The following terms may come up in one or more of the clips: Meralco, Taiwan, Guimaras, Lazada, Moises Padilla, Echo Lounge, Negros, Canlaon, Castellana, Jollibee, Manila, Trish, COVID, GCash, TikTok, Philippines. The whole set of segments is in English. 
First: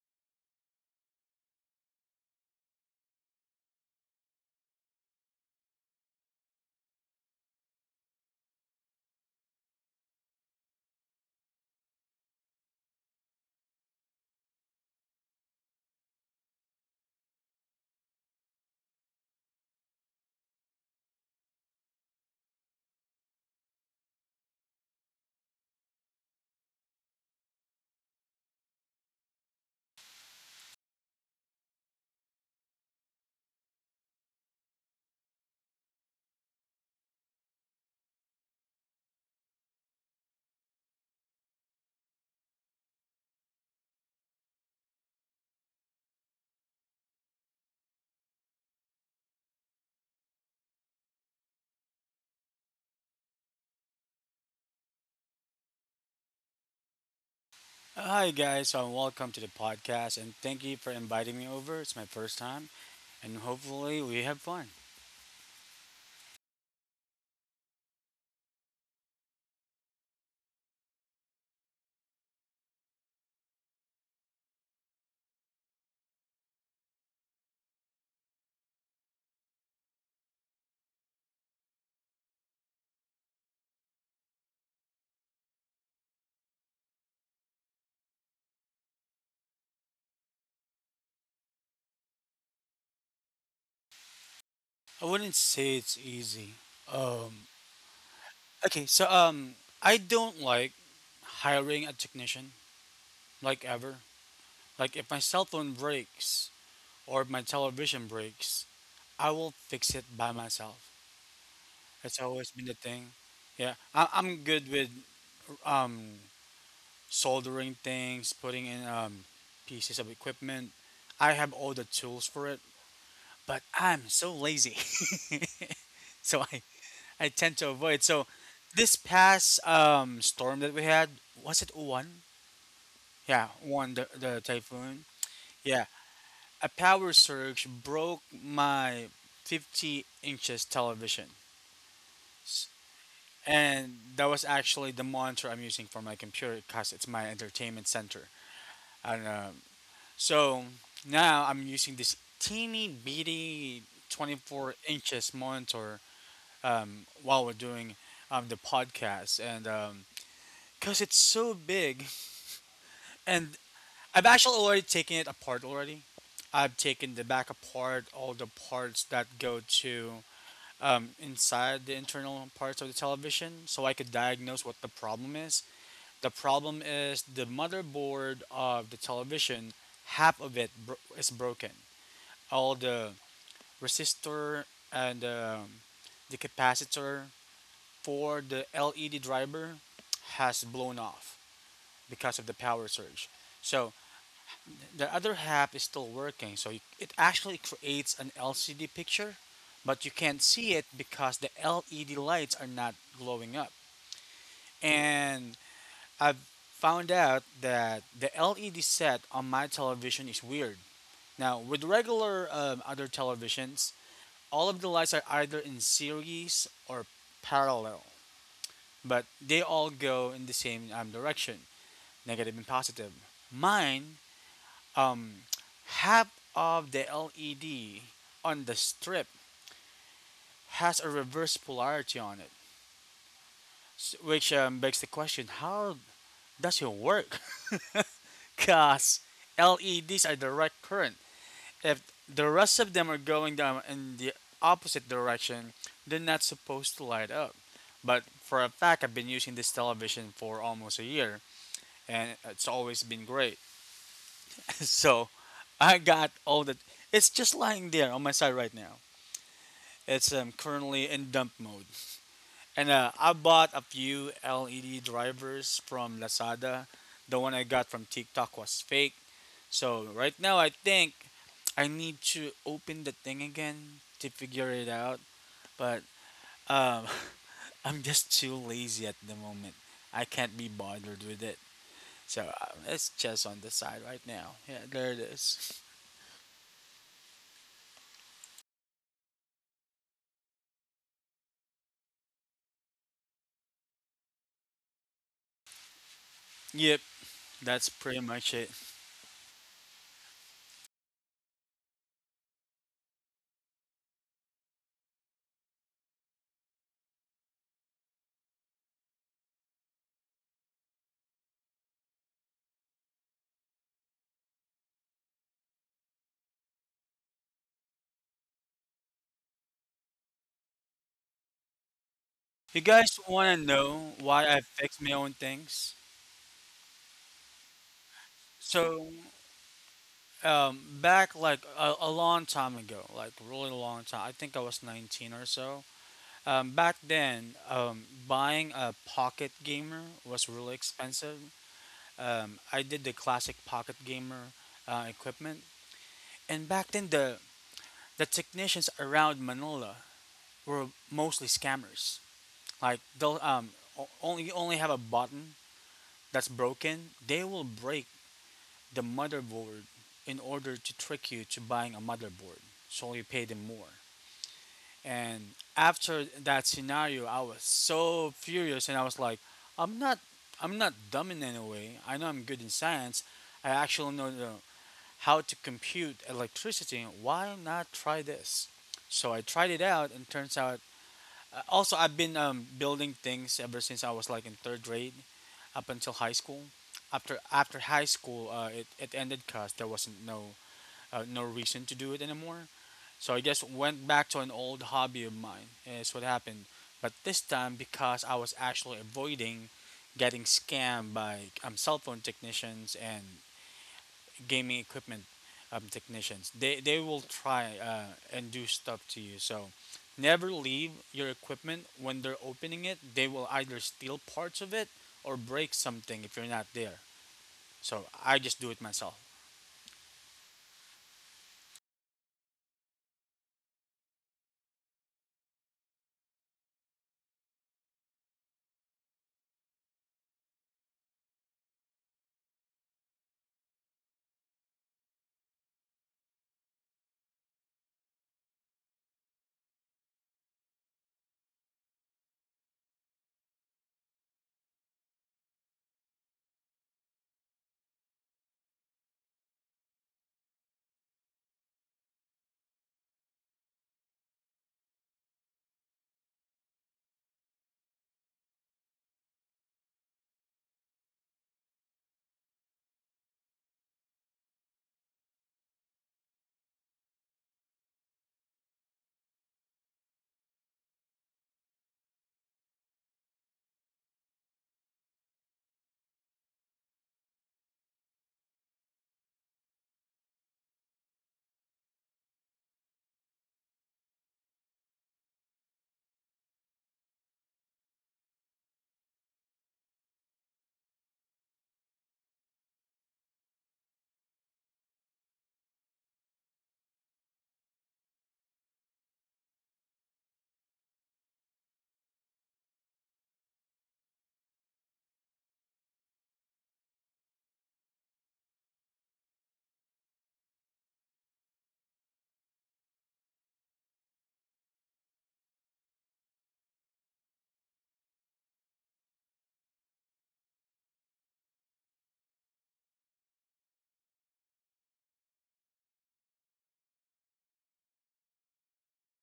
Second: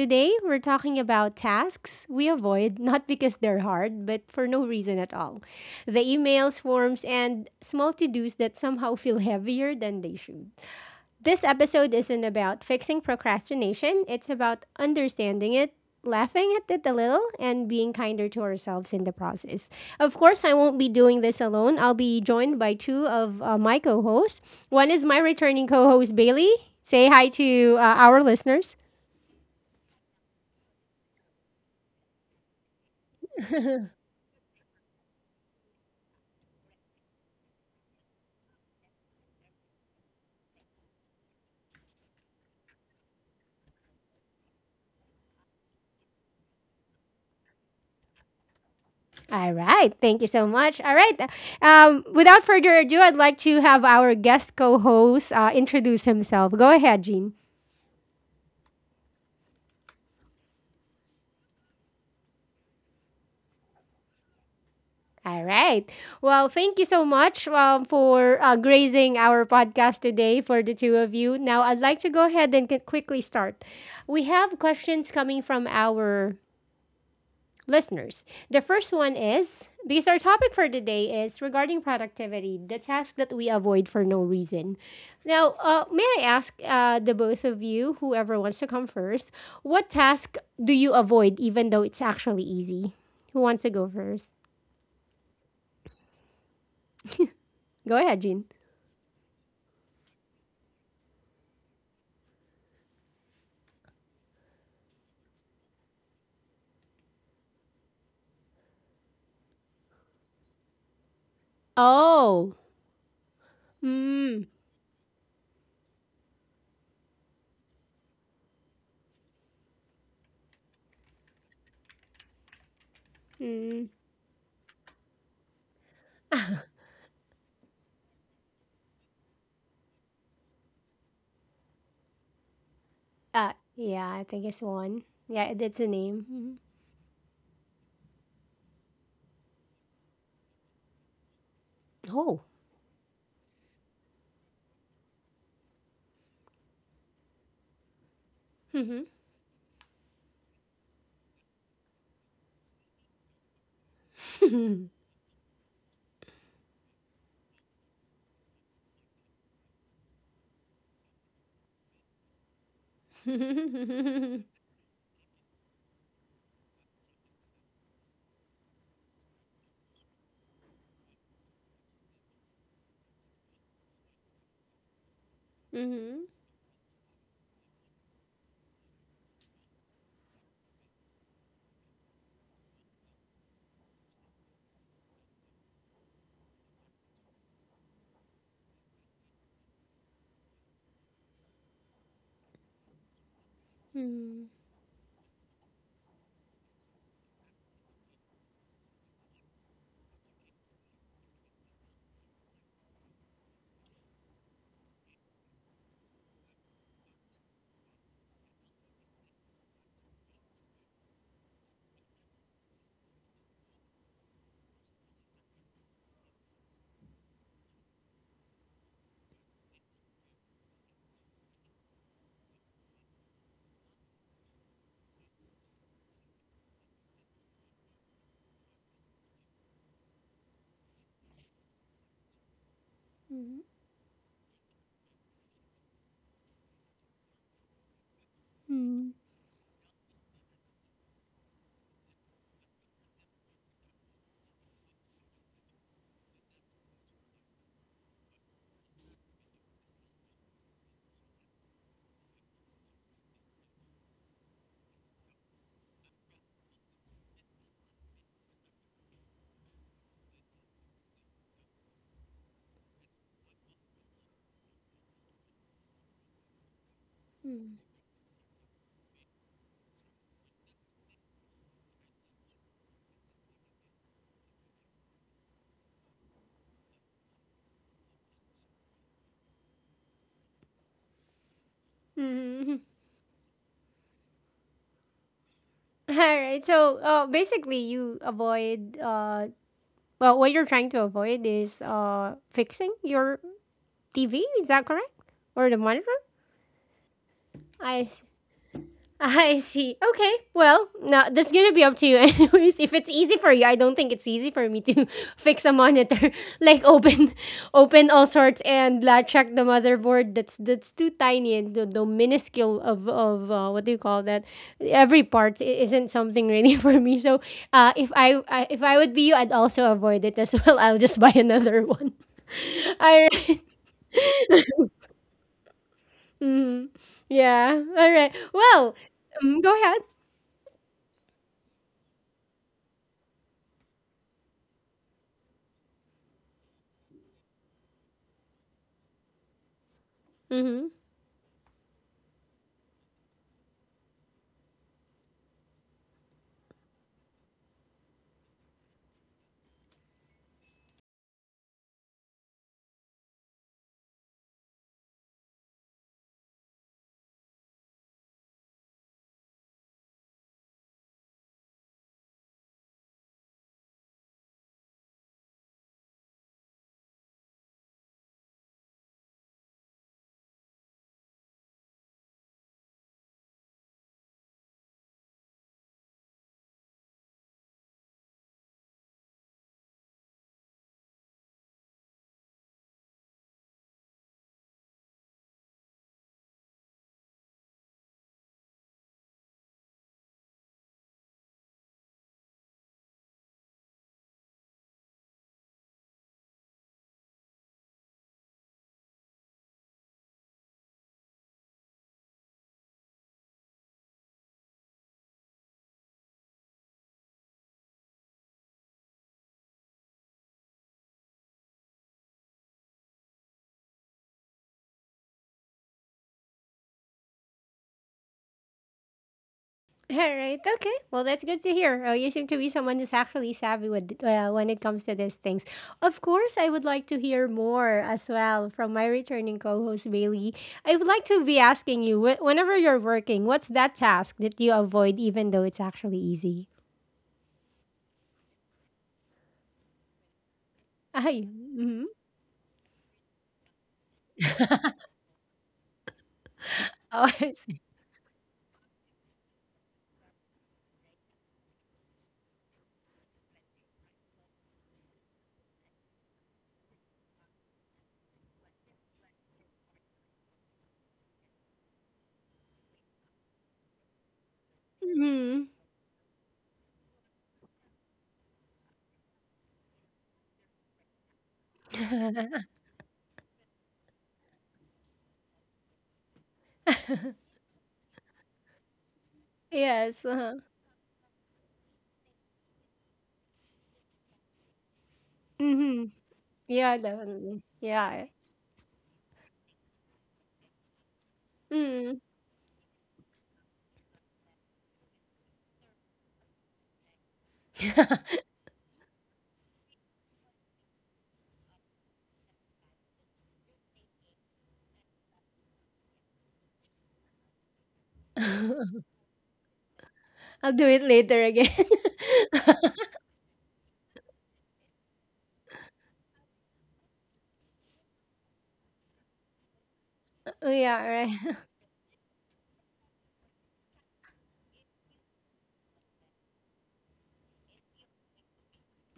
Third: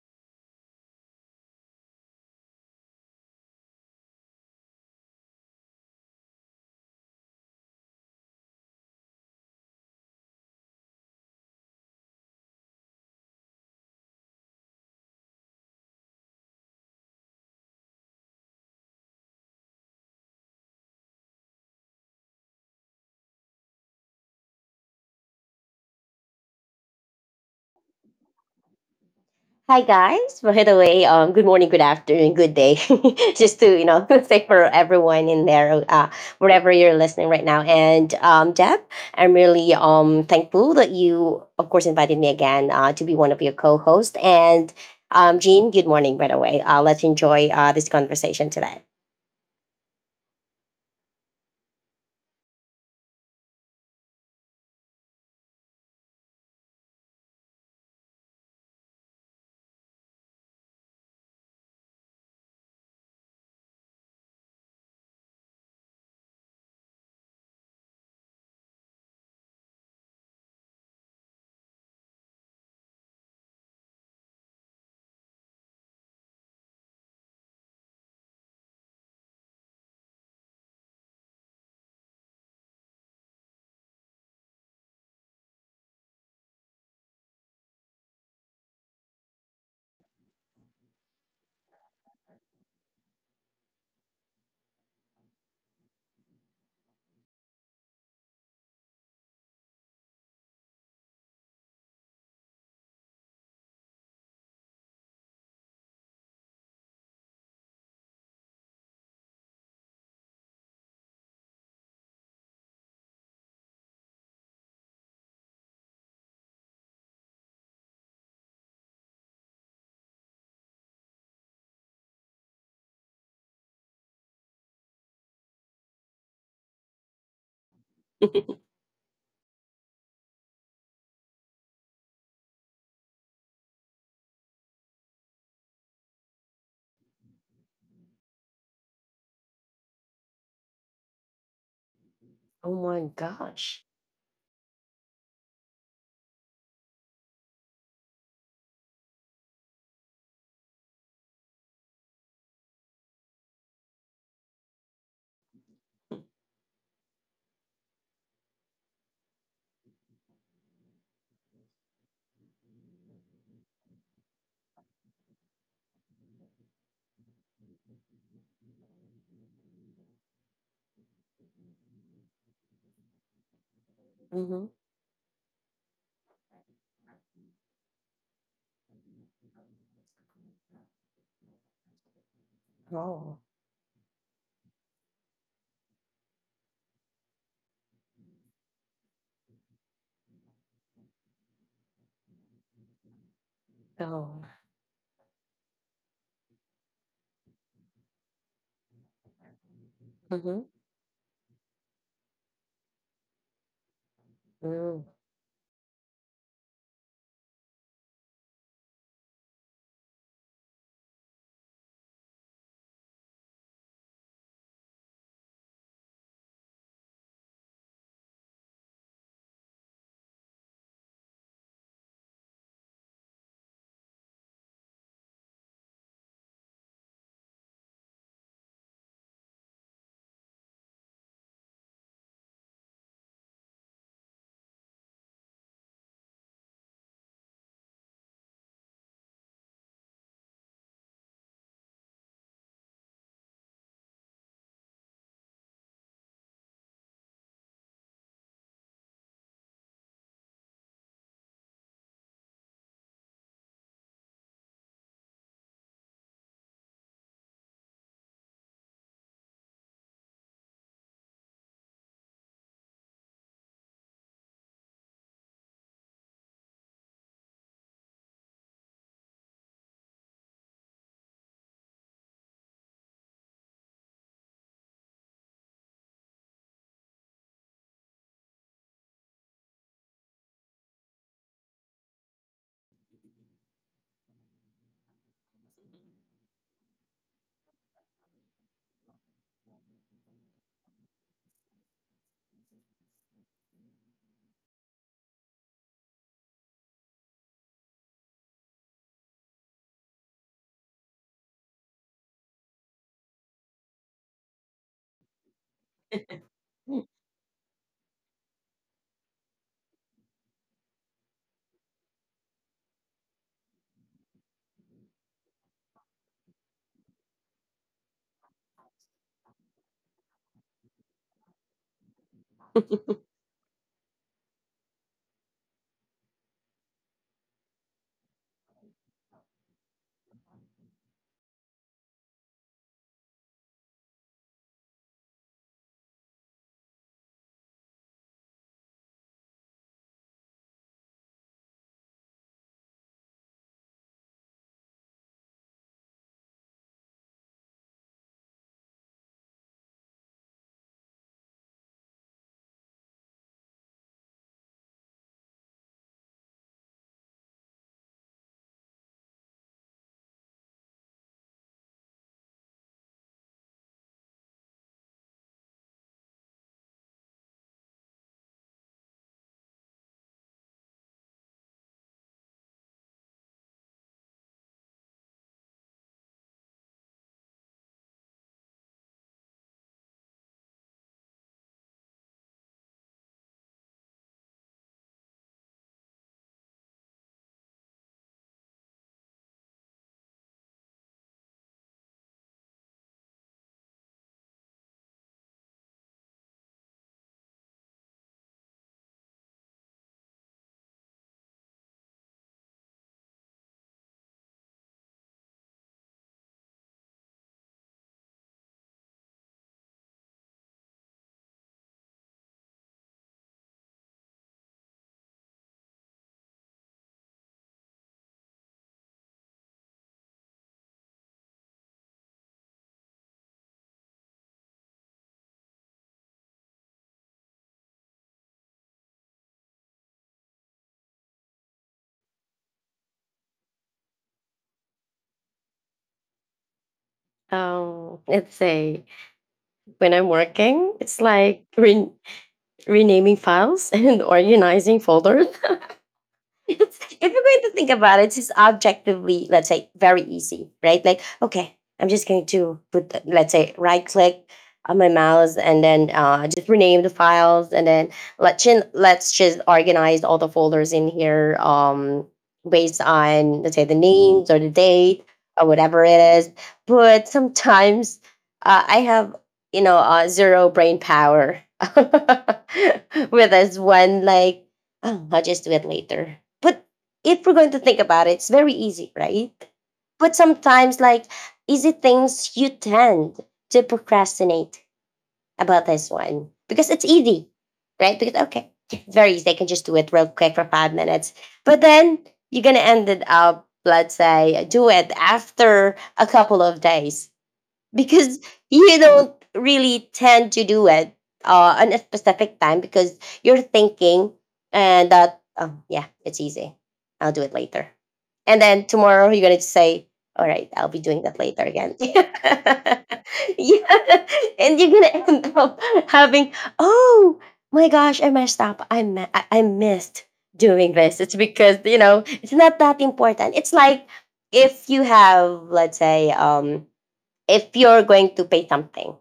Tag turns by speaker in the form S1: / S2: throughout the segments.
S1: Today, we're talking about tasks we avoid not because they're hard, but for no reason at all. The emails, forms, and small to dos that somehow feel heavier than they should. This episode isn't about fixing procrastination, it's about understanding it, laughing at it a little, and being kinder to ourselves in the process. Of course, I won't be doing this alone. I'll be joined by two of my co hosts. One is my returning co host, Bailey. Say hi to our listeners.
S2: Hi guys. By the way, good morning, good afternoon, good day. Just to say for everyone in there, wherever you're listening right now. And Deb, I'm really thankful that you, of course, invited me again to be one of your co-hosts. And Jean, good morning. By the way, let's enjoy this conversation today.
S1: All right. Thank you so much. All right. Without further ado, I'd like to have our guest co host introduce himself. Go ahead, Gene.
S3: Hi guys, so welcome to the podcast and thank you for inviting me over. It's my first time and hopefully we have fun.
S1: All right. Well, thank you so much for grazing our podcast today for the two of you. Now, I'd like to go ahead and quickly start. We have questions coming from our listeners. The first one is because our topic for today is regarding productivity, the task that we avoid for no reason. Now, may I ask the both of you, whoever wants to come first, what task do you avoid even though it's actually easy? Who wants to go first?
S3: I wouldn't say it's easy. Um
S1: Go ahead, Jean.
S3: okay, so I don't like hiring a technician like ever. Like if my cell phone breaks or if my television breaks, I will fix it by myself. That's always
S1: Oh.
S3: been the thing. Yeah, I'm
S1: Mm,
S3: good with um soldering things, putting in pieces of equipment. I have all the tools for it, but
S1: mm.
S3: I'm so lazy. So I tend to avoid. So this past storm that we had, was it one? Yeah,
S1: Ah,
S3: one, the,
S1: yeah, I
S3: the
S1: think it's
S3: typhoon.
S1: one. Yeah, that's
S3: Yeah,
S1: a name. Mhm.
S3: a power surge broke my 50 inches television.
S1: Oh.
S3: S-
S2: Oh my gosh.
S3: And that was actually the monitor I'm using for my computer because it's my entertainment center.
S1: Mhm.
S3: And do So now I'm using this teeny bitty 24
S1: Mhm.
S3: inches monitor while we're doing the podcast, and because it's so big, and I've
S1: Mhm.
S3: actually already taken it apart already. I've taken the back apart, all the parts that go to inside the internal parts of the television, so I could diagnose what the problem is. The
S1: Mhm.
S3: problem is the motherboard of the television. Half of it is broken, all the
S2: Oh,
S3: resistor and the capacitor for the LED driver has blown off because of the power surge. So
S2: oh,
S1: Mhm.
S3: the other half is still working. So it actually creates an LCD picture, but you can't
S2: hmm
S3: see it because the LED lights are not glowing up.
S2: mm.
S3: And I've found out that the LED set on my television is weird. Now, with regular other televisions, all of the lights are either in series or parallel, but they all go in the same direction, negative and positive. Mine, um, half of the LED on the strip has a reverse polarity on it,
S1: Mhm.
S3: which begs the question: How does it work?
S1: Mhm.
S3: Cause LEDs are direct current. If the rest of them are going down in the opposite direction, they're not supposed to light up. But for a fact, I've been using this television for almost a year, and it's always been great. So I got all the. It's just lying there on my side right now. It's currently in dump mode. And I bought a few LED drivers from Lazada. The one I got from TikTok was fake. So right now I think I need to open the thing again to figure it out, but um, I'm just too lazy at the moment. I can't be bothered with it. So
S1: Mhm.
S3: it's just on the side right now. Yeah, there it is.
S1: All right. So, basically, you avoid. Well, what you're trying to avoid is fixing your TV. Is that correct? Or the monitor?
S3: Yep, that's
S1: I
S3: pretty much it.
S1: I see. Okay. Well, now that's gonna be up to you, anyways. If it's easy for you, I don't think it's easy for me to fix a monitor, like open, open all sorts and check the motherboard. That's too tiny and the minuscule of what do you call that? Every part i- isn't something really for me. So, if I would be you, I'd also avoid it as well. I'll just buy another one.
S3: You guys
S1: All
S3: want
S1: right.
S3: to know why I fix my own things?
S1: Mhm. Yeah. All right. Well,
S3: So
S1: mm, go ahead.
S3: back like a long time ago, like really long time. I think I was 19 or so. Back then, buying a pocket gamer was really
S1: Mm-hmm.
S3: expensive. I did the classic pocket gamer equipment, and back then the technicians around Manila were mostly scammers. Like they'll only you only have a button that's broken, they will break the motherboard in order to trick you to buying a motherboard, so you pay them more. And after that scenario, I was so furious, and I was like, "I'm not, I'm not dumb in any way. I know I'm good in science. I actually know how to compute electricity. Why not try this?" So I tried it out, and turns out. Also, I've been building things ever since I was like in third grade, up until high school. After high school, it ended because there wasn't no no reason to do it anymore. So I just went back to an old hobby of mine. Is what happened. But this time, because I was actually avoiding getting scammed by cell phone technicians and gaming equipment technicians, they will try and do stuff to you. So never leave your equipment when they're opening it. They will either steal parts of it or break something if you're not there. So I just do it myself.
S1: All right. Okay. Well, that's good to hear. You seem to be someone who's actually savvy with when it comes to these things. Of course, I would like to hear more as well from my returning co-host Bailey. I would like to be asking you whenever you're working, what's that task that you avoid even though it's actually easy?
S2: Let's say when I'm working, it's
S1: Ay.
S2: like
S1: Mm-hmm.
S2: renaming files and organizing folders. It's, if you're
S1: Oh, I
S2: going to
S1: see.
S2: think about it, it's just objectively, let's say, very easy, right? Like, okay, I'm just going to put, let's say, right click on my mouse and then just rename the files and then let's just organize all the folders in here based on, let's say, the names or the date or
S1: Mhm.
S2: whatever it is. But sometimes I have, you know, zero brain power with this one, like, oh, I'll just do it later. But if we're going to think about it, it's very easy, right?
S1: Yes.
S2: But
S1: Uh-huh.
S2: sometimes, like, easy things you tend to procrastinate about
S1: Mm-hmm.
S2: this one because
S1: Yeah,
S2: it's easy,
S1: definitely.
S2: right?
S1: Yeah.
S2: Because, okay, it's very easy. I can just do it real quick for 5 minutes. But then
S1: Mm.
S2: you're going to end it up, let's say, do it after a couple of days because you don't really tend to do it on a specific time because you're thinking and that oh yeah it's easy I'll do it later. And then tomorrow you're going to say, all right,
S1: I'll
S2: I'll
S1: do
S2: be
S1: it
S2: doing that
S1: later
S2: later
S1: again.
S2: again. Yeah, and you're going to end up having oh my gosh I messed up, I missed
S1: Oh,
S2: doing
S1: yeah,
S2: this. It's
S1: right.
S2: because you know it's not that important. It's like if you have let's say if you're going to pay something,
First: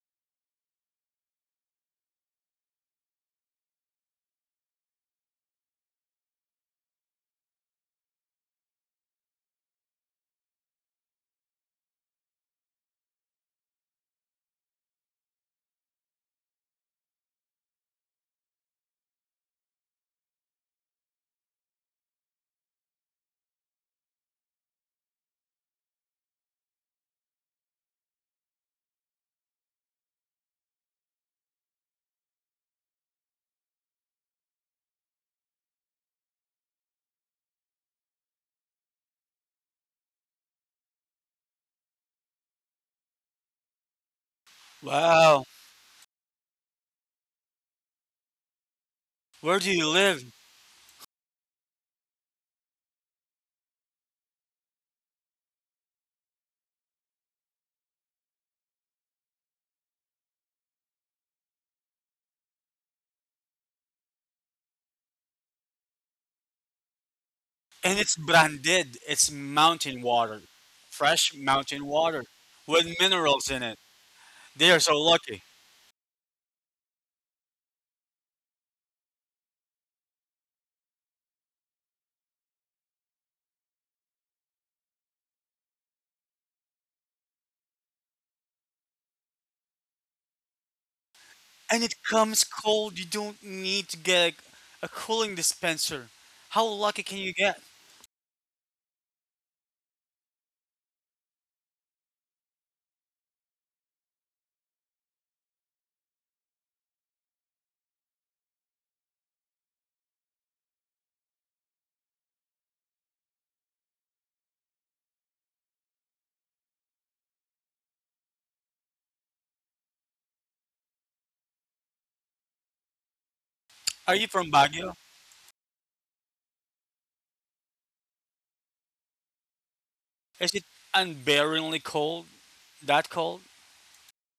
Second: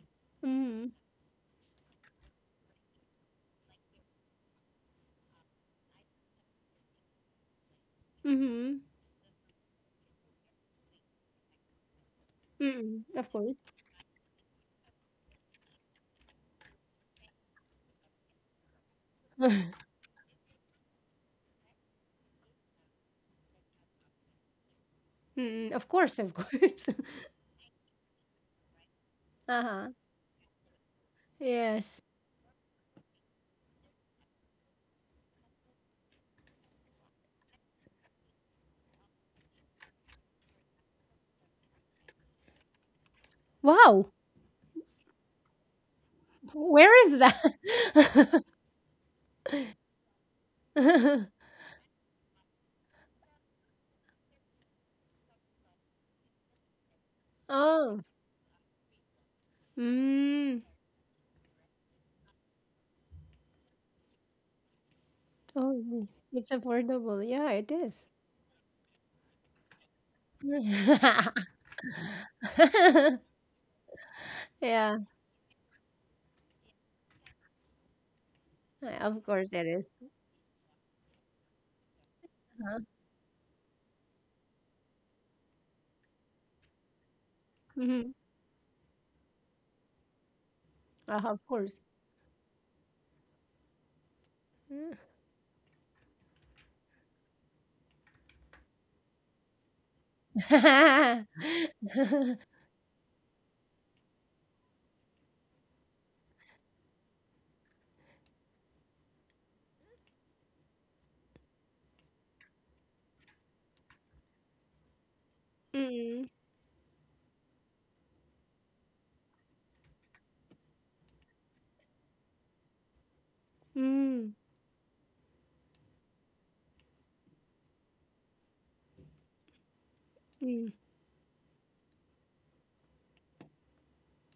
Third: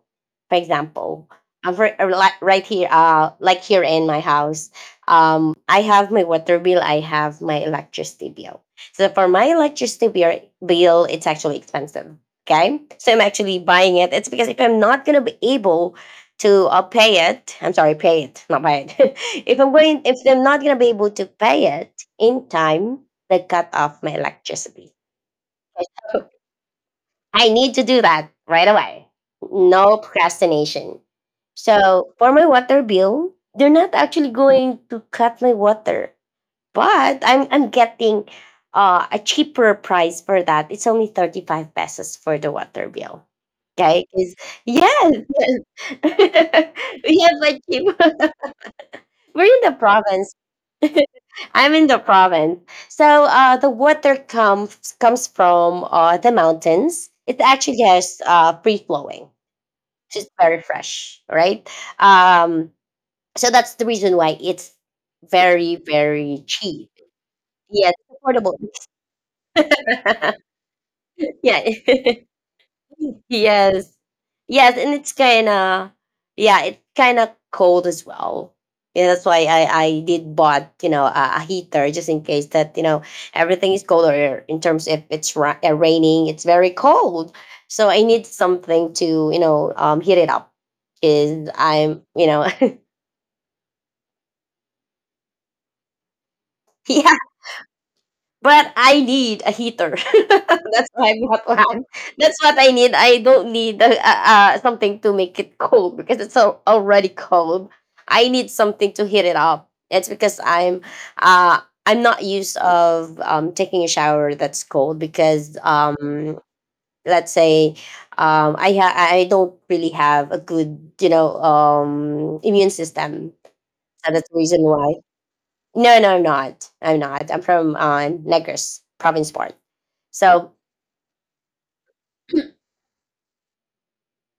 S2: for
S1: Mm-hmm.
S2: example, right here like here in my house. I have my water bill, I have my electricity bill.
S1: Mm-hmm.
S2: So for my electricity bill it's actually expensive. Okay,
S1: Mm-mm.
S2: so I'm
S1: Of course.
S2: actually buying it. It's because if I'm not going to be able to pay it. I'm sorry, pay it, not buy it. If I'm going if I'm not going to be able to pay it in time, they cut off my electricity.
S1: Mm, of course, of course.
S2: I need to do that right away.
S1: Uh-huh.
S2: No procrastination.
S1: Yes.
S2: So for my water bill, they're not actually going to cut my water, but I'm getting a cheaper price for that. It's only 35 pesos for the water bill. Okay,
S1: Wow.
S2: 'Cause- yes,
S3: Wow.
S2: yes.
S1: Where is
S2: We have like cheap.
S1: that?
S2: We're
S3: Where
S2: in
S3: do
S2: the
S3: you live?
S2: province. I'm in the province. So the water comes from the mountains. It actually
S1: Oh.
S2: has free flowing. It's
S1: Mm.
S2: very fresh, right? Um, so that's the reason why it's
S1: Oh,
S2: very,
S1: yeah.
S2: very
S1: It's
S2: cheap.
S1: affordable. Yeah, it
S2: Yes,
S3: And
S1: is.
S3: it's
S2: affordable.
S3: branded. It's mountain water, fresh
S2: Yeah.
S3: mountain water with minerals in it.
S2: Yes.
S3: They
S2: Yes,
S3: are
S2: and
S3: so
S1: Yeah,
S2: it's
S3: lucky.
S2: kinda yeah, it's kinda cold as well. Yeah, that's
S1: of
S2: why
S1: course it is.
S2: I did bought, you know, a heater just in case that, you know, everything is cold or in terms if raining, it's very cold. So I
S1: Mhm.
S2: need something to, you know, heat it up. Is
S1: Of
S3: And
S1: course.
S2: I'm,
S3: it
S2: you
S3: comes
S2: know,
S3: cold. You don't need to get a
S1: Mm.
S3: cooling dispenser. How lucky
S2: yeah,
S3: can you get?
S2: but I need a heater. That's why I'm hot one. That's what I need. I don't need something to make it cold because already cold. I need something to heat it up. It's because uh, I'm not used of taking a shower that's cold because
S1: Mm,
S2: let's say I don't really have a good you know immune system. So
S3: Are you
S2: that's the
S1: mm,
S3: from
S2: reason
S3: Baguio?
S2: why. No, no, I'm not. I'm not. I'm from Negros province part. So
S3: Is it
S1: mm.
S3: unbearably cold? That cold?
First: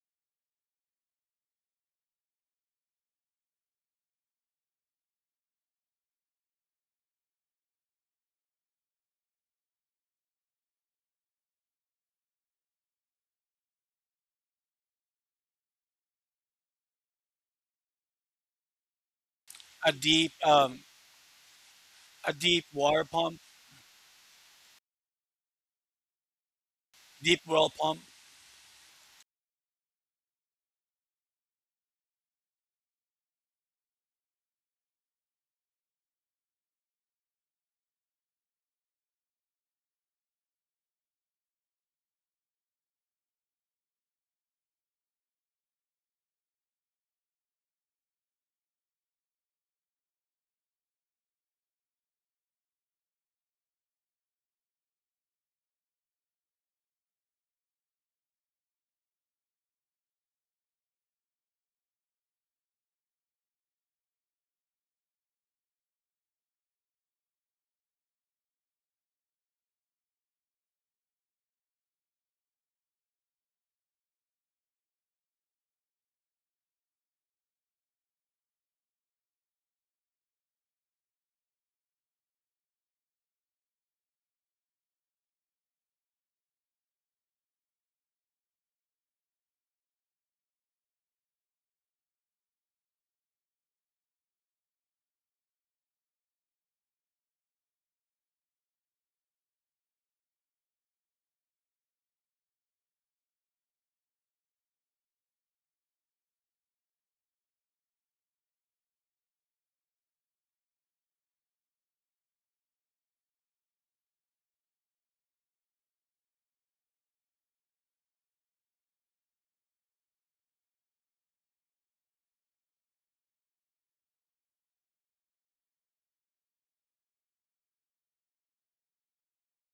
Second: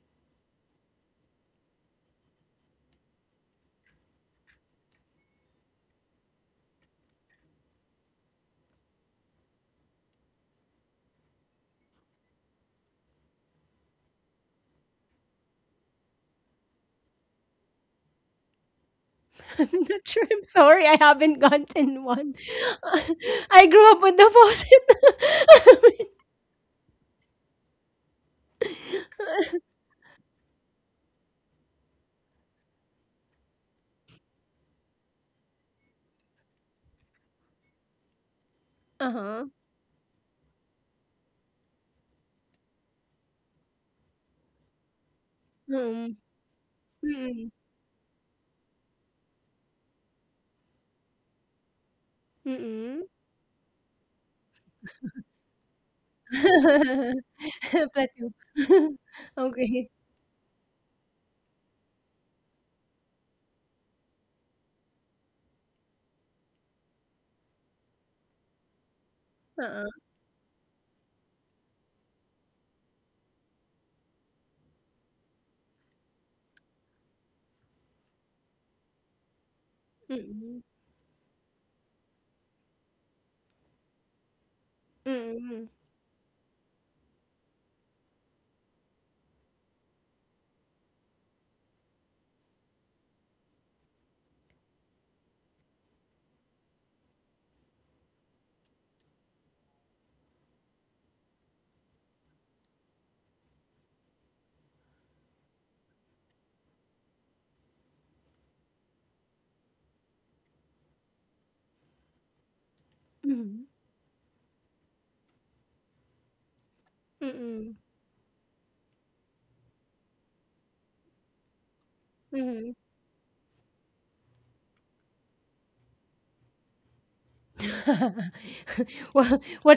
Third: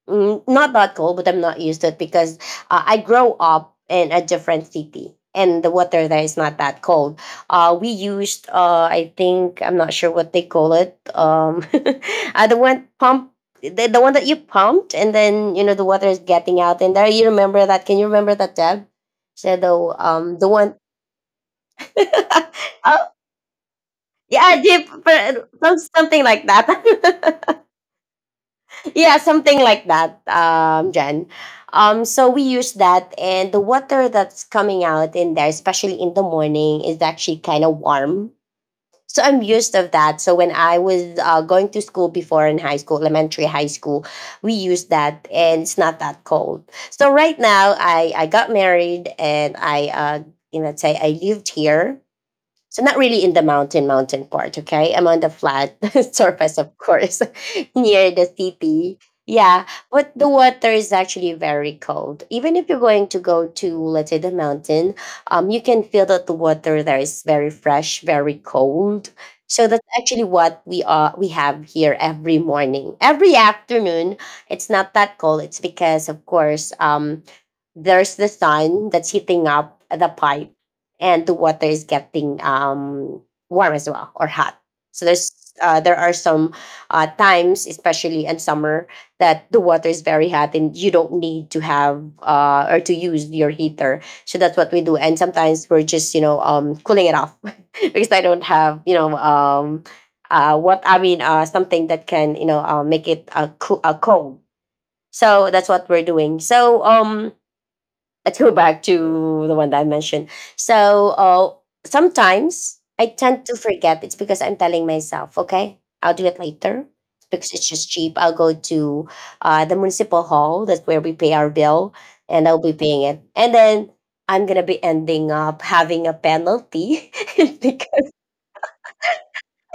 S2: not that cold, but I'm not used to it because I grow up in a different city and the water there is not that cold. We used, I think, I'm not sure what they call it. The one pump, the one that you pumped and then, you know, the water is getting out in there. You remember that? Can you remember that, Deb? So
S1: I'm
S3: A
S1: not sure.
S3: deep,
S1: I'm
S2: the one,
S3: um,
S1: sorry. I haven't gotten
S3: a
S1: one.
S3: deep water
S2: oh,
S3: pump,
S1: I grew up with the
S2: yeah, deep, but
S1: faucet.
S2: something like
S3: deep
S2: that.
S3: well pump.
S2: Yeah, something like that, Jen. So we use that, and the water that's coming out in there, especially in the morning, is actually kind of warm. So I'm
S1: Uh
S2: used of that. So when I was going to school before in high school, elementary, high school, we used that, and it's not
S1: huh.
S2: that cold. So right
S1: Mm,
S2: now, I got married, and I you know, say I lived here so not
S1: mm.
S2: really in the mountain mountain part, okay? I'm on the flat surface, of course, near the
S1: Platoon.
S2: city. Yeah,
S1: Okay.
S2: but the water is actually very cold. Even if you're going to go to, let's say, the mountain, you can feel that the water there is very fresh, very cold. So that's
S1: Oo.
S2: actually what we have here every morning, every afternoon. It's not that cold. It's because, of course, there's the sun that's heating up the pipe
S1: Mm,
S2: and the water is getting warm as well or hot. So there's
S1: mm.
S2: there are some times, especially in summer, that the water is very hot and you don't need to have or to use your heater. So that's what we do. And sometimes we're just you know cooling it off because I don't have you know what I mean something that can you know make it cold. So that's what we're doing. So let's go back to the one that I mentioned. So sometimes I tend to
S1: Mm,
S2: forget. It's because I'm telling myself, okay, I'll do it later. It's because it's
S1: mm,
S2: just cheap. I'll go to the municipal hall. That's where we pay our bill, and I'll
S1: mm.
S2: be paying it. And then I'm gonna be ending up having a penalty because
S1: Wha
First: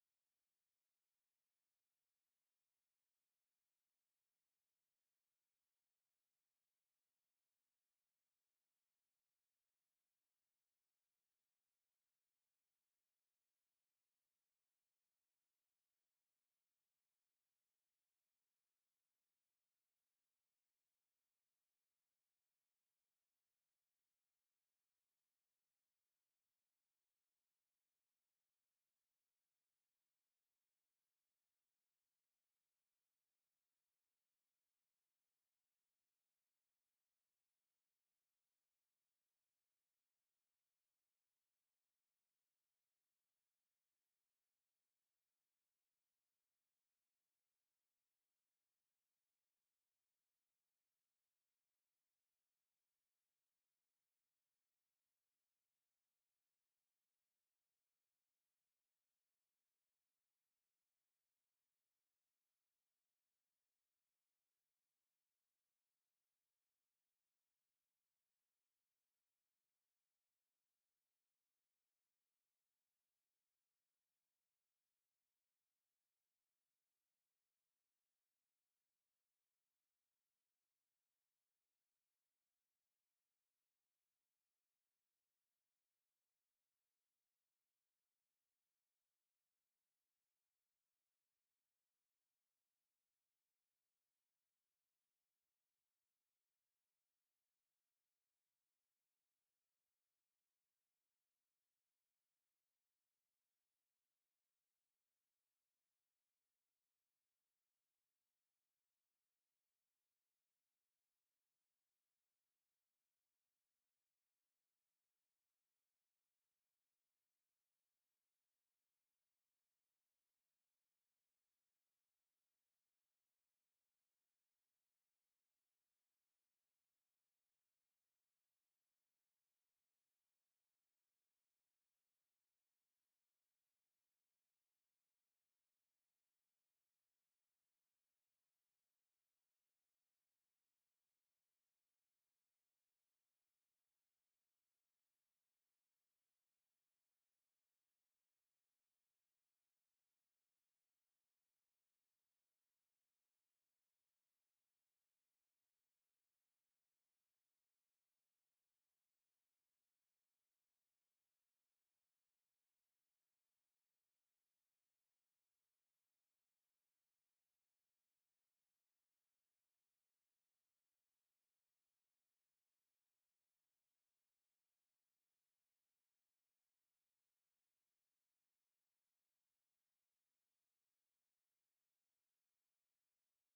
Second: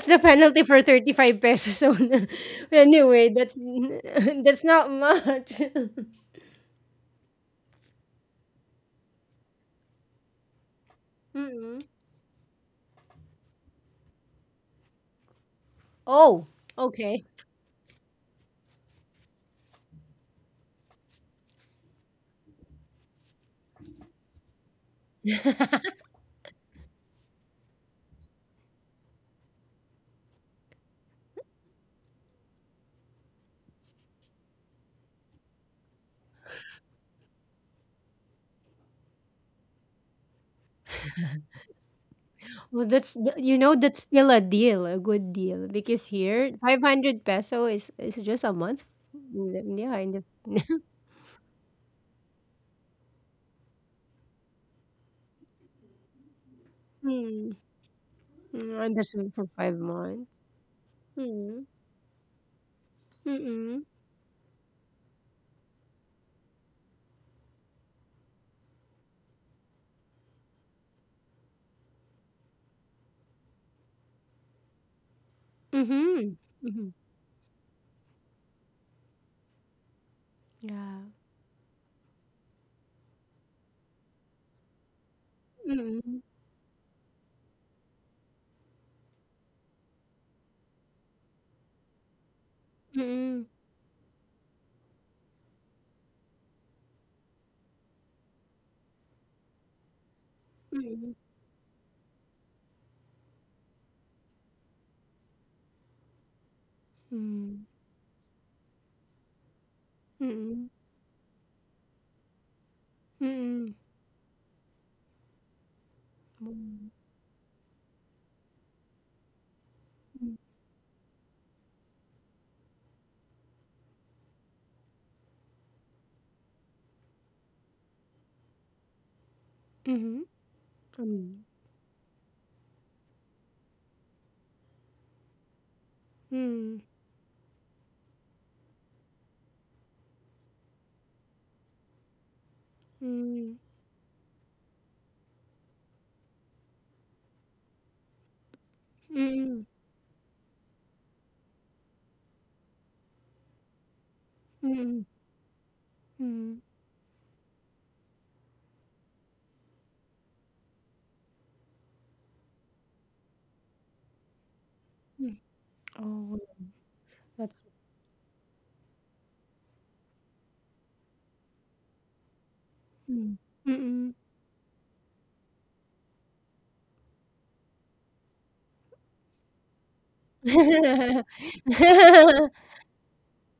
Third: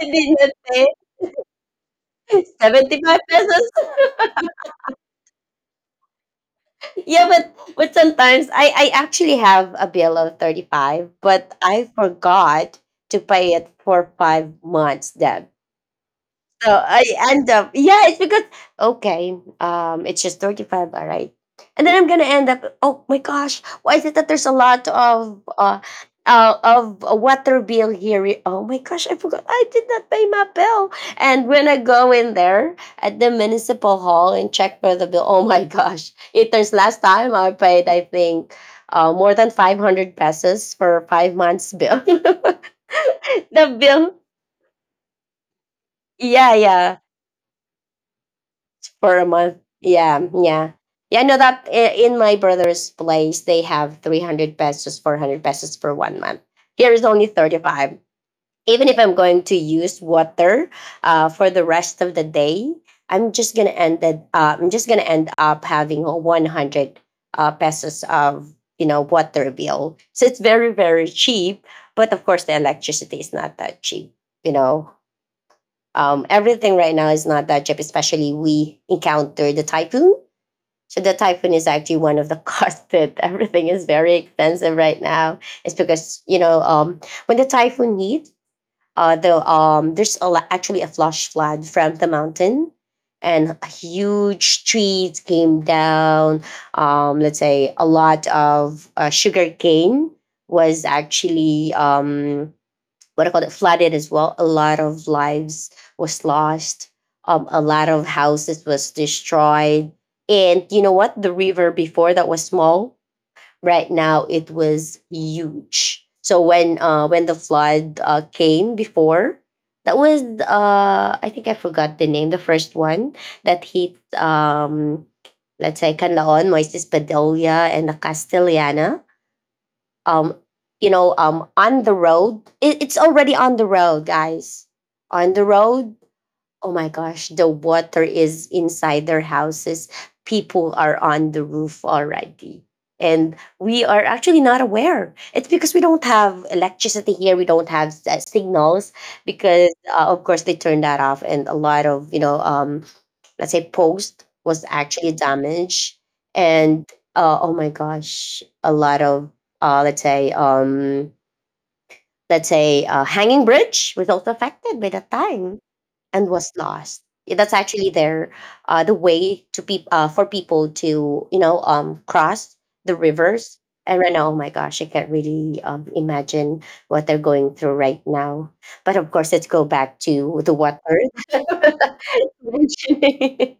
S2: I
S1: the
S2: did not
S1: penalty for
S2: pay
S1: 35 pesos on
S2: 75
S1: anyway, that's
S2: pesos.
S1: that's not much.
S2: Yeah, but sometimes I actually have a bill of 35, but
S1: Mm.
S2: I forgot to pay it for 5 months. That
S1: Oh,
S2: so I
S1: okay.
S2: end up, yeah, it's because okay, it's just 35, all right. And then I'm gonna end up. Oh my gosh, why is it that there's a lot of a water bill here? Oh my gosh, I forgot I did not pay my bill. And when I go in there at the municipal hall and check for the bill, oh my gosh, it turns last time I paid, I think. More than 500 pesos for 5 months bill.
S1: Well, that's the you know,
S2: The
S1: that's
S2: bill
S1: still a deal, a good deal, because here,
S2: yeah yeah
S1: 500 peso is just a month.
S2: for a month.
S1: Mm, yeah, in the
S2: Yeah, yeah. Yeah, no, in my brother's place, they have 300 pesos, 400 pesos for 1 month. Here is only
S1: Mm.
S2: 35.
S1: Mm,
S2: Even if I'm
S1: Anderson
S2: going
S1: for
S2: to
S1: 5
S2: use
S1: months.
S2: water for the
S1: Mm,
S2: rest of the day,
S1: mm,
S2: I'm just gonna end up having a 100 pesos of you know water bill. So it's very very cheap, but of course the electricity is not that cheap. You know,
S1: mhm,
S2: everything
S1: mhm.
S2: right now is not that cheap, especially we encounter the typhoon.
S1: Yeah.
S2: So the typhoon is actually one of the costs that everything is very expensive right now. It's
S1: Mm,
S2: because, you know, when the typhoon hit, there's actually a flash flood from the mountain
S1: mm,
S2: and huge trees came down. Let's say a lot of sugar cane was
S1: mm.
S2: actually what I call it flooded as well. A lot of lives was lost. A
S1: Mm.
S2: lot of houses was destroyed. And
S1: Mm,
S2: you know what? The river before that was small.
S1: mm,
S2: Right now it was huge. So when the flood came before, that was I think I forgot the name. The first one that hit let's say Canlaon, Moises Padilla, and the Castellana
S1: Mm-hmm. Mm.
S2: um you
S1: Mhm,
S2: know on the road it's already on the road guys on the road. Oh my gosh, the water is inside their houses. People are on the roof already.
S1: mm,
S2: And
S1: mm,
S2: we are actually not aware. It's because we don't have electricity here. We don't have signals
S1: mm,
S2: because, of course, they turned that off. And a lot of, you know, let's say post was
S1: mm.
S2: actually damaged.
S1: Mm.
S2: And oh my gosh, a lot of, uh, let's say, um, let's say, hanging bridge was also affected by that
S1: Mm.
S2: time and
S1: Oh,
S2: was lost. Yeah, that's
S1: that's
S2: actually their the way to peop for people to you know cross the
S1: mm,
S2: rivers. And right
S1: mm.
S2: now, oh my gosh, I can't really imagine what they're going through right now. But of course, let's go back to the what earth.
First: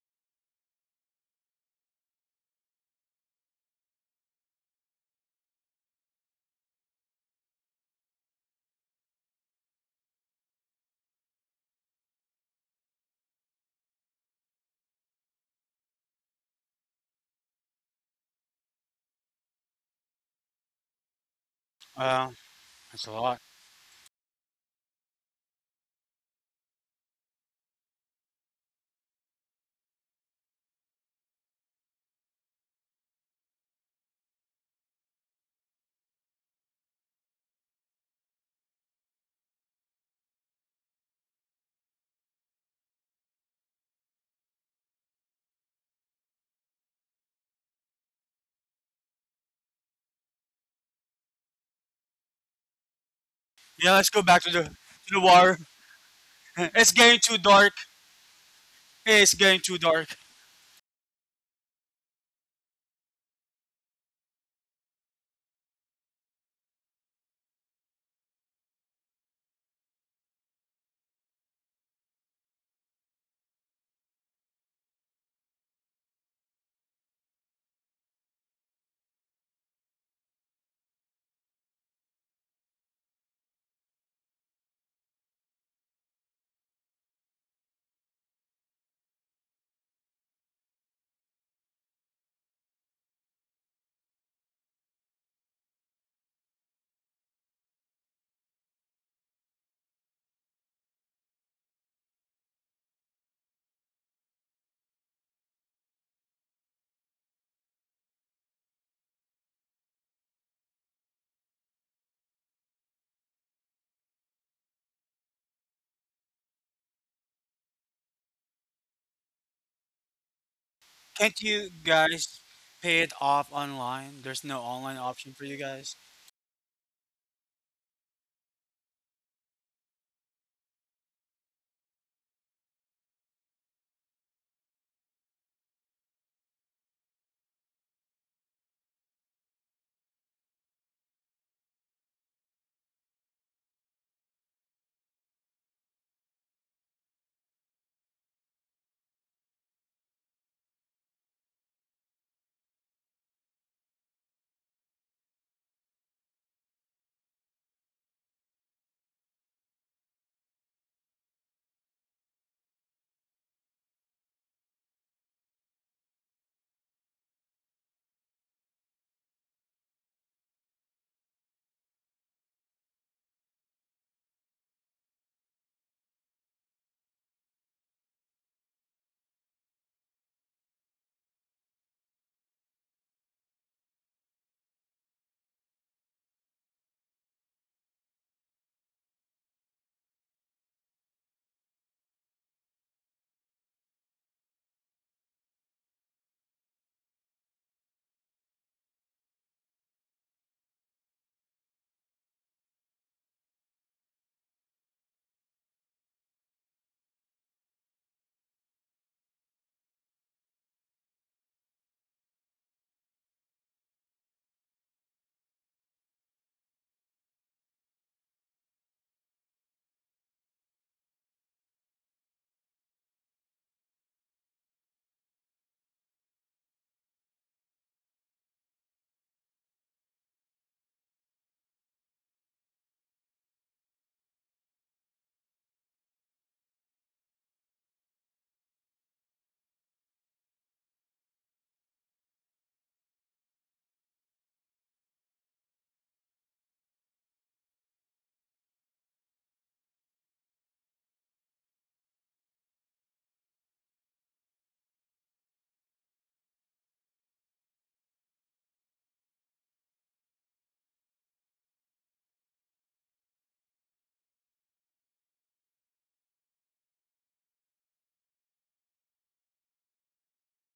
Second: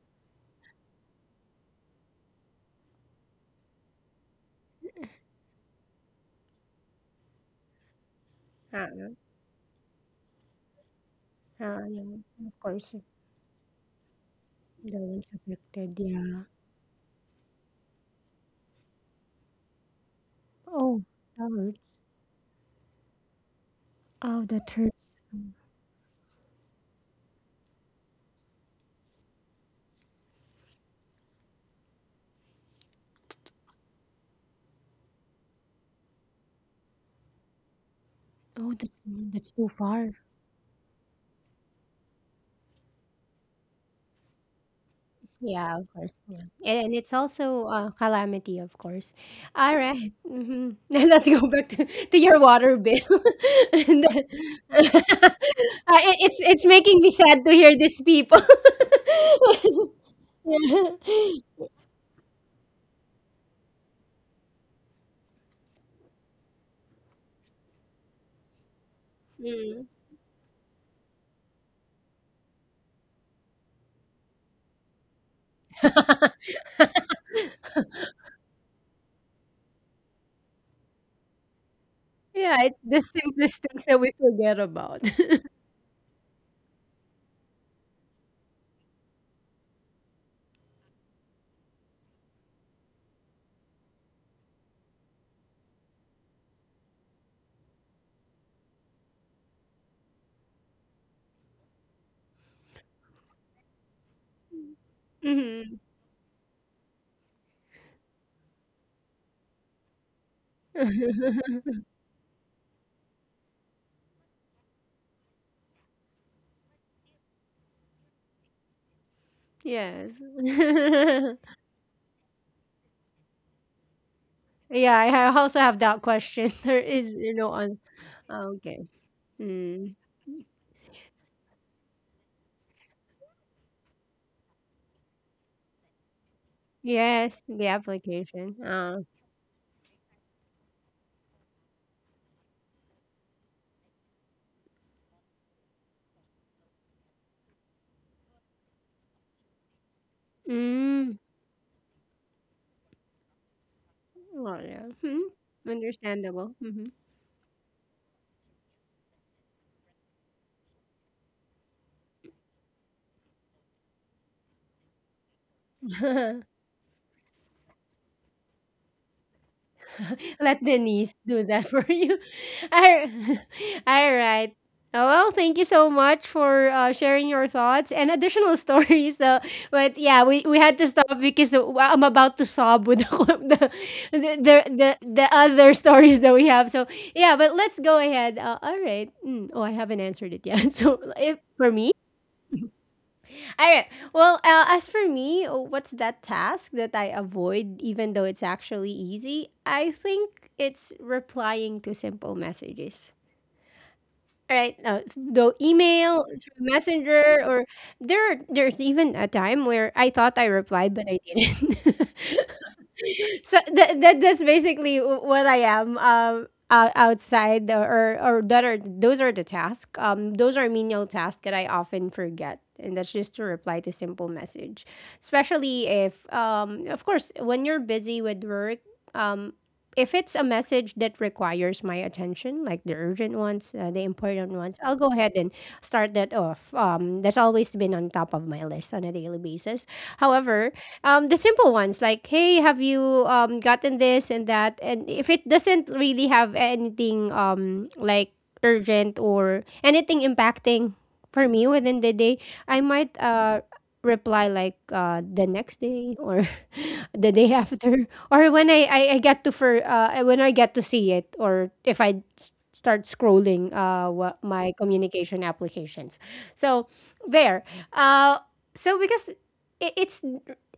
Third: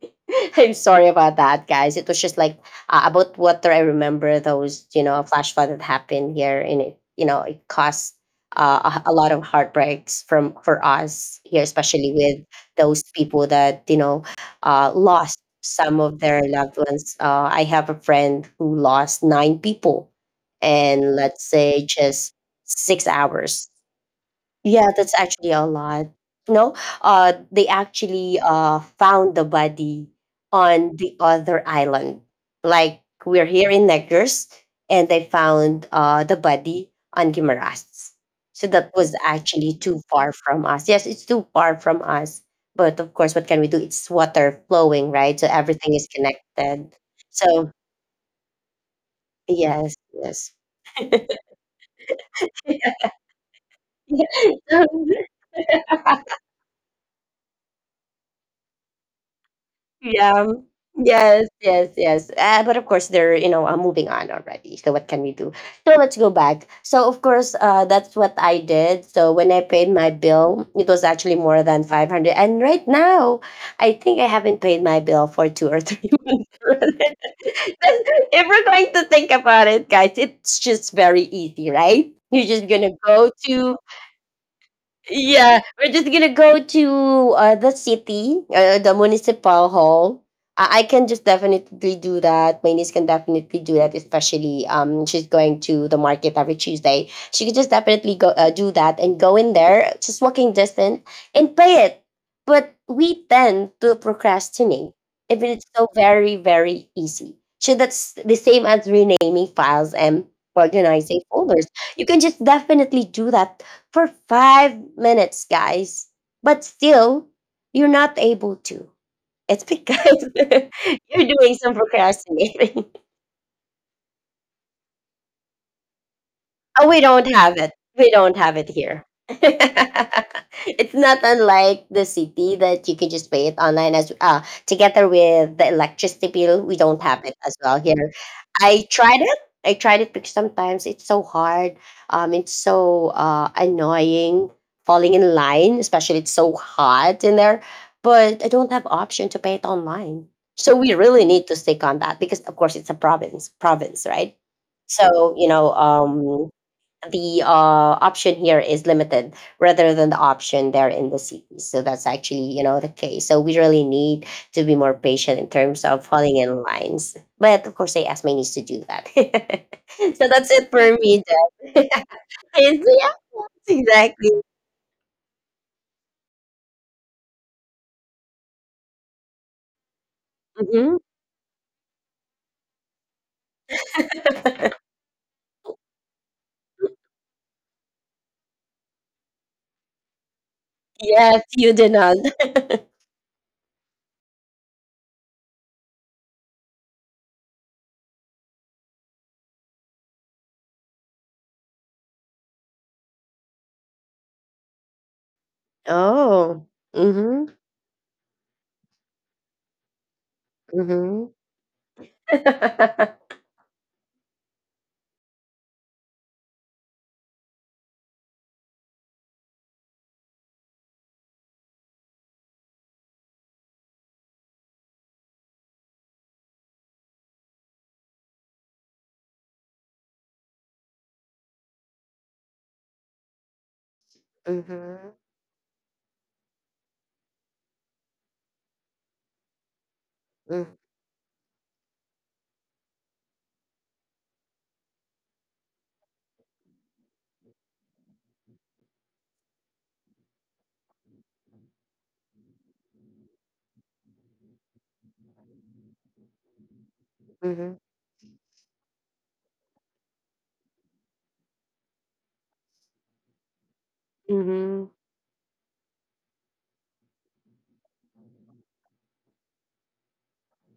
S2: I'm sorry about that, guys. It was just like about water. I remember those, flash flood that happened here, and it, it caused
S1: Uh-uh,
S2: a lot of heartbreaks from for us here,
S1: yeah,
S2: especially with
S1: of course,
S2: those people that
S1: the one's
S2: lost
S1: affected.
S2: some of their
S1: Yeah.
S2: loved ones. I have a friend who lost nine people,
S1: Oh,
S2: and let's
S1: that hurts.
S2: say
S3: Wow,
S2: just six
S3: that's a lot.
S2: hours
S1: Oh that
S2: Yeah,
S1: hurts.
S2: that's actually a lot. No, they actually found the body on the other island. Like we're here in Negros, and they found the body on Guimaras. So
S1: Oh,
S2: that was
S1: that's too
S2: actually too
S1: far.
S2: far from us. Yes, it's too far from us. But of course, what can we do? It's water flowing, right? So
S1: Yeah, of
S2: everything is
S1: course, yeah,
S2: connected.
S1: and it's also
S2: So
S1: a calamity, of course.
S2: yes,
S1: Alright,
S2: yes.
S1: mhm. Let's go back to your water bill.
S3: Yeah,
S1: And
S3: let's
S1: then
S3: go back to the water.
S1: ah, I it's
S3: It's
S1: making me
S3: getting too
S1: sad to
S3: dark.
S1: hear these people.
S3: It's getting too dark.
S2: Yeah.
S1: Yeah.
S2: Yes, yes, yes. But of course, they're moving on already. So what can we do? So let's go back. So of course, that's what I did. So when I
S1: Mm.
S2: paid my bill, it was actually more than 500. And right now, I think I haven't paid my bill for two or three months. If we're going to think about it, guys, it's just very easy, right? You're
S1: Yeah,
S2: just
S1: it's
S2: gonna
S1: the
S2: go
S1: simplest
S2: to.
S1: things that we forget about.
S2: Yeah, we're just gonna go to the city, the municipal hall. I can just definitely do that. My niece can definitely do that, especially she's going to the market every Tuesday. She could just definitely go do that and go in there, just walking distance, and play it. But we tend to procrastinate if it's
S1: Mhm.
S2: so very very easy. So that's the same as renaming files and organizing folders. You can just definitely do that for 5 minutes, guys. But still, you're not able to. It's
S1: Yes.
S2: because you're
S3: Can't
S2: doing
S3: you
S2: some
S3: guys
S2: procrastinating.
S3: pay it off online? There's no
S1: Yeah,
S3: online
S1: I
S3: option for you
S1: also have
S3: guys.
S1: that question. There
S2: Oh, we
S1: is,
S2: don't
S1: you know,
S2: have it.
S1: on
S2: We don't
S1: ah,
S2: have it
S1: okay.
S2: here.
S1: Mm.
S2: It's not unlike the city that you can just pay it online as together with the electricity bill. We don't have it
S1: Yes,
S2: as
S1: the
S2: well here.
S1: application.
S2: I
S1: Oh.
S2: tried it. I tried it because sometimes it's so hard. It's so annoying falling in line, especially it's so hot in there. But I don't have option to pay it online. So we
S1: Mm.
S2: really need to stick on that because of course it's a province, province, right?
S1: Well, yeah. Hmm.
S2: So
S1: Understandable. Mhm.
S2: the option here is limited rather than the option there in the cities. So that's actually, the case. So we really need to be more patient in terms of falling in lines. But of course, I ask my niece to do that. So that's
S1: Let
S2: it for
S1: Denise
S2: me,
S1: do that for
S2: Jen.
S1: you.
S2: Yes,
S1: All
S2: yes,
S1: all
S2: exactly.
S1: right. Oh, well, thank you so much for sharing your thoughts and additional stories. So, but yeah, we had to
S2: Hmm.
S1: stop because I'm about to sob with the other stories that we have. So, yeah, but let's go ahead. All right. Mm. Oh, I haven't answered it yet. So, if,
S2: Yes,
S1: for
S2: you
S1: me,
S2: did not.
S1: all right. Well, as for me, what's that task that I avoid, even though it's actually easy? I think it's replying to simple messages. All right. Though email,
S2: Oh.
S1: through messenger,
S2: Mm-hmm.
S1: or there, there's even a time where I thought I replied, but I
S2: Mm-hmm.
S1: didn't. So that, that that's basically what I am. Outside or that are those are the tasks. Those are menial tasks that I often forget, and that's just to reply to simple message, especially if of course, when you're busy with work, um. If it's a message that requires my attention, like the urgent ones, the important ones, I'll go
S2: Mm-hmm.
S1: ahead and start that off. That's always been on top of my list on a daily basis. However, the simple ones like, hey, have you gotten this and that? And if it doesn't really have anything like urgent or anything impacting for me within the day, I might reply like the next day or the day
S2: Mm-hmm.
S1: after or when I get to for when I get to see it or if I start scrolling my
S2: Mm-hmm.
S1: communication applications. So there. Uh, so because it, it's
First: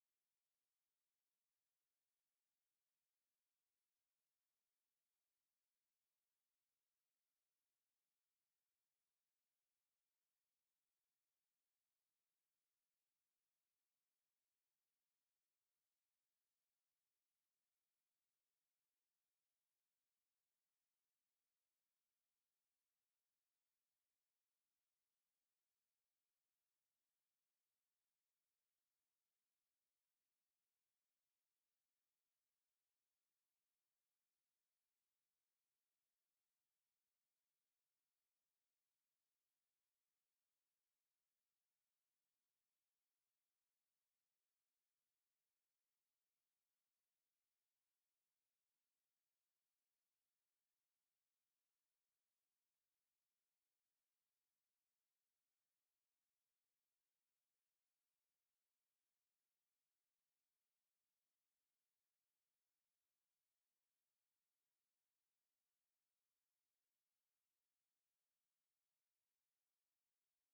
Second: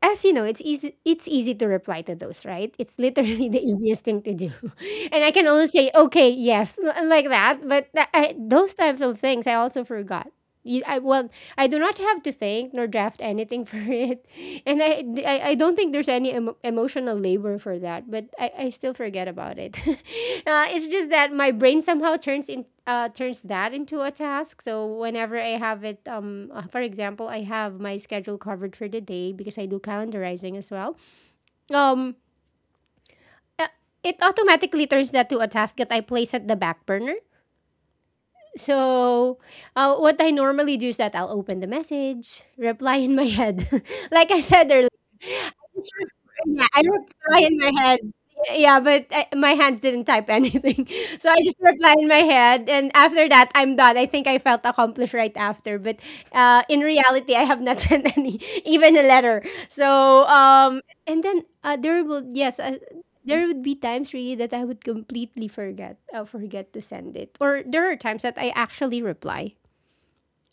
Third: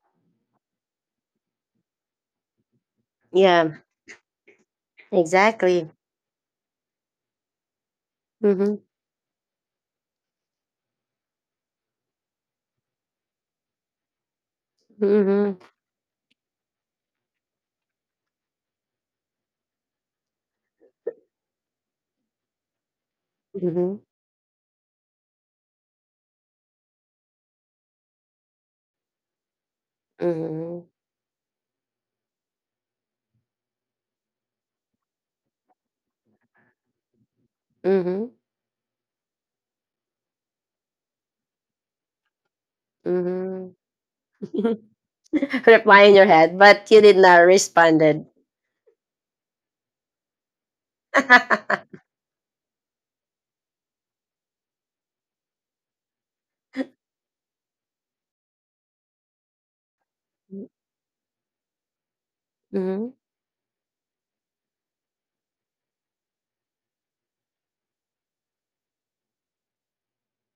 S1: as you know, it's easy to reply to those, right? It's literally the
S2: Yeah,
S1: easiest thing to do. And I can only
S2: exactly.
S1: say, okay, yes, like that. But those
S2: Mm-hmm.
S1: types of things I also forgot. Well, I do not have to think nor draft anything for it. And
S2: Mm-hmm.
S1: I don't think there's any emotional labor for that, but I still forget about it. Uh, it's just that my brain somehow turns in turns that
S2: Mm-hmm.
S1: into a task. So whenever I have it, for example, I have my schedule covered for the day because I do calendarizing as
S2: Mm-hmm.
S1: well. Um, uh, it automatically turns that to a task that I place at the back burner
S2: Mm-hmm.
S1: so, what I normally do is that I'll open the message, reply in my
S2: Mm-hmm.
S1: head. Like I said earlier, I just
S2: Reply
S1: re-
S2: in your head,
S1: yeah, I
S2: but you did not
S1: reply in my head.
S2: responded.
S1: Yeah, but my hands didn't type anything. So I just reply in my head. And after that, I'm done. I think I felt accomplished right after. But in reality, I have not sent any, even a letter. So, and then there will, yes,
S2: Mm-hmm.
S1: there would be times really that I would completely forget forget to send it. Or there are times that I actually reply.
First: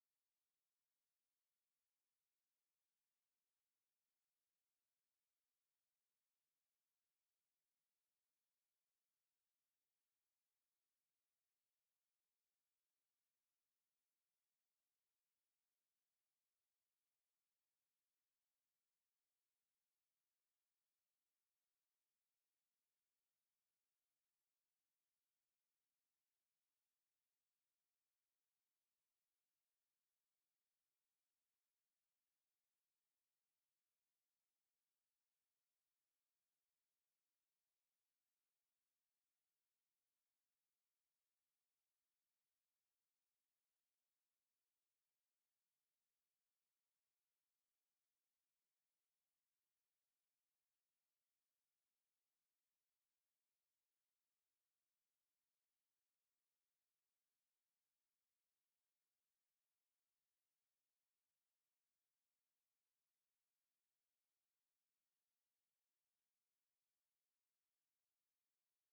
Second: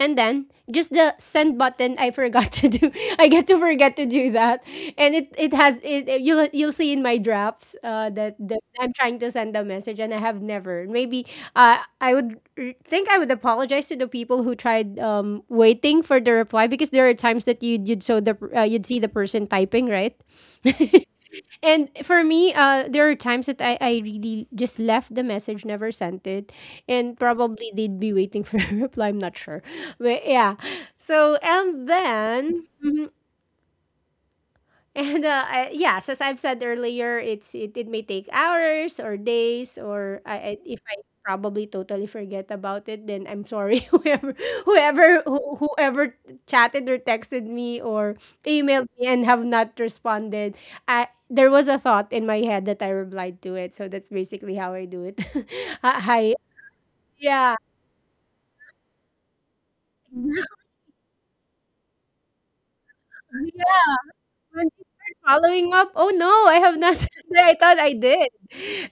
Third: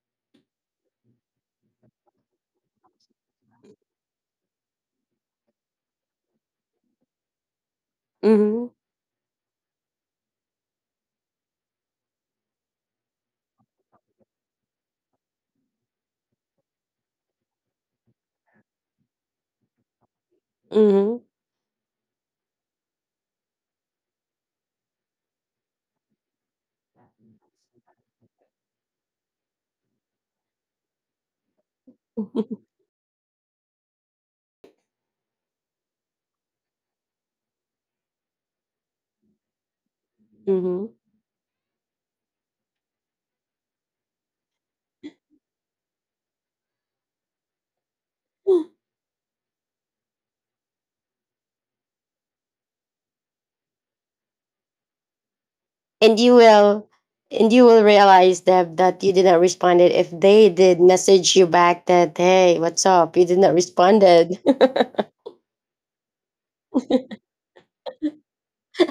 S1: And then just the send button I forgot to do. I get to forget to do that. And it has it you'll see in my drafts that, that
S2: Mm-hmm.
S1: I'm trying to send a message and I have never. Maybe I would think I would apologize to the people who tried waiting for the reply because there are times that you'd so the you'd see the person typing, right?
S2: Mm-hmm.
S1: And for me, there are times that I really just left the message, never sent it, and probably they'd be waiting for a reply. I'm not sure, but yeah. So and then and I, yes, as I've said earlier, it's it, it may take hours or days, or if
S2: Mm-hmm.
S1: I probably totally forget about it, then I'm sorry whoever chatted or texted me or emailed me and have not responded. I there was a thought in my head that I replied to it, so that's basically how I do it.
S2: and
S1: I
S2: you will and
S1: yeah.
S2: you will realize that you did not responded if they did message you back that, hey, what's up, you did not
S1: Yeah,
S2: responded.
S1: following up? Oh, no, I have not I thought I did.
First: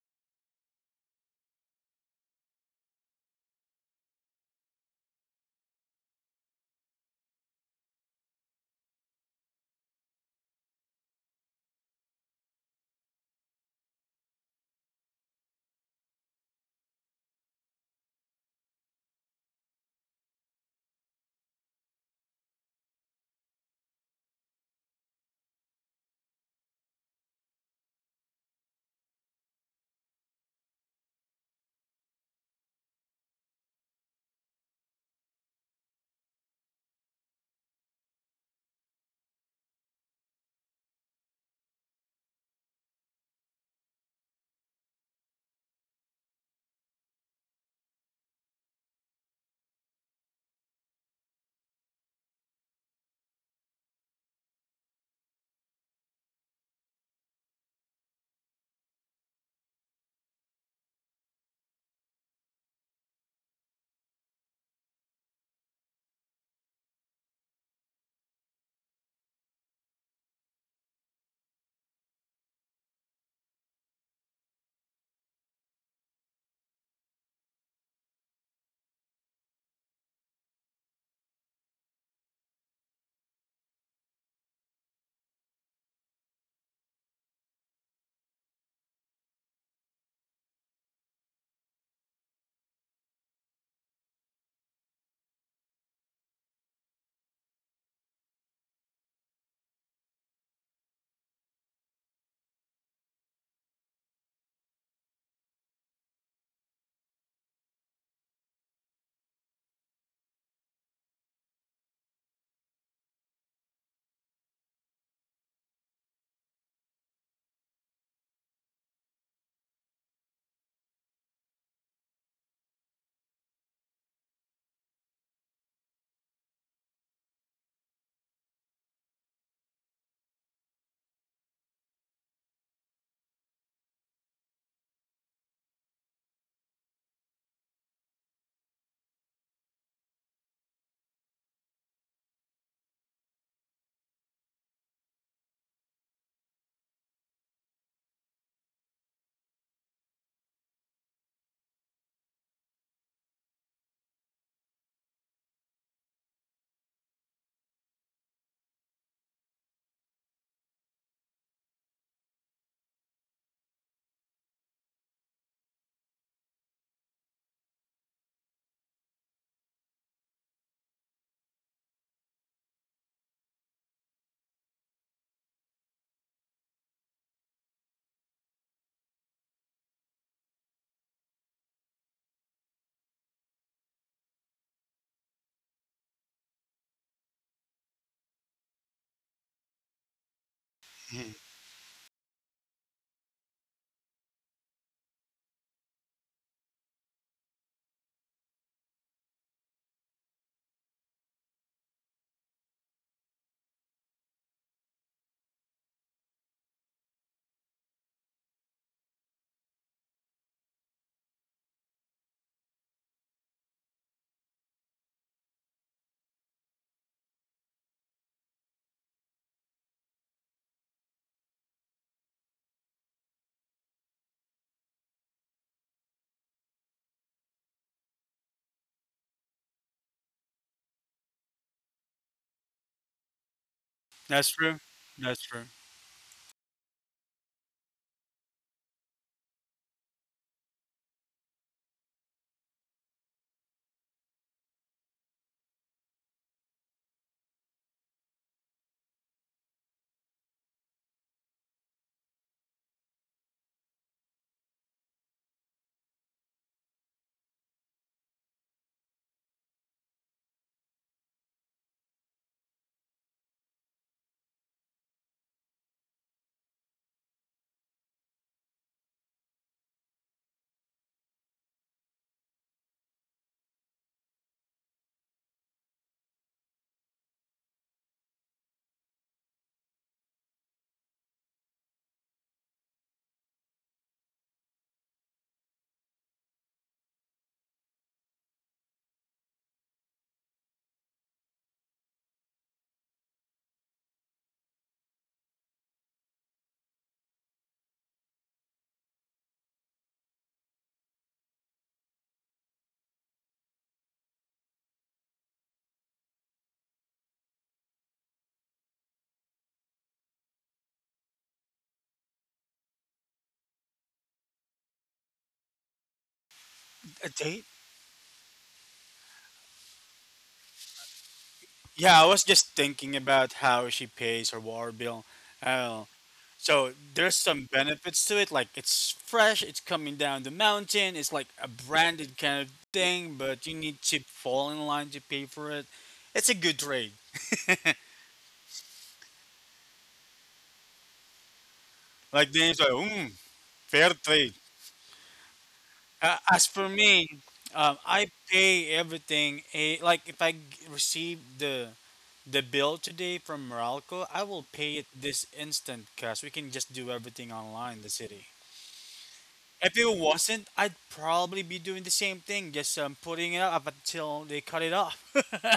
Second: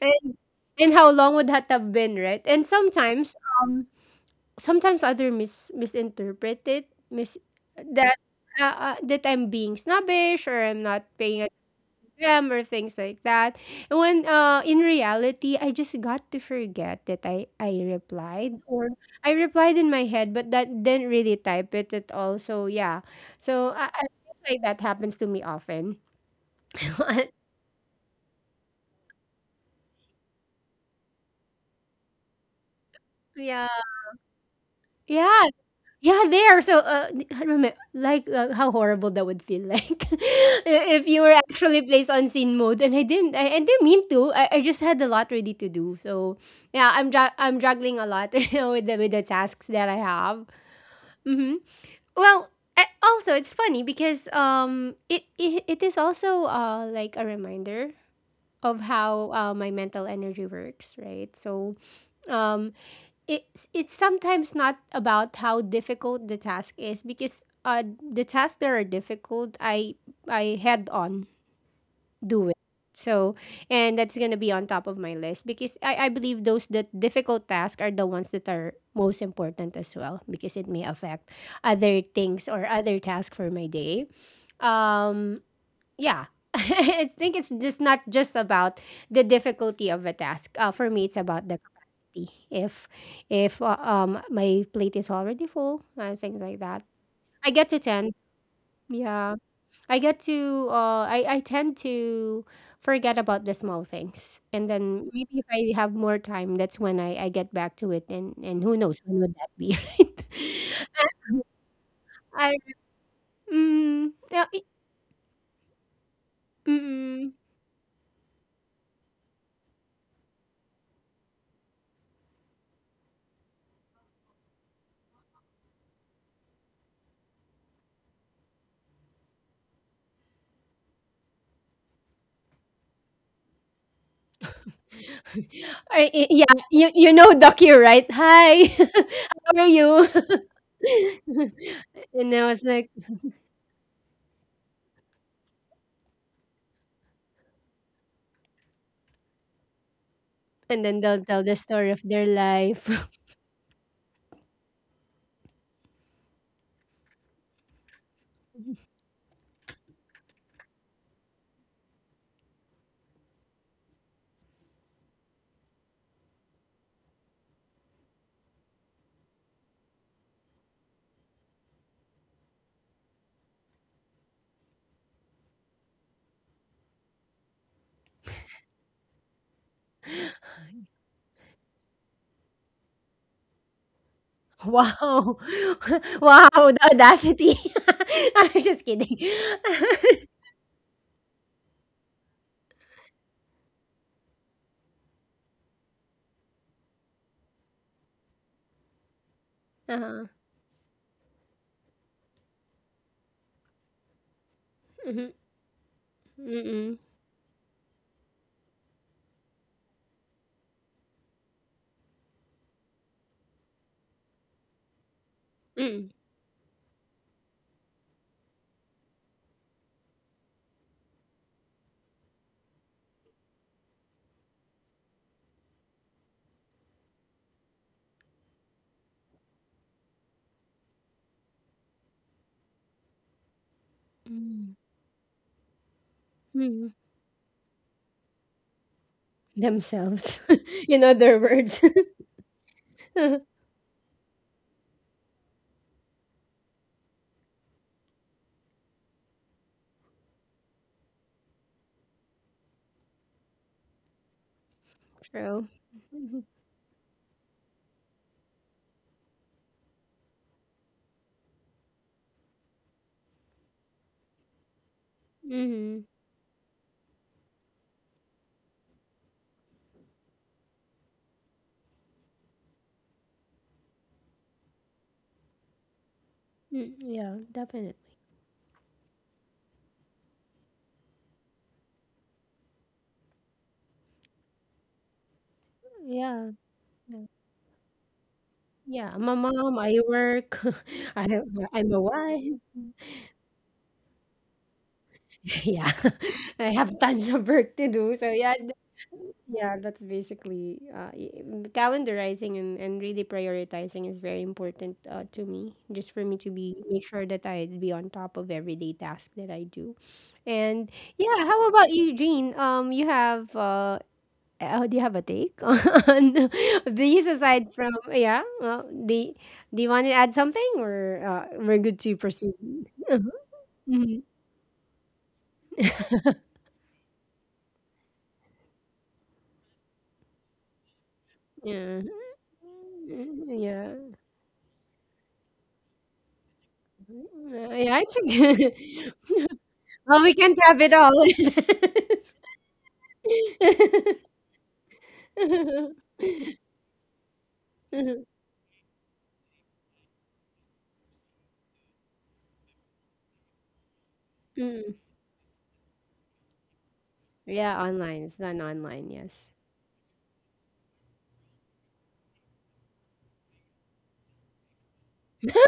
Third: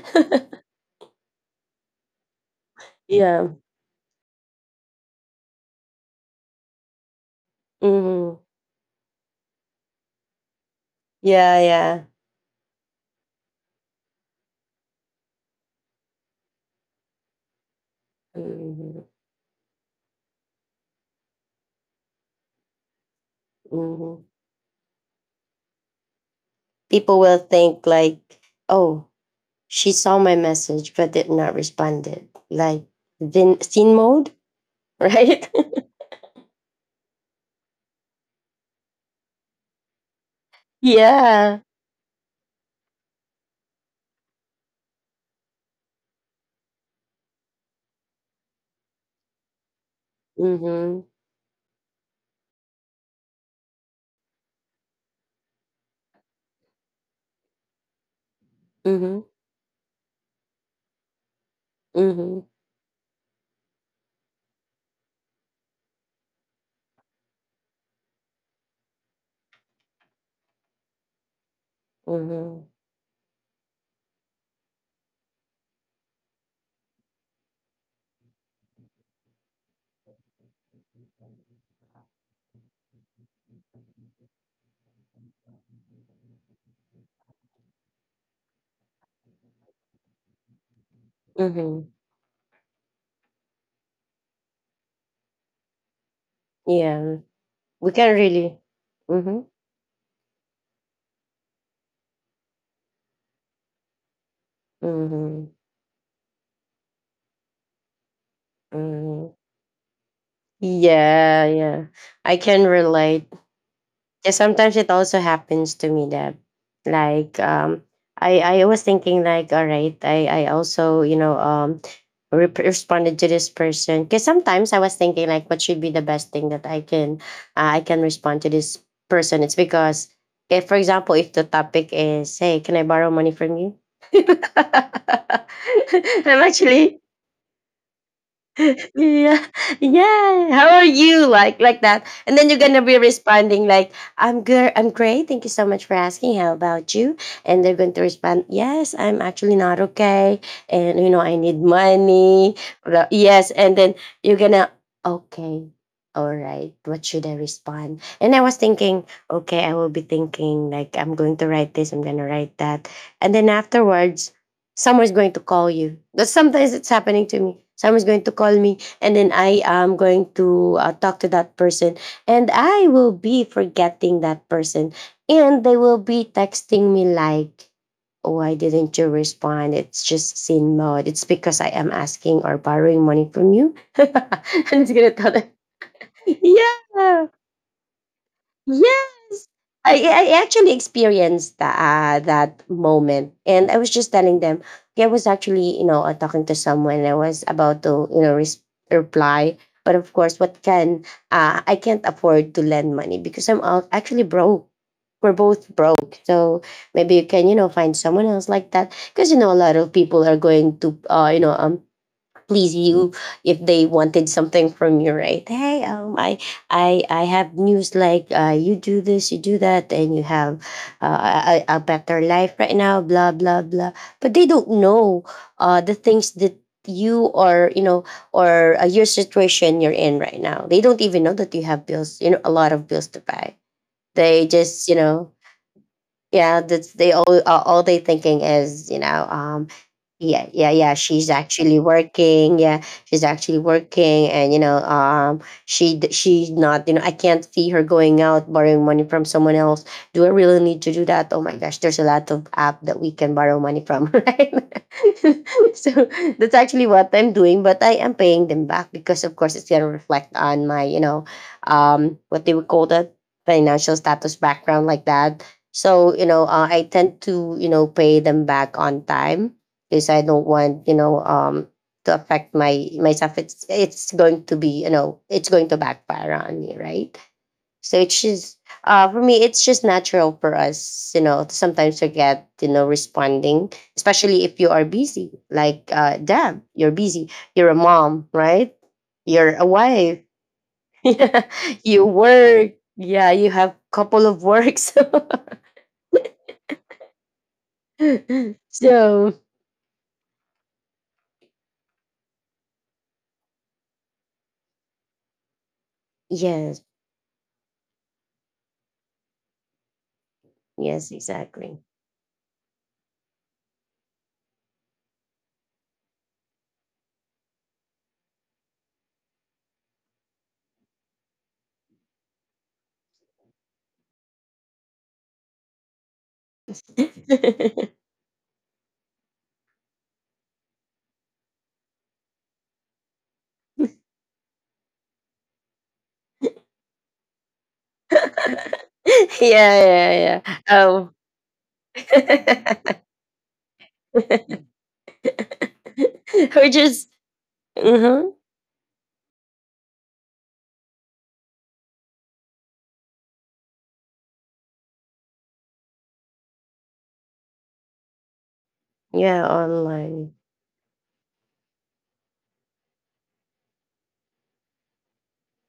S1: And and how long would that have been, right? And sometimes,
S2: Yeah.
S1: um, sometimes other misinterpret it, mis that
S2: Hmm.
S1: that I'm being snobbish or I'm not paying
S2: Yeah,
S1: attention
S2: yeah.
S1: to them or things like that. And when in reality, I just got to forget that I replied or
S2: Hmm.
S1: I replied in my head, but that didn't really type it at all. So yeah, so I
S2: Hmm.
S1: things like that happens to me often.
S2: People will think like, oh, she saw my message but did not respond it. Like, then
S1: Yeah.
S2: scene mode, right?
S1: Yeah. Yeah, there, so I remember like how horrible that would feel like if you were
S2: Yeah.
S1: actually placed on scene mode and I didn't mean to. I just had a lot ready to do. So, yeah, I'm juggling a lot you know, with the tasks that I have.
S2: Mm-hmm.
S1: Mhm. Well, also it's funny because it is also like a reminder of
S2: Mm-hmm.
S1: how my mental energy works, right? So,
S2: Mm-hmm.
S1: um it's sometimes not about how difficult the task is because the tasks that are difficult I head on do it.
S2: Mm-hmm.
S1: So and that's gonna be on top of my list because I believe those that difficult tasks are the ones that are most important as well because it may affect other things or other tasks for my day. Um yeah, I think it's just not just about the difficulty of a task, for me it's about the
S2: Mm-hmm.
S1: capacity if if my plate is already full and things like that
S2: Yeah.
S1: I get to
S2: We
S1: tend.
S2: can really.
S1: Yeah,
S2: Mm-hmm.
S1: I get to I tend to forget about the small things, and then maybe if
S2: Mm-hmm.
S1: I have more time that's when I get back to it, and who knows when
S2: Mm-hmm.
S1: would that be? Right.
S2: Yeah, yeah. I
S1: I,
S2: can relate. Yeah,
S1: yeah,
S2: sometimes it also happens to me that
S1: mm,
S2: like I was thinking like, all right, I also, re- responded to this person because sometimes I was thinking like what should be the best thing that I can respond to this person. It's because if for example if the topic is, hey, can I borrow money from you?
S1: or,
S2: I'm
S1: yeah, you
S2: actually
S1: you know Docu, right? Hi,
S2: yeah,
S1: how are you?
S2: yeah, how are you, like that.
S1: And
S2: And
S1: I
S2: then you're
S1: was
S2: gonna
S1: like,
S2: be responding like, I'm good, I'm great, thank you so much for asking, how about you. And they're going to respond, yes, I'm actually not okay.
S1: and
S2: And,
S1: then
S2: you know,
S1: they'll
S2: I
S1: tell
S2: need
S1: the story of their
S2: money.
S1: life.
S2: Blah, yes, and then you're gonna, okay, all right, what should I respond. And I was thinking, okay, I will be thinking like, I'm going to write this, I'm gonna write that. And then afterwards someone's going to call you. But sometimes it's happening to me. Someone's going to call me, and then I am going to talk to that person, and I will be forgetting that person, and they will be texting me like, "Oh, why didn't you respond? It's just sin mode. It's because I am asking or borrowing money from you." And
S1: Wow.
S2: it's gonna tell them,
S1: Wow, the
S2: "Yeah."
S1: audacity! I'm just kidding.
S2: Yes, I, I actually
S3: Mhm.
S2: experienced that moment, and I was just telling them. Okay, I was actually, you know, talking to someone. I was about to, you know, res- reply, but of
S1: Huh.
S2: course, what can I can't afford to lend money because I'm out- actually broke. We're
S1: Mm-hmm,
S2: both broke, so
S1: mm-mm,
S2: maybe you can, you know, find someone else like that. Because you know, a lot of people are going to, please you if they wanted something from you, right? Hey,
S1: mm-mm,
S2: I have news like, you do this, you do that, and you have a better life right now, blah blah blah. But they don't know the things that you are, you know, or your situation you're in right now. They don't even know that you have bills, you know, a lot of bills to pay. They
S3: That's
S1: mm-mm,
S3: true.
S2: just, you know,
S3: That's true.
S2: yeah, that's,
S1: mm-mm.
S2: they all, all they thinking is, you know, um,
S1: Themselves,
S2: yeah, yeah, yeah,
S1: you know
S2: she's
S1: their
S2: actually
S1: words.
S2: working. Yeah, she's actually working. And, you know, um, she's not, you know, I can't see her going out borrowing money from someone else. Do I really need to do that? Oh my gosh, there's a lot of app that we can borrow money from. Right?
S1: True.
S2: So
S1: Mm-hmm,
S2: that's actually what I'm doing, but I am paying them back because of course it's going to reflect on my, you know, um, what they would call that, financial status background, like that.
S1: mm-hmm.
S2: So, you know, I tend to, you know, pay them back on time because I don't want, you know, um, to affect my myself. It's going to be, you know, it's going to backfire on me,
S1: Mm,
S2: right?
S1: yeah, definitely.
S2: So it's just for me it's just natural for us, you know, to sometimes forget, you know, responding, especially if you are busy. Like,
S1: Yeah.
S2: Deb, you're busy, you're a mom, right?
S1: Yeah, I'm a
S2: You're a
S1: mom, I
S2: wife.
S1: work, I
S2: Yeah.
S1: I'm a
S2: You
S1: wife.
S2: work. Yeah, you have couple of works.
S1: Yeah, I have tons of work to do. So yeah,
S2: So
S1: yeah, that's basically calendarizing, and really prioritizing is very important, to me, just for me to be
S2: yes,
S1: make sure that I be on top of everyday task that I do. And
S2: yes,
S1: yeah, how
S2: exactly.
S1: about you, Jean? You have uh, do you have a take on
S3: A
S1: these
S3: date?
S1: aside from yeah? Well, do you want to add something, or we're good to
S3: Yeah, I was
S1: proceed?
S3: just thinking
S1: Uh-huh.
S3: about how she
S1: Mhm.
S3: pays her water bill. Oh, so there's some benefits to it. Like it's fresh, it's coming down the mountain. It's like a
S1: Yeah,
S3: branded kind of thing, but you
S1: yeah.
S3: need to fall in line to pay for it. It's a good trade.
S1: Yeah. It's okay. Well, we
S2: Yeah, yeah, yeah.
S1: can't have it
S2: Oh.
S1: all.
S3: Like then you say, fair trade. As
S2: Or
S3: for
S2: just,
S3: me, I
S2: hmm,
S3: pay everything. Like if I receive the bill today from Meralco, I will pay
S1: Mm.
S3: it this instant because we can just do everything
S1: Yeah,
S3: online in the
S1: online. It's
S3: city.
S1: done online. Yes.
S2: yeah,
S3: If it
S2: online.
S3: wasn't, I'd probably be doing the same thing, just putting it up until they cut it off.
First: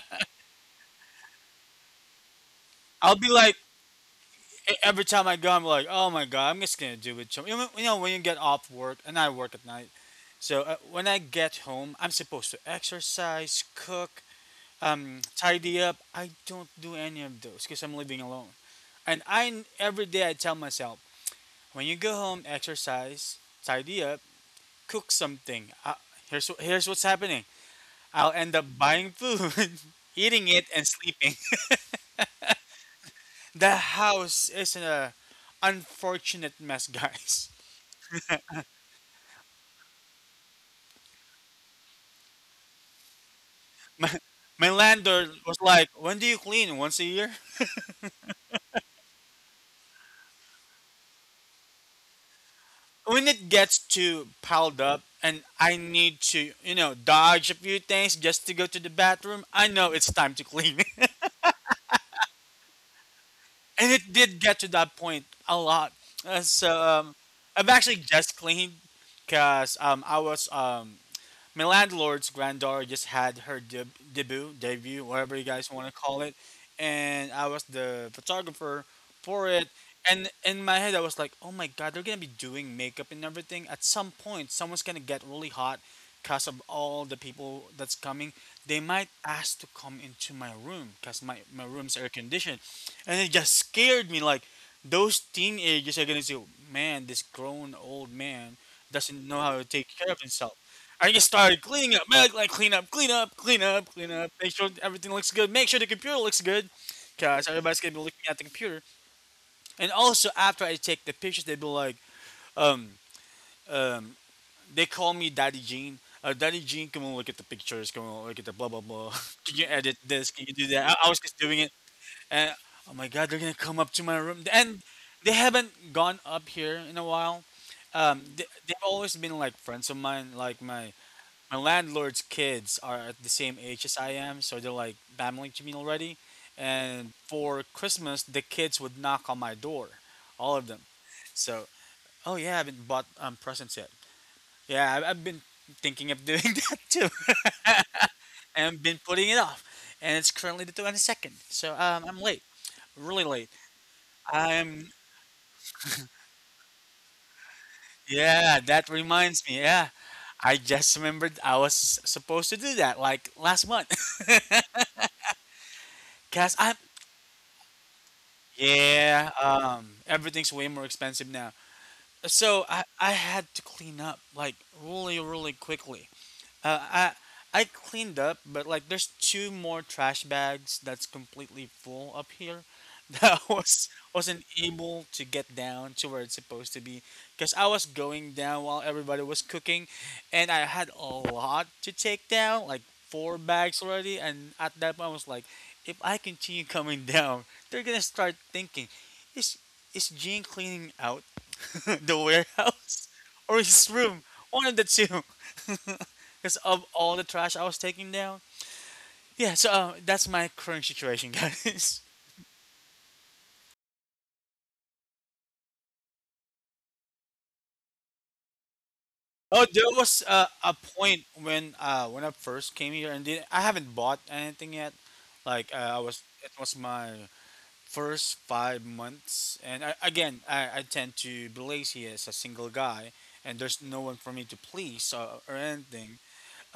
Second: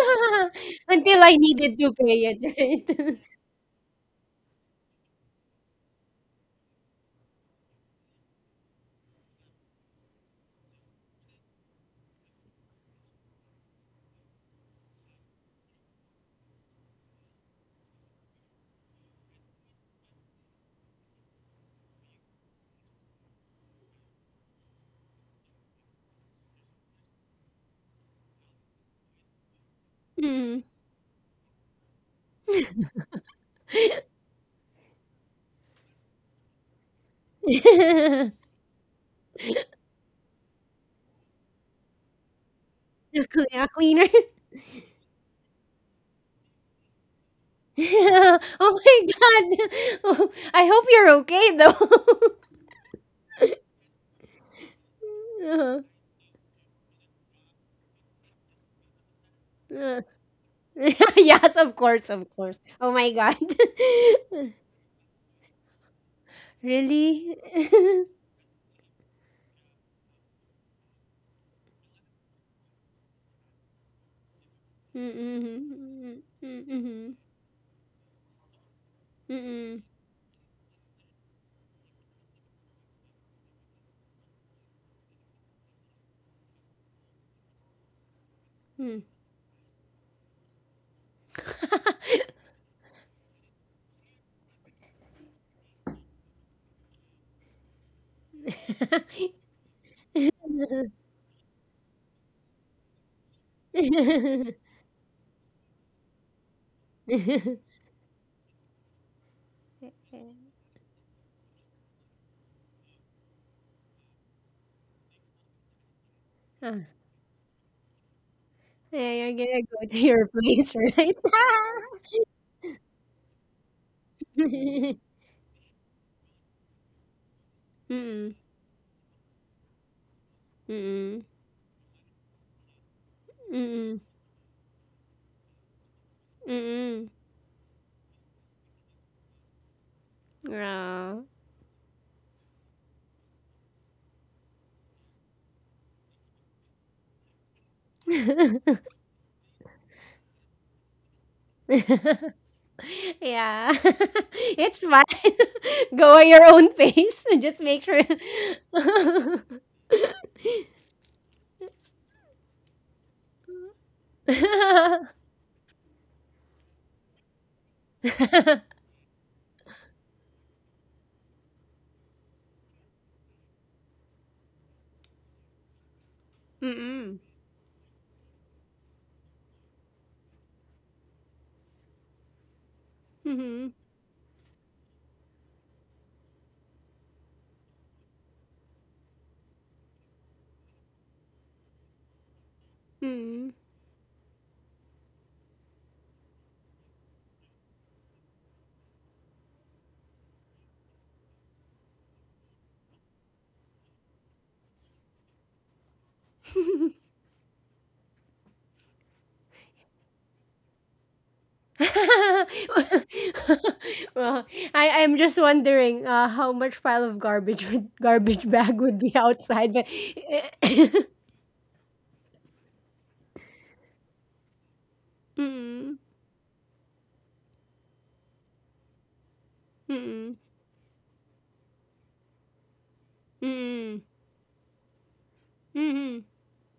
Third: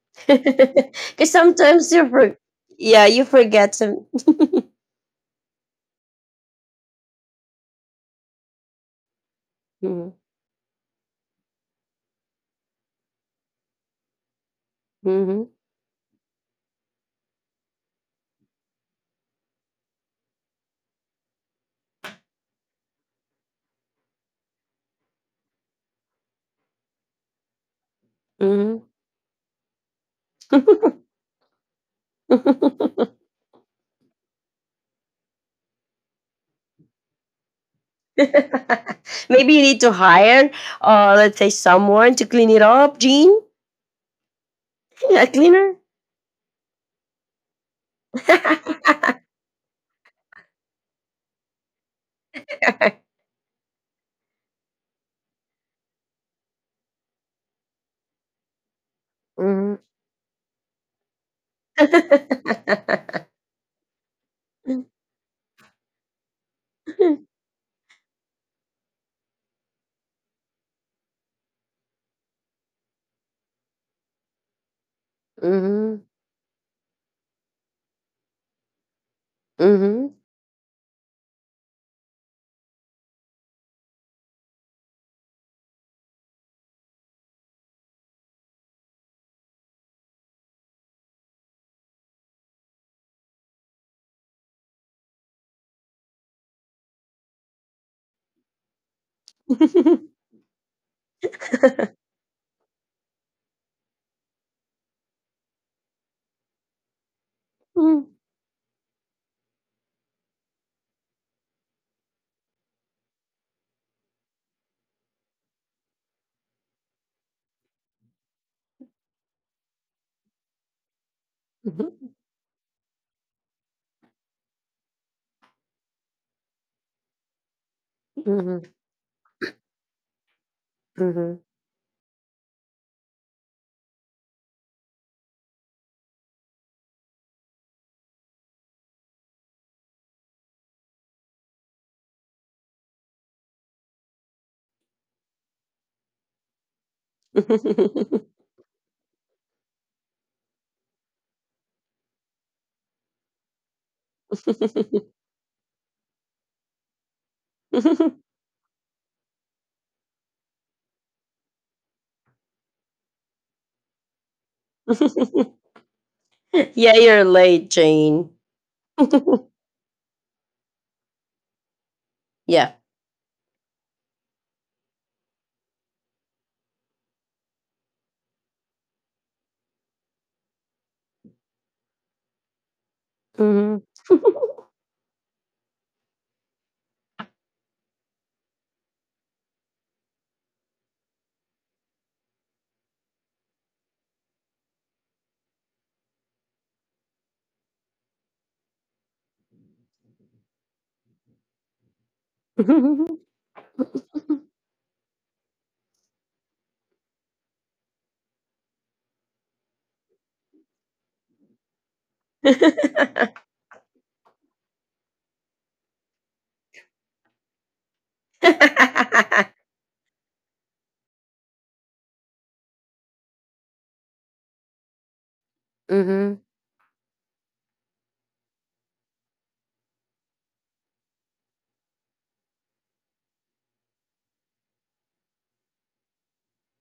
S1: Until
S2: Cause
S1: I needed
S2: sometimes
S1: to
S2: you
S1: pay
S2: for,
S1: it,
S2: yeah,
S1: right?
S3: I'll
S2: you
S3: be like
S2: forget some.
S3: every time I go, I'm like, oh my god, I'm just gonna do it. You know, when you get off work, and I work at night,
S2: Mhm,
S3: so when I get home, I'm supposed to exercise, cook,
S2: mhm,
S3: tidy up. I don't do any of those because I'm living alone. And I every day I tell myself, when you go home, exercise, tidy up, cook something. Here's what's happening. I'll end up
S2: mhm.
S3: buying food, eating
S1: Mm.
S3: it, and sleeping. The house is in a unfortunate mess, guys.
S2: Maybe you need to hire let's say someone to clean it up,
S1: A,
S2: Jean,
S1: a cleaner.
S3: My
S2: a
S3: landlord was
S2: cleaner.
S3: like, "When do you clean? Once a year?"
S1: Oh my god. Oh, I hope you're okay though.
S3: When it gets too piled up and I
S1: Uh-huh.
S3: need to, you know, dodge a few things just to go to the bathroom, I
S2: Mhm.
S3: know
S1: Uh,
S3: it's time to clean.
S1: yes, of course, of course. Oh my god.
S3: And it did get to that point a lot. So
S1: Really?
S3: I've actually just cleaned because I was my landlord's granddaughter just had her debut, whatever
S1: Mm-mm,
S3: you guys want to
S2: Mhm,
S3: call
S1: mm-mm,
S3: it,
S1: mm-mm,
S3: and I was the photographer for it.
S1: mm-mm,
S2: mhm.
S3: And in my head, I was like, "Oh my God, they're gonna be doing makeup and everything. At some point, someone's gonna get really hot because of all the people that's coming. They might ask to come into my room because my room's air conditioned." And it just scared me. Like those teenagers are gonna say, "Man, this grown old man doesn't know how to take care of himself." I just started cleaning up, like, clean up, clean up, clean up, clean up. Make sure everything looks good. Make sure the computer looks good, cause
S1: mm.
S3: everybody's gonna
S2: Mhm.
S3: be looking at the computer. And also after I take the pictures, they'd be like, um, um, they call me Daddy Gene. Daddy
S1: Huh.
S3: Gene, come and look at the pictures. Come and look at the blah blah
S1: Yeah,
S3: blah.
S1: you're
S3: Can
S1: gonna
S3: you
S1: go
S3: edit
S1: to your
S3: this? Can you do
S1: place,
S3: that? I
S1: right?
S3: was just doing it,
S2: Mhm.
S3: and oh my god, they're gonna come up to my room. And
S1: Mm-mm,
S3: they haven't gone up here in a while. They've always been like friends of mine, like my
S2: Mhm.
S1: mm-mm,
S2: Mhm.
S3: my landlord's kids are at the same age as
S1: mm-mm,
S3: I am, so they're like family to me already.
S1: mm-mm.
S3: And for Christmas, the kids would knock on my door, all of them.
S1: Aw.
S3: So, oh yeah, I haven't bought presents yet. Yeah, I've been thinking of doing that too, and been putting it off. And it's currently the 22nd, so I'm late, really late.
S1: Yeah. It's
S3: I'm
S1: fine. Go at your own pace. Just make sure.
S3: Yeah, that reminds me. Yeah, I just remembered I was supposed to do that like last month. Cause I'm
S2: Yeah, you're late, Jane.
S3: Yeah, everything's way more expensive now. So
S2: Yeah.
S3: I had to clean up like really, really quickly. Uh, I
S1: Mm-mm.
S3: I cleaned up, but like there's two more trash bags that's completely full up here that I
S1: Mhm.
S2: Mhm.
S3: was wasn't able to get down to where it's supposed to be because I was going down while everybody was cooking, and I had a lot to take down, like four
S1: Mhm.
S3: bags already, and at that point I was like, if I continue coming down, they're gonna start thinking, is is Gene cleaning out the warehouse or his room? One of the two. Because of all the trash I was taking down. Yeah, so that's my current situation, guys.
S1: Well, I'm just wondering, how much pile of garbage would, garbage bag would be
S3: Oh,
S1: outside, but
S3: there was a point when I first came here, and then I haven't bought anything yet.
S1: mm-mm,
S2: Mhm.
S3: It was my first 5 months, and I,
S1: mm-mm,
S3: again, I, I tend to be lazy as a single guy, and there's
S1: mm-mm,
S3: no one for me to please or anything.
S1: mm-mm,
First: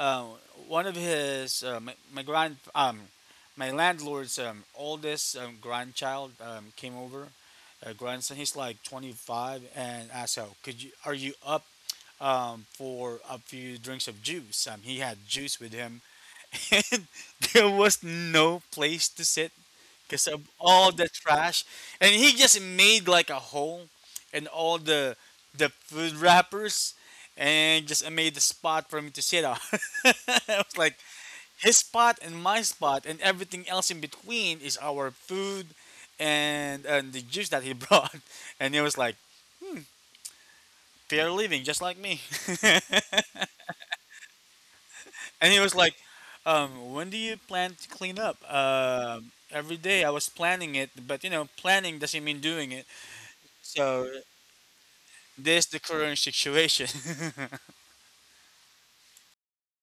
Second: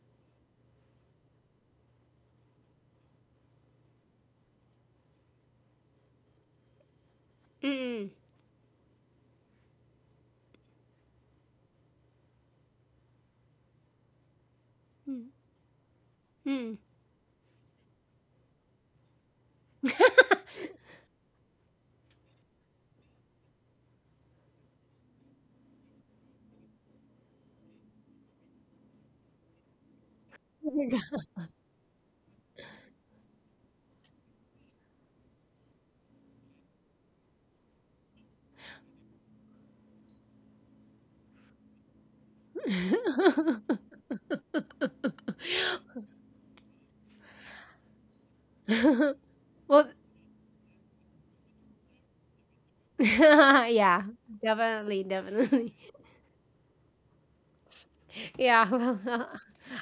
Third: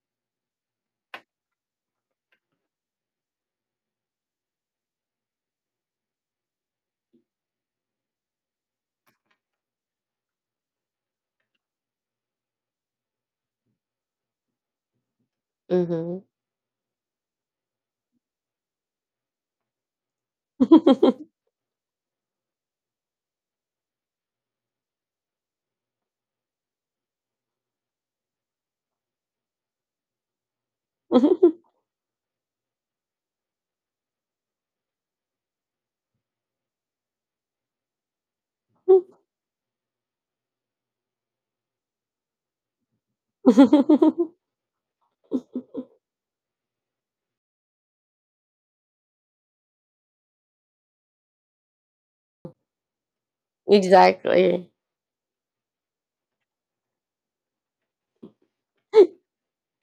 S3: Uh, one of his my, my grand my landlord's oldest grandchild, came over. A grandson, he's like 25, and asked, "How could you— are you up, for a few drinks of juice?" He had juice with him.
S2: Mhm.
S1: mm-mm,
S3: and there was no place to sit because of all the trash, and he just made like a hole, and all the food wrappers, and just made a spot for me to sit on. it was like
S1: mm-mm.
S2: Mhm.
S3: his spot and my spot, and everything else in between is our food and the juice that he brought. and he was like fair living just like me. and he was like, "When do you plan to clean up?" Every
S1: Well,
S3: day I was planning it, but you know, planning doesn't mean doing it.
S1: yeah,
S3: So
S2: Exactly.
S1: definitely,
S3: this
S1: definitely.
S3: the current situation.
S1: Yeah, well,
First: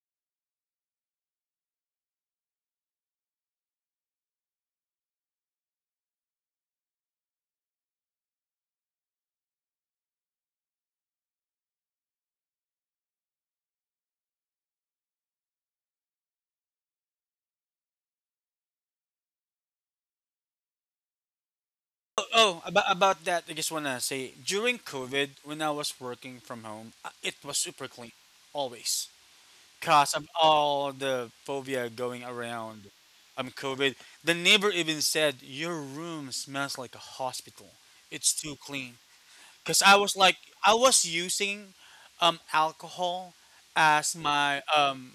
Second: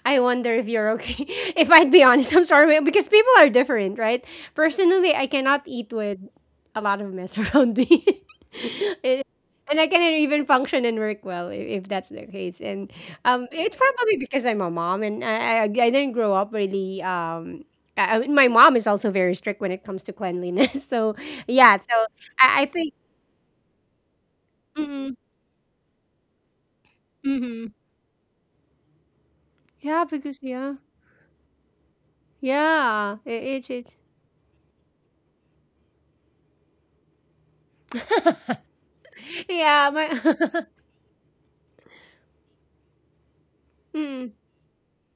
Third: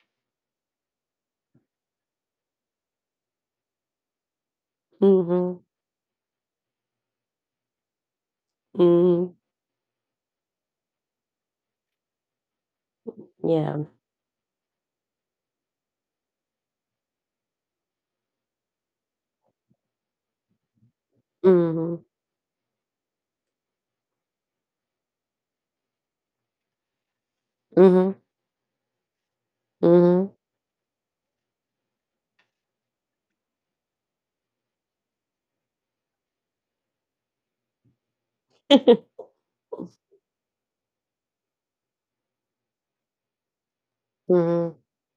S1: I wonder if you're okay. If I'd be honest, I'm sorry because people are different, right? Personally, I
S2: Mhm.
S1: cannot eat with a lot of mess around me. It-
S2: Mhm.
S1: and I cannot even function and work well if, that's the case. And it's
S2: Yeah.
S1: probably because I'm a mom and I didn't grow up really. My mom is also very strict when it comes to cleanliness. So, yeah, so
S2: Mhm.
S3: oh,
S1: I,
S3: oh,
S1: I
S3: about,
S1: think.
S3: about that, I just wanna say, during
S1: Mm-hmm,
S3: COVID, when I was working from home, it was
S1: mm-hmm.
S3: super
S2: Mhm.
S3: clean, always.
S1: Yeah,
S3: Cause of
S2: Mhm.
S1: because, yeah.
S3: all the phobia going around,
S1: Yeah, it is.
S3: COVID. The neighbor even said your room smells like a hospital. It's too clean. Cause
S1: Yeah,
S3: I was like,
S1: my
S3: I was using alcohol as
S1: mm,
S3: my
S2: Mhm.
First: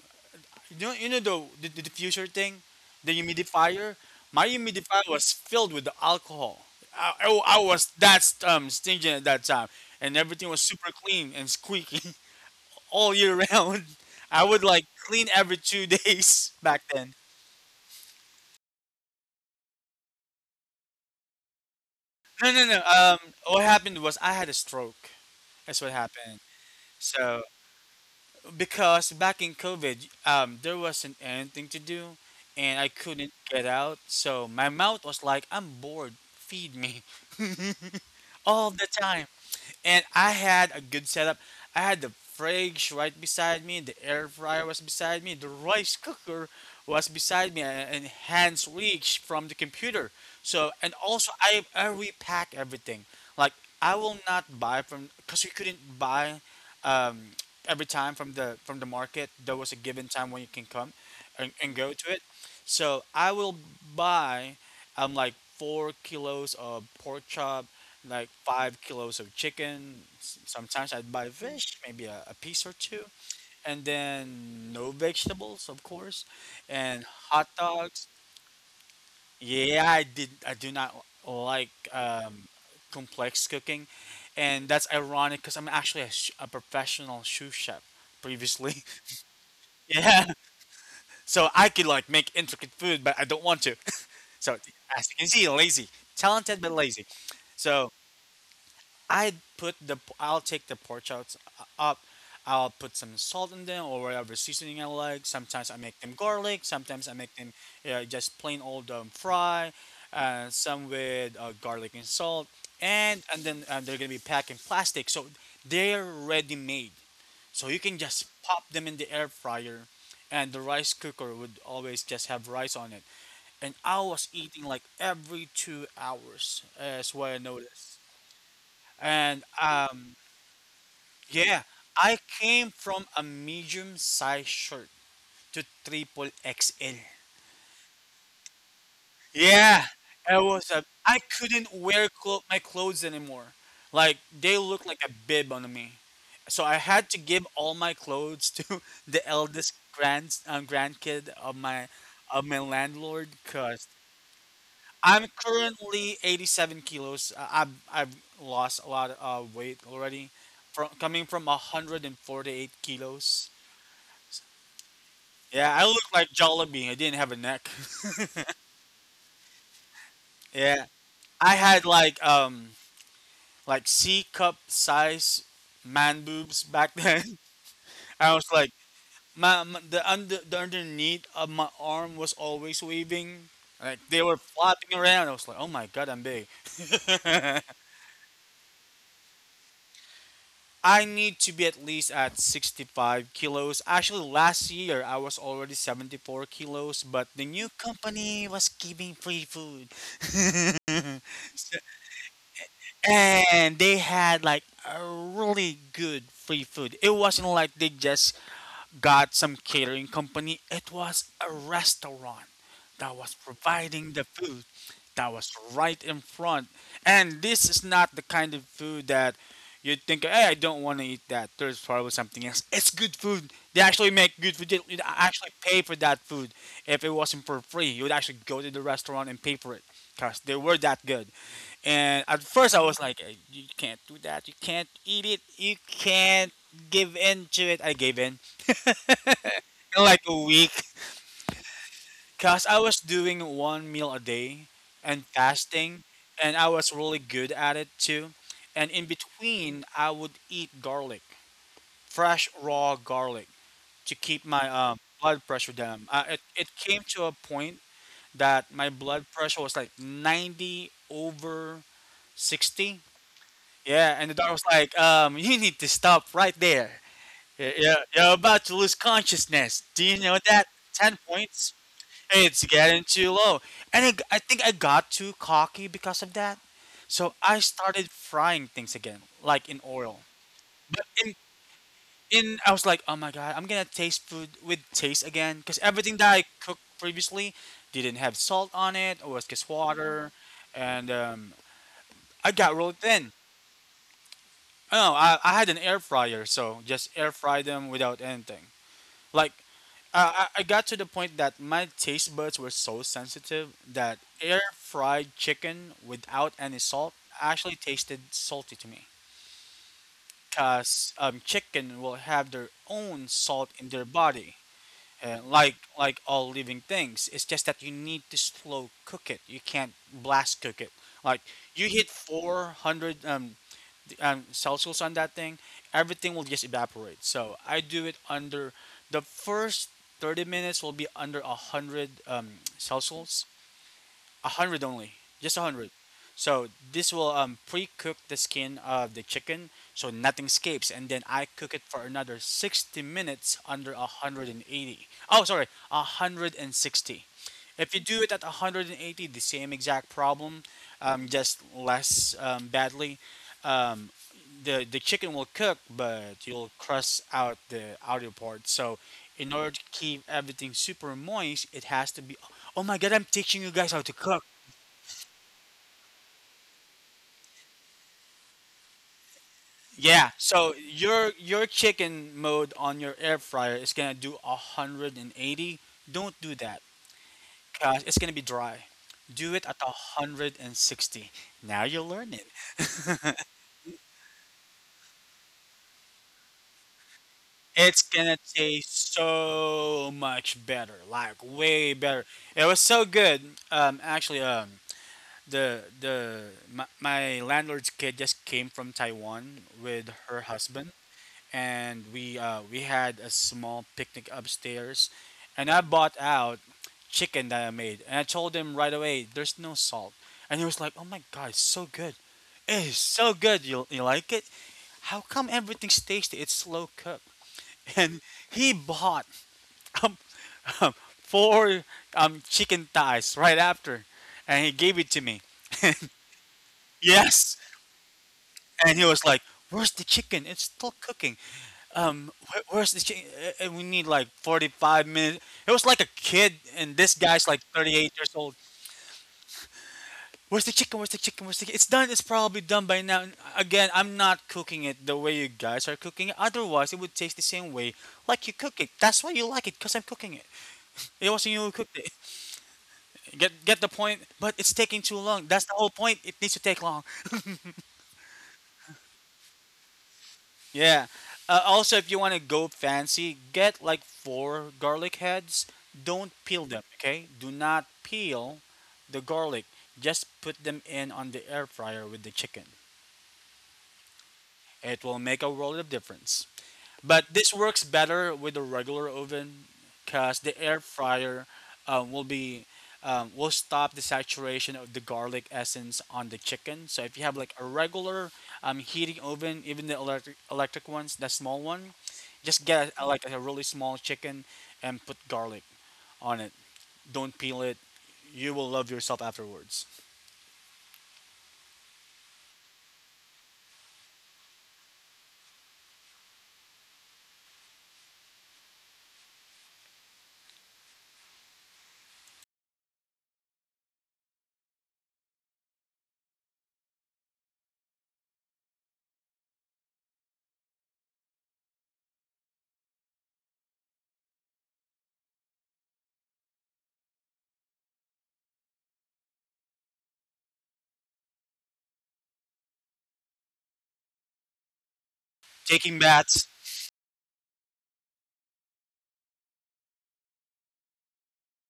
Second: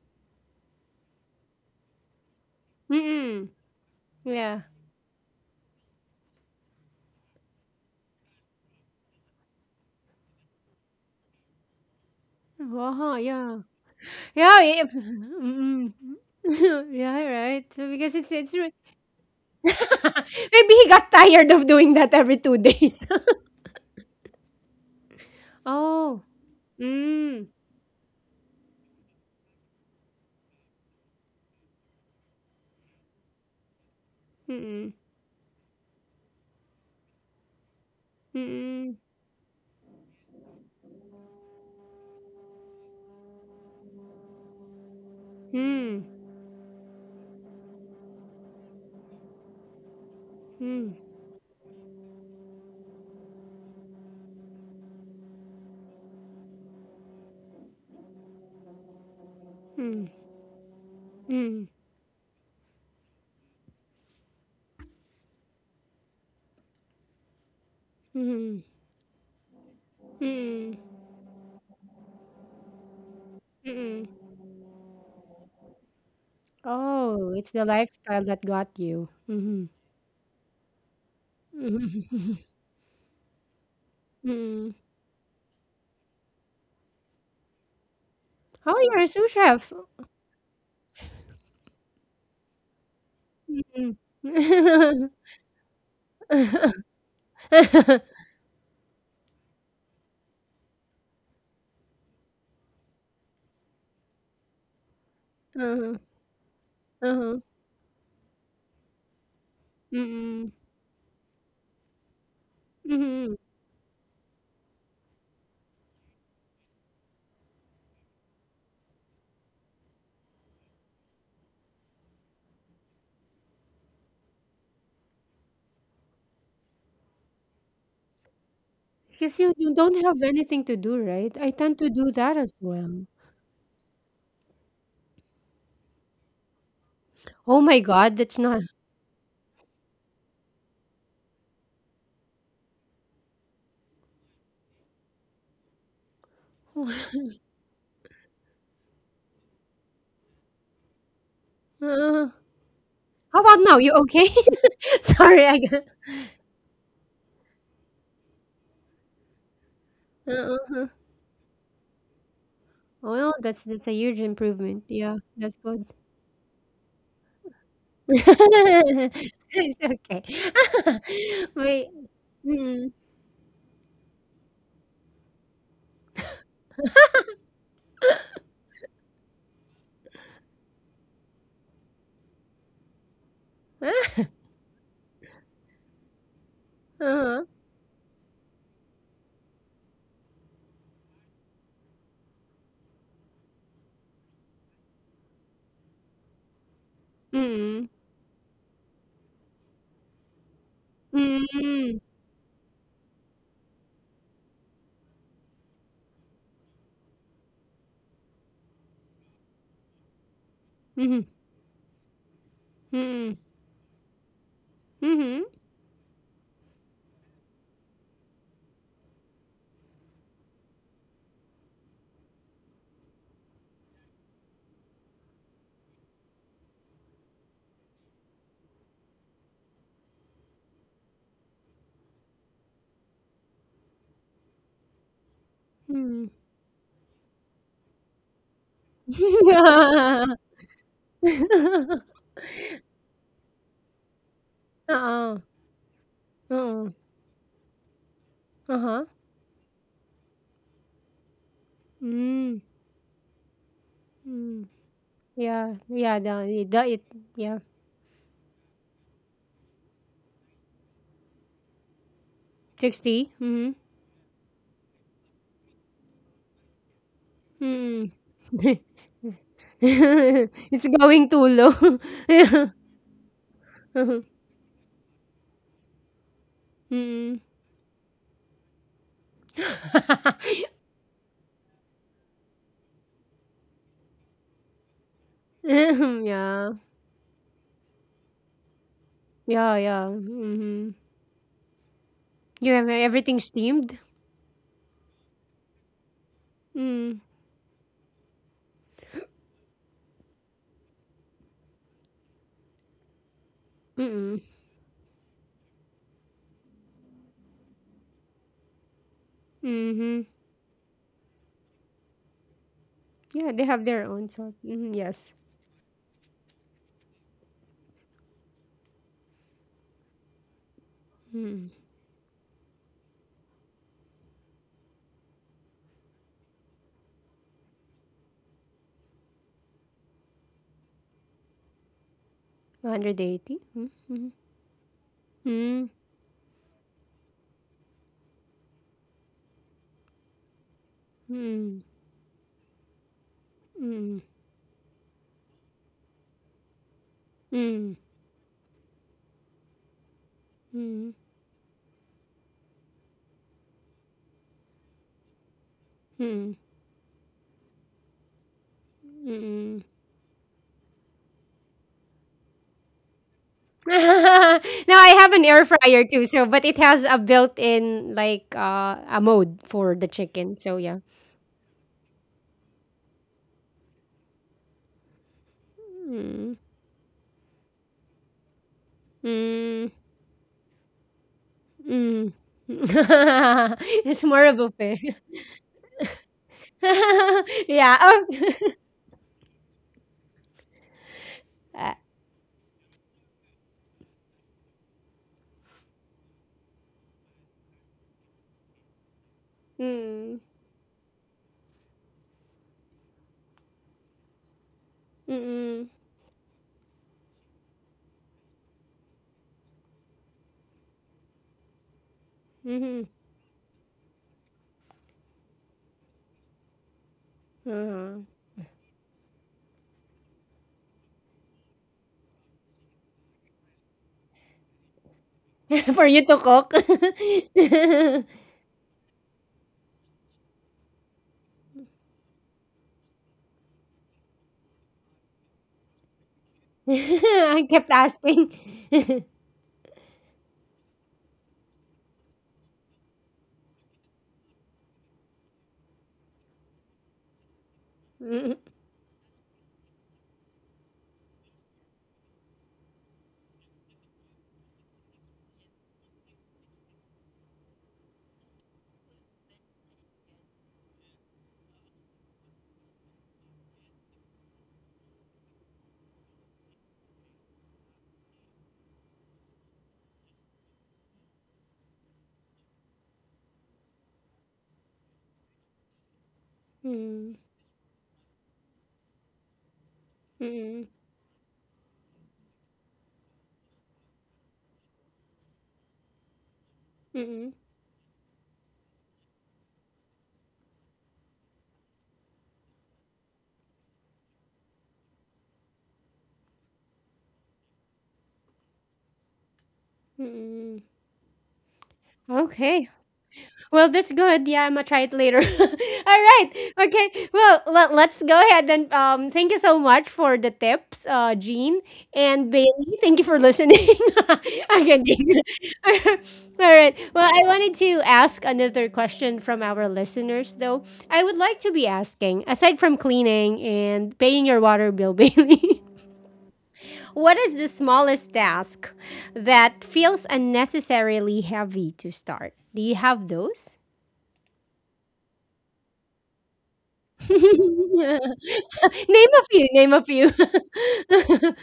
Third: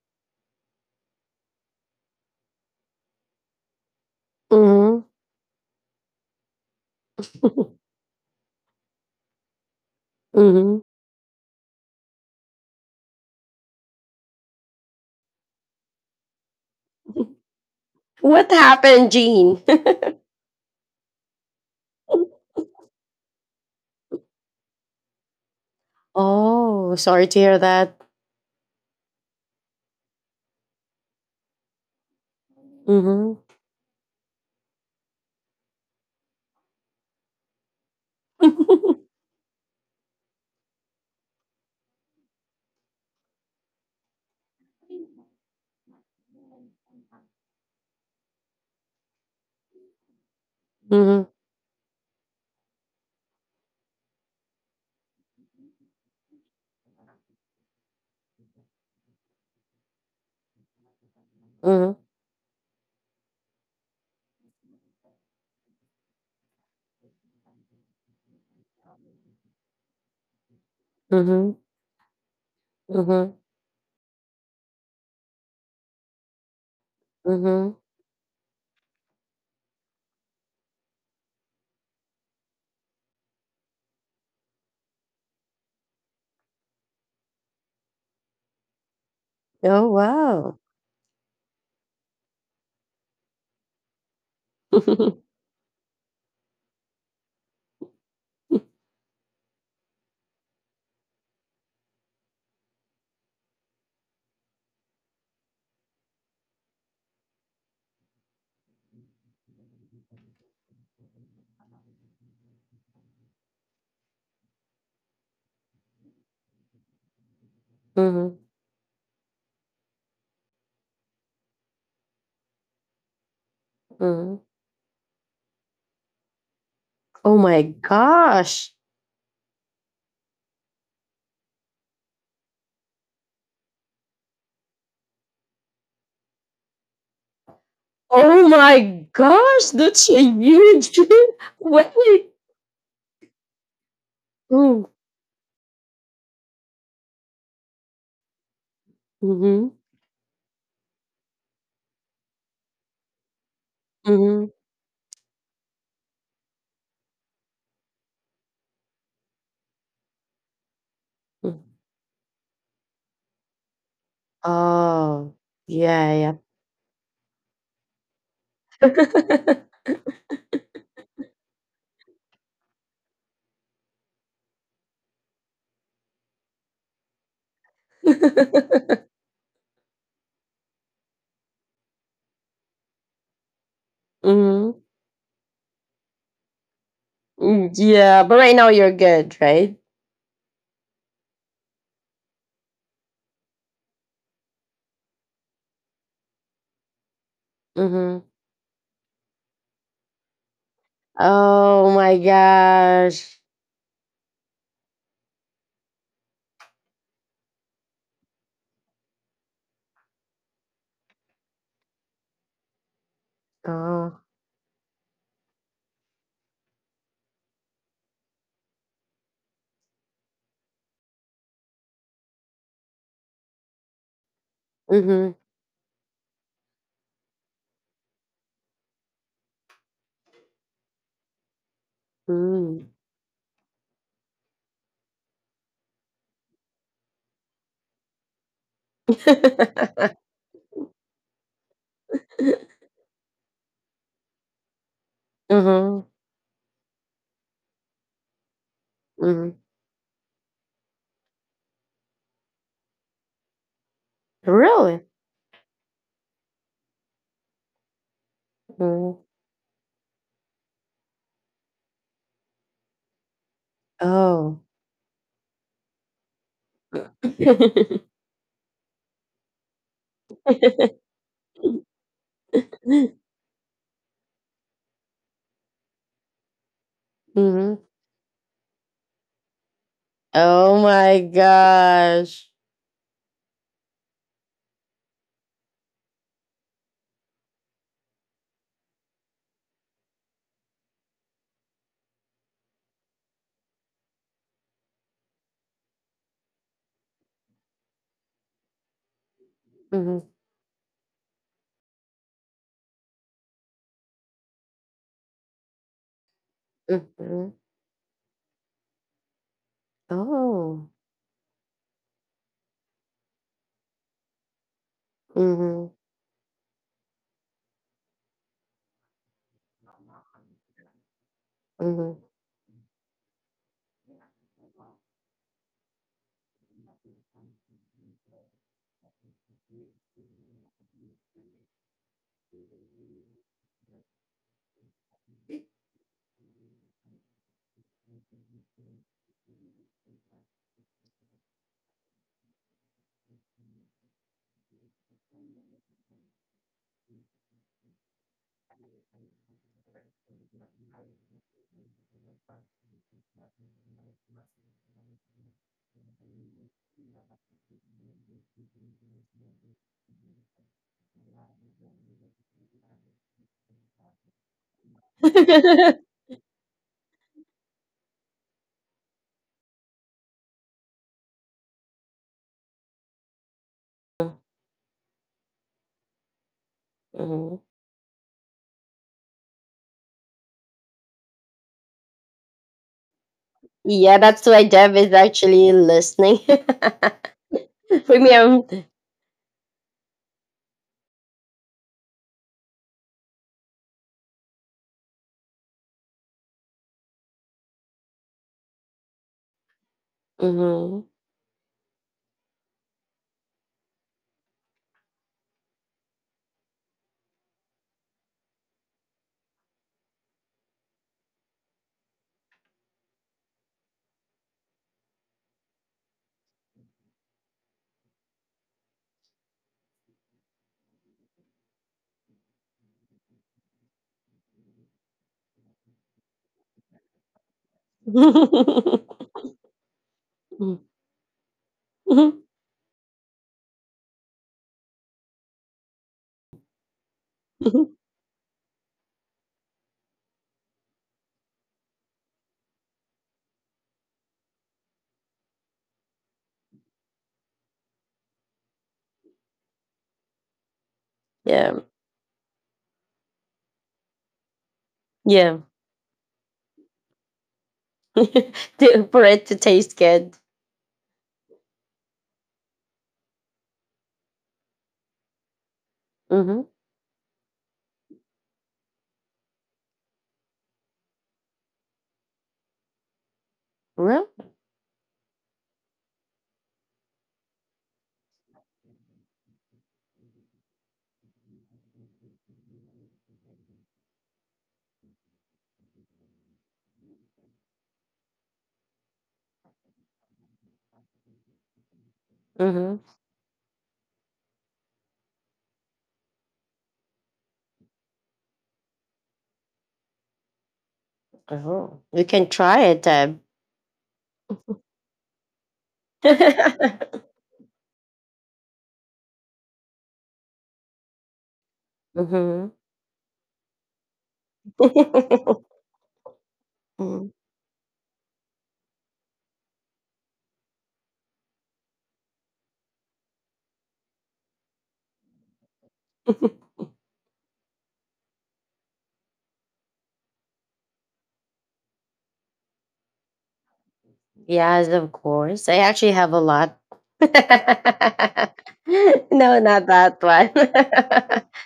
S3: you know, the, the diffuser thing, the
S1: mm,
S3: humidifier. My
S1: yeah.
S2: Mhm.
S3: humidifier was filled with the alcohol. I was that stingy at that time, and everything was
S2: Mhm.
S3: super clean and squeaky all
S1: Wow,
S3: year
S1: yeah.
S3: round. I
S1: Yeah,
S3: would
S1: yeah,
S3: like clean every two
S1: mm.
S3: days back
S1: Mm.
S3: then.
S1: Yeah, right. So because
S2: What
S1: it's re
S2: happened, Jean?
S1: maybe he got tired of doing that every
S3: No,
S1: 2
S3: no, no.
S1: days.
S3: What happened was I had a stroke. That's what
S1: Oh.
S3: happened.
S2: Oh, sorry to
S3: So
S1: Mm.
S2: hear that.
S3: because back in COVID, there wasn't anything to do, and I couldn't
S2: Mhm.
S3: get out. So my
S1: Mm,
S3: mouth was like, "I'm bored. Feed me all the
S1: mm,
S3: time." And I had a good setup. I had the fridge right beside me, the air fryer was beside me, the rice
S1: mm,
S3: cooker was beside me, and hands reach from the computer.
S1: mm,
S3: So,
S1: mm,
S3: and
S2: Mhm.
S3: also I repack everything. Like, I will not buy from— because we couldn't buy um, every time from the market. There was a given time when you can come
S1: mm,
S3: and go
S2: Mhm.
S3: to it. So I will buy like 4 kilos of pork chop, like
S1: mm,
S3: 5 kilos of chicken.
S1: mm,
S3: Sometimes I'd buy
S2: Mhm.
S3: fish, maybe a piece or two,
S2: Mhm.
S3: and
S1: mm.
S3: then no vegetables, of course, and
S1: Oh,
S3: hot
S1: it's the
S2: Mhm.
S3: dogs.
S1: lifestyle that got you. Mhm.
S3: Yeah, I did. I do not like, complex cooking, and
S1: Mhm.
S3: that's ironic because I'm actually a, a professional sous chef
S1: Oh,
S3: previously.
S1: you're a sous chef.
S2: Oh
S3: yeah,
S2: wow.
S3: so I could like make intricate food, but I don't want to.
S1: Mm.
S3: so as you can see, lazy, talented but lazy. So I'll take the pork chops up. I'll put some salt in them or whatever seasoning I like. Sometimes I
S1: Uh-huh,
S3: make them garlic. Sometimes I make
S1: uh-huh.
S3: them just plain old fry.
S1: Mm-mm.
S3: Some with garlic and salt, and
S1: Mhm.
S3: and then they're gonna be packed in plastic, so they're ready made. So you can
S2: Mhm.
S3: just
S2: Mhm.
S3: pop them in the air fryer, and the rice cooker would always just have rice on it. And I was eating like every 2 hours, is what
S2: Oh
S3: I
S2: my
S3: noticed.
S2: gosh.
S1: Because
S3: And
S1: you don't
S3: um,
S1: have anything to do, right? I
S3: yeah,
S1: tend to do
S3: I
S1: that as
S3: came
S1: well.
S3: from a medium sized shirt to triple XL.
S1: Oh my God, that's
S2: Oh
S1: not.
S2: my gosh,
S3: Yeah,
S2: that's a
S3: it was a—
S2: huge.
S3: I couldn't
S2: Wait.
S3: wear
S2: Wait.
S3: my clothes anymore. Like they looked
S2: Mm.
S3: like a bib on me, so I had to give all my clothes to the eldest
S2: Mhm.
S3: grandkid of my
S1: Uh,
S3: landlord.
S1: how about now?
S3: Cause
S1: You okay?
S2: Mhm.
S3: I'm
S1: Sorry, I got.
S3: currently 87 kilos. I've lost a lot of weight already,
S1: Uh-huh.
S3: from coming from
S2: Mhm.
S3: 148
S1: Well,
S3: kilos.
S1: that's a huge improvement. Yeah,
S2: Oh.
S1: that's
S3: Yeah,
S1: good.
S3: I looked like
S2: Yeah,
S3: Jollibee. I didn't have a neck.
S2: yeah.
S1: It's okay.
S3: yeah, I had
S1: Wait. Mm-mm.
S3: like C cup size man boobs back then. I was like my the under the underneath of my arm was always waving. Like they were
S2: Hmm.
S3: flopping around. I was like, oh my god, I'm big.
S1: Uh-huh.
S2: Yeah, but right now you're good, right?
S3: I need to be at least at 65 kilos. Actually, last year I was already 74 kilos, but the new
S1: Mm-mm.
S2: Mm-hmm.
S3: company was giving free food.
S2: Oh
S1: Mm-mm.
S2: my gosh.
S3: And they had like a really good free food. It wasn't like they just got some catering company. It was
S1: Mm-mm.
S3: a restaurant that was
S1: Mm-mm.
S3: providing the
S2: Oh.
S3: food that
S1: Mhm.
S3: was right in front. And this is not the kind of food that you think, hey, I don't want to eat that. There's probably something else. It's good food. They actually make good food. You'd
S2: Mhm.
S3: actually pay for that food. If it wasn't for free, you would actually go to the restaurant and pay for it because they were that good. And at first, I was
S2: Mm.
S3: like, "Eh, you can't do that. You can't eat it. You
S1: Hmm.
S3: can't give in to it." I gave in in like a week, cause I was doing one meal a day and
S1: Oo,
S3: fasting,
S2: Mhm.
S3: and I was
S1: oo.
S3: really good at it too. And in
S1: Uh-huh.
S2: Mhm.
S3: between, I would eat garlic, fresh
S1: Hmm,
S3: raw garlic, to keep my
S1: hmm.
S2: Really?
S3: blood pressure
S1: Yeah,
S3: down. Uh,
S1: yeah,
S3: it it
S1: the
S3: came
S1: it
S3: to a
S1: yeah,
S3: point that my blood
S2: Mm.
S3: pressure was like 90 over 60.
S1: 60? Mhm,
S3: Yeah, and the dog was
S2: Oh.
S3: like, you need to stop right there.
S1: mm.
S3: You're about to lose consciousness. Do you know that?
S1: It's
S3: 10
S1: going too
S3: points?
S1: low.
S3: It's
S1: Yeah.
S3: getting too low. And it,
S1: Mhm,
S3: I think I got too cocky because of that. So
S1: mm.
S3: I
S2: Mhm.
S3: started frying things again, like in oil.
S2: Oh
S3: But
S2: my gosh.
S3: in I was like, oh my God, I'm going to taste food with taste again. Because everything that I
S1: Yeah.
S3: cooked previously didn't have salt on it, or was just
S1: Yeah, yeah,
S3: water.
S1: mhm.
S3: And I got
S1: You
S3: really
S1: have
S3: thin.
S1: everything steamed?
S3: Oh, I had an air fryer, so just
S1: Mm,
S3: air fry them without anything. Like,
S2: Mhm.
S3: I got to the point that my taste buds were so sensitive that
S1: mm,
S3: air fried chicken without any salt
S2: Mhm.
S3: actually tasted salty to me.
S1: mhm.
S2: Oh.
S3: Because chicken will have their own
S1: Yeah,
S3: salt
S1: they
S3: in
S1: have
S3: their
S1: their own
S3: body.
S1: salt. Mhm, yes.
S3: And like,
S2: Mhm.
S3: all living things, it's just that you need to slow cook it. You can't blast cook it. Like
S1: Mm.
S3: you hit
S2: Mhm.
S3: 400 Celsius on that thing, everything will just evaporate. So I do it under— the first 30 minutes will be under 100, Celsius,
S1: 180? Mm, mhm.
S3: a hundred only, just a hundred.
S1: Mm,
S3: So this will pre-cook the skin of the chicken so nothing escapes, and then I cook it
S1: mm,
S3: for another 60 minutes under a
S1: mm,
S3: hundred and eighty. Oh, sorry, 160. If
S1: mm,
S3: you do it at 180, the same exact problem,
S1: mm,
S3: just less, badly. Um, the chicken will cook, but
S1: mm,
S3: you'll crust out the outer part. So in order to
S1: mm.
S3: keep everything super moist, it has to be— oh my god, I'm teaching you guys how to cook.
S1: Now I have an air fryer too, so but it has a built-in like a mode for the
S3: Yeah.
S1: chicken.
S3: So
S1: So yeah.
S3: your chicken mode on your air fryer is gonna do 180. Don't do
S1: Mm,
S3: that.
S2: Mhm.
S3: Cause it's gonna be dry. Do it at
S1: mm,
S3: 160. Now you'll learn
S1: mm.
S3: it.
S2: Yeah,
S1: It's
S2: that's
S1: more
S2: why
S1: of a
S2: Dev is
S1: buffet.
S2: actually listening. For
S3: it's
S1: Yeah. Oh.
S3: gonna
S2: me, I'm.
S3: taste so much better, like way
S1: Uh,
S3: better. It was so good. Actually, the my landlord's kid just came from Taiwan with her
S1: mm,
S3: husband,
S2: Mhm.
S3: and we had a small picnic upstairs, and I
S1: mm,
S3: bought out chicken that I made, and I told him right away, "There's no salt," and he was like, "Oh my god, it's so good!
S1: mm,
S3: It is
S1: mhm,
S3: so good. You— you like it? How come everything's tasty? It's slow cooked." And
S1: uh-huh.
S3: he bought um, um, four chicken thighs right after, and he gave it to me.
S1: For you to cook.
S3: Yes, and he was like, "Where's the chicken? It's still cooking." Where's this chicken? We need like 45 minutes. It was like a kid, and this guy's like
S1: I kept
S3: 38 years old.
S1: asking.
S3: Where's the chicken? Where's the chicken? Where's the chicken? It's done. It's probably done by now. And again, I'm not cooking it the way you guys are cooking it. Otherwise, it would taste the same way like you cook it. That's why you like it, because I'm cooking it. It wasn't you who
S2: Yeah,
S3: cooked it. Get— get the point? But it's taking too long.
S2: yeah.
S3: That's the whole point. It needs to take long.
S2: To-, for it to taste good.
S3: Yeah. Also, if you want to go fancy, get like four garlic heads. Don't peel them, okay? Do not peel the garlic. Just put them in on the air fryer with the chicken.
S2: No?
S3: It will make a world of difference. But
S1: Mm.
S3: this works better with the regular oven because the air
S1: Mm-mm.
S3: fryer um, will be will stop the saturation of the garlic essence on the chicken. So if you have like
S1: Mm-mm.
S3: a regular heating oven, even the electric ones, the small one, just get
S2: Mhm.
S3: a, like a really small chicken and put garlic on it. Don't peel it. You will love yourself afterwards.
S2: Oh, you can try
S1: Okay.
S2: it then.
S1: Well, that's good. Yeah, I'm gonna try it later. All right. Okay. Well, let, let's go ahead and thank you so much for the tips, Jean and
S2: Mhm.
S1: Bailey. Thank you for listening. Okay. Thank you. All right. Well,
S2: Mm.
S1: I wanted to ask another question from our listeners, though. I would like to be asking, aside from cleaning and paying your water bill, Bailey. What is the smallest task that feels unnecessarily heavy to start? Do you have those?
S2: Yes, of course. I
S3: Taking
S2: actually have a
S3: baths.
S2: lot. No,
S1: Name a few.
S2: not
S1: Name a
S2: that
S1: few.
S2: one.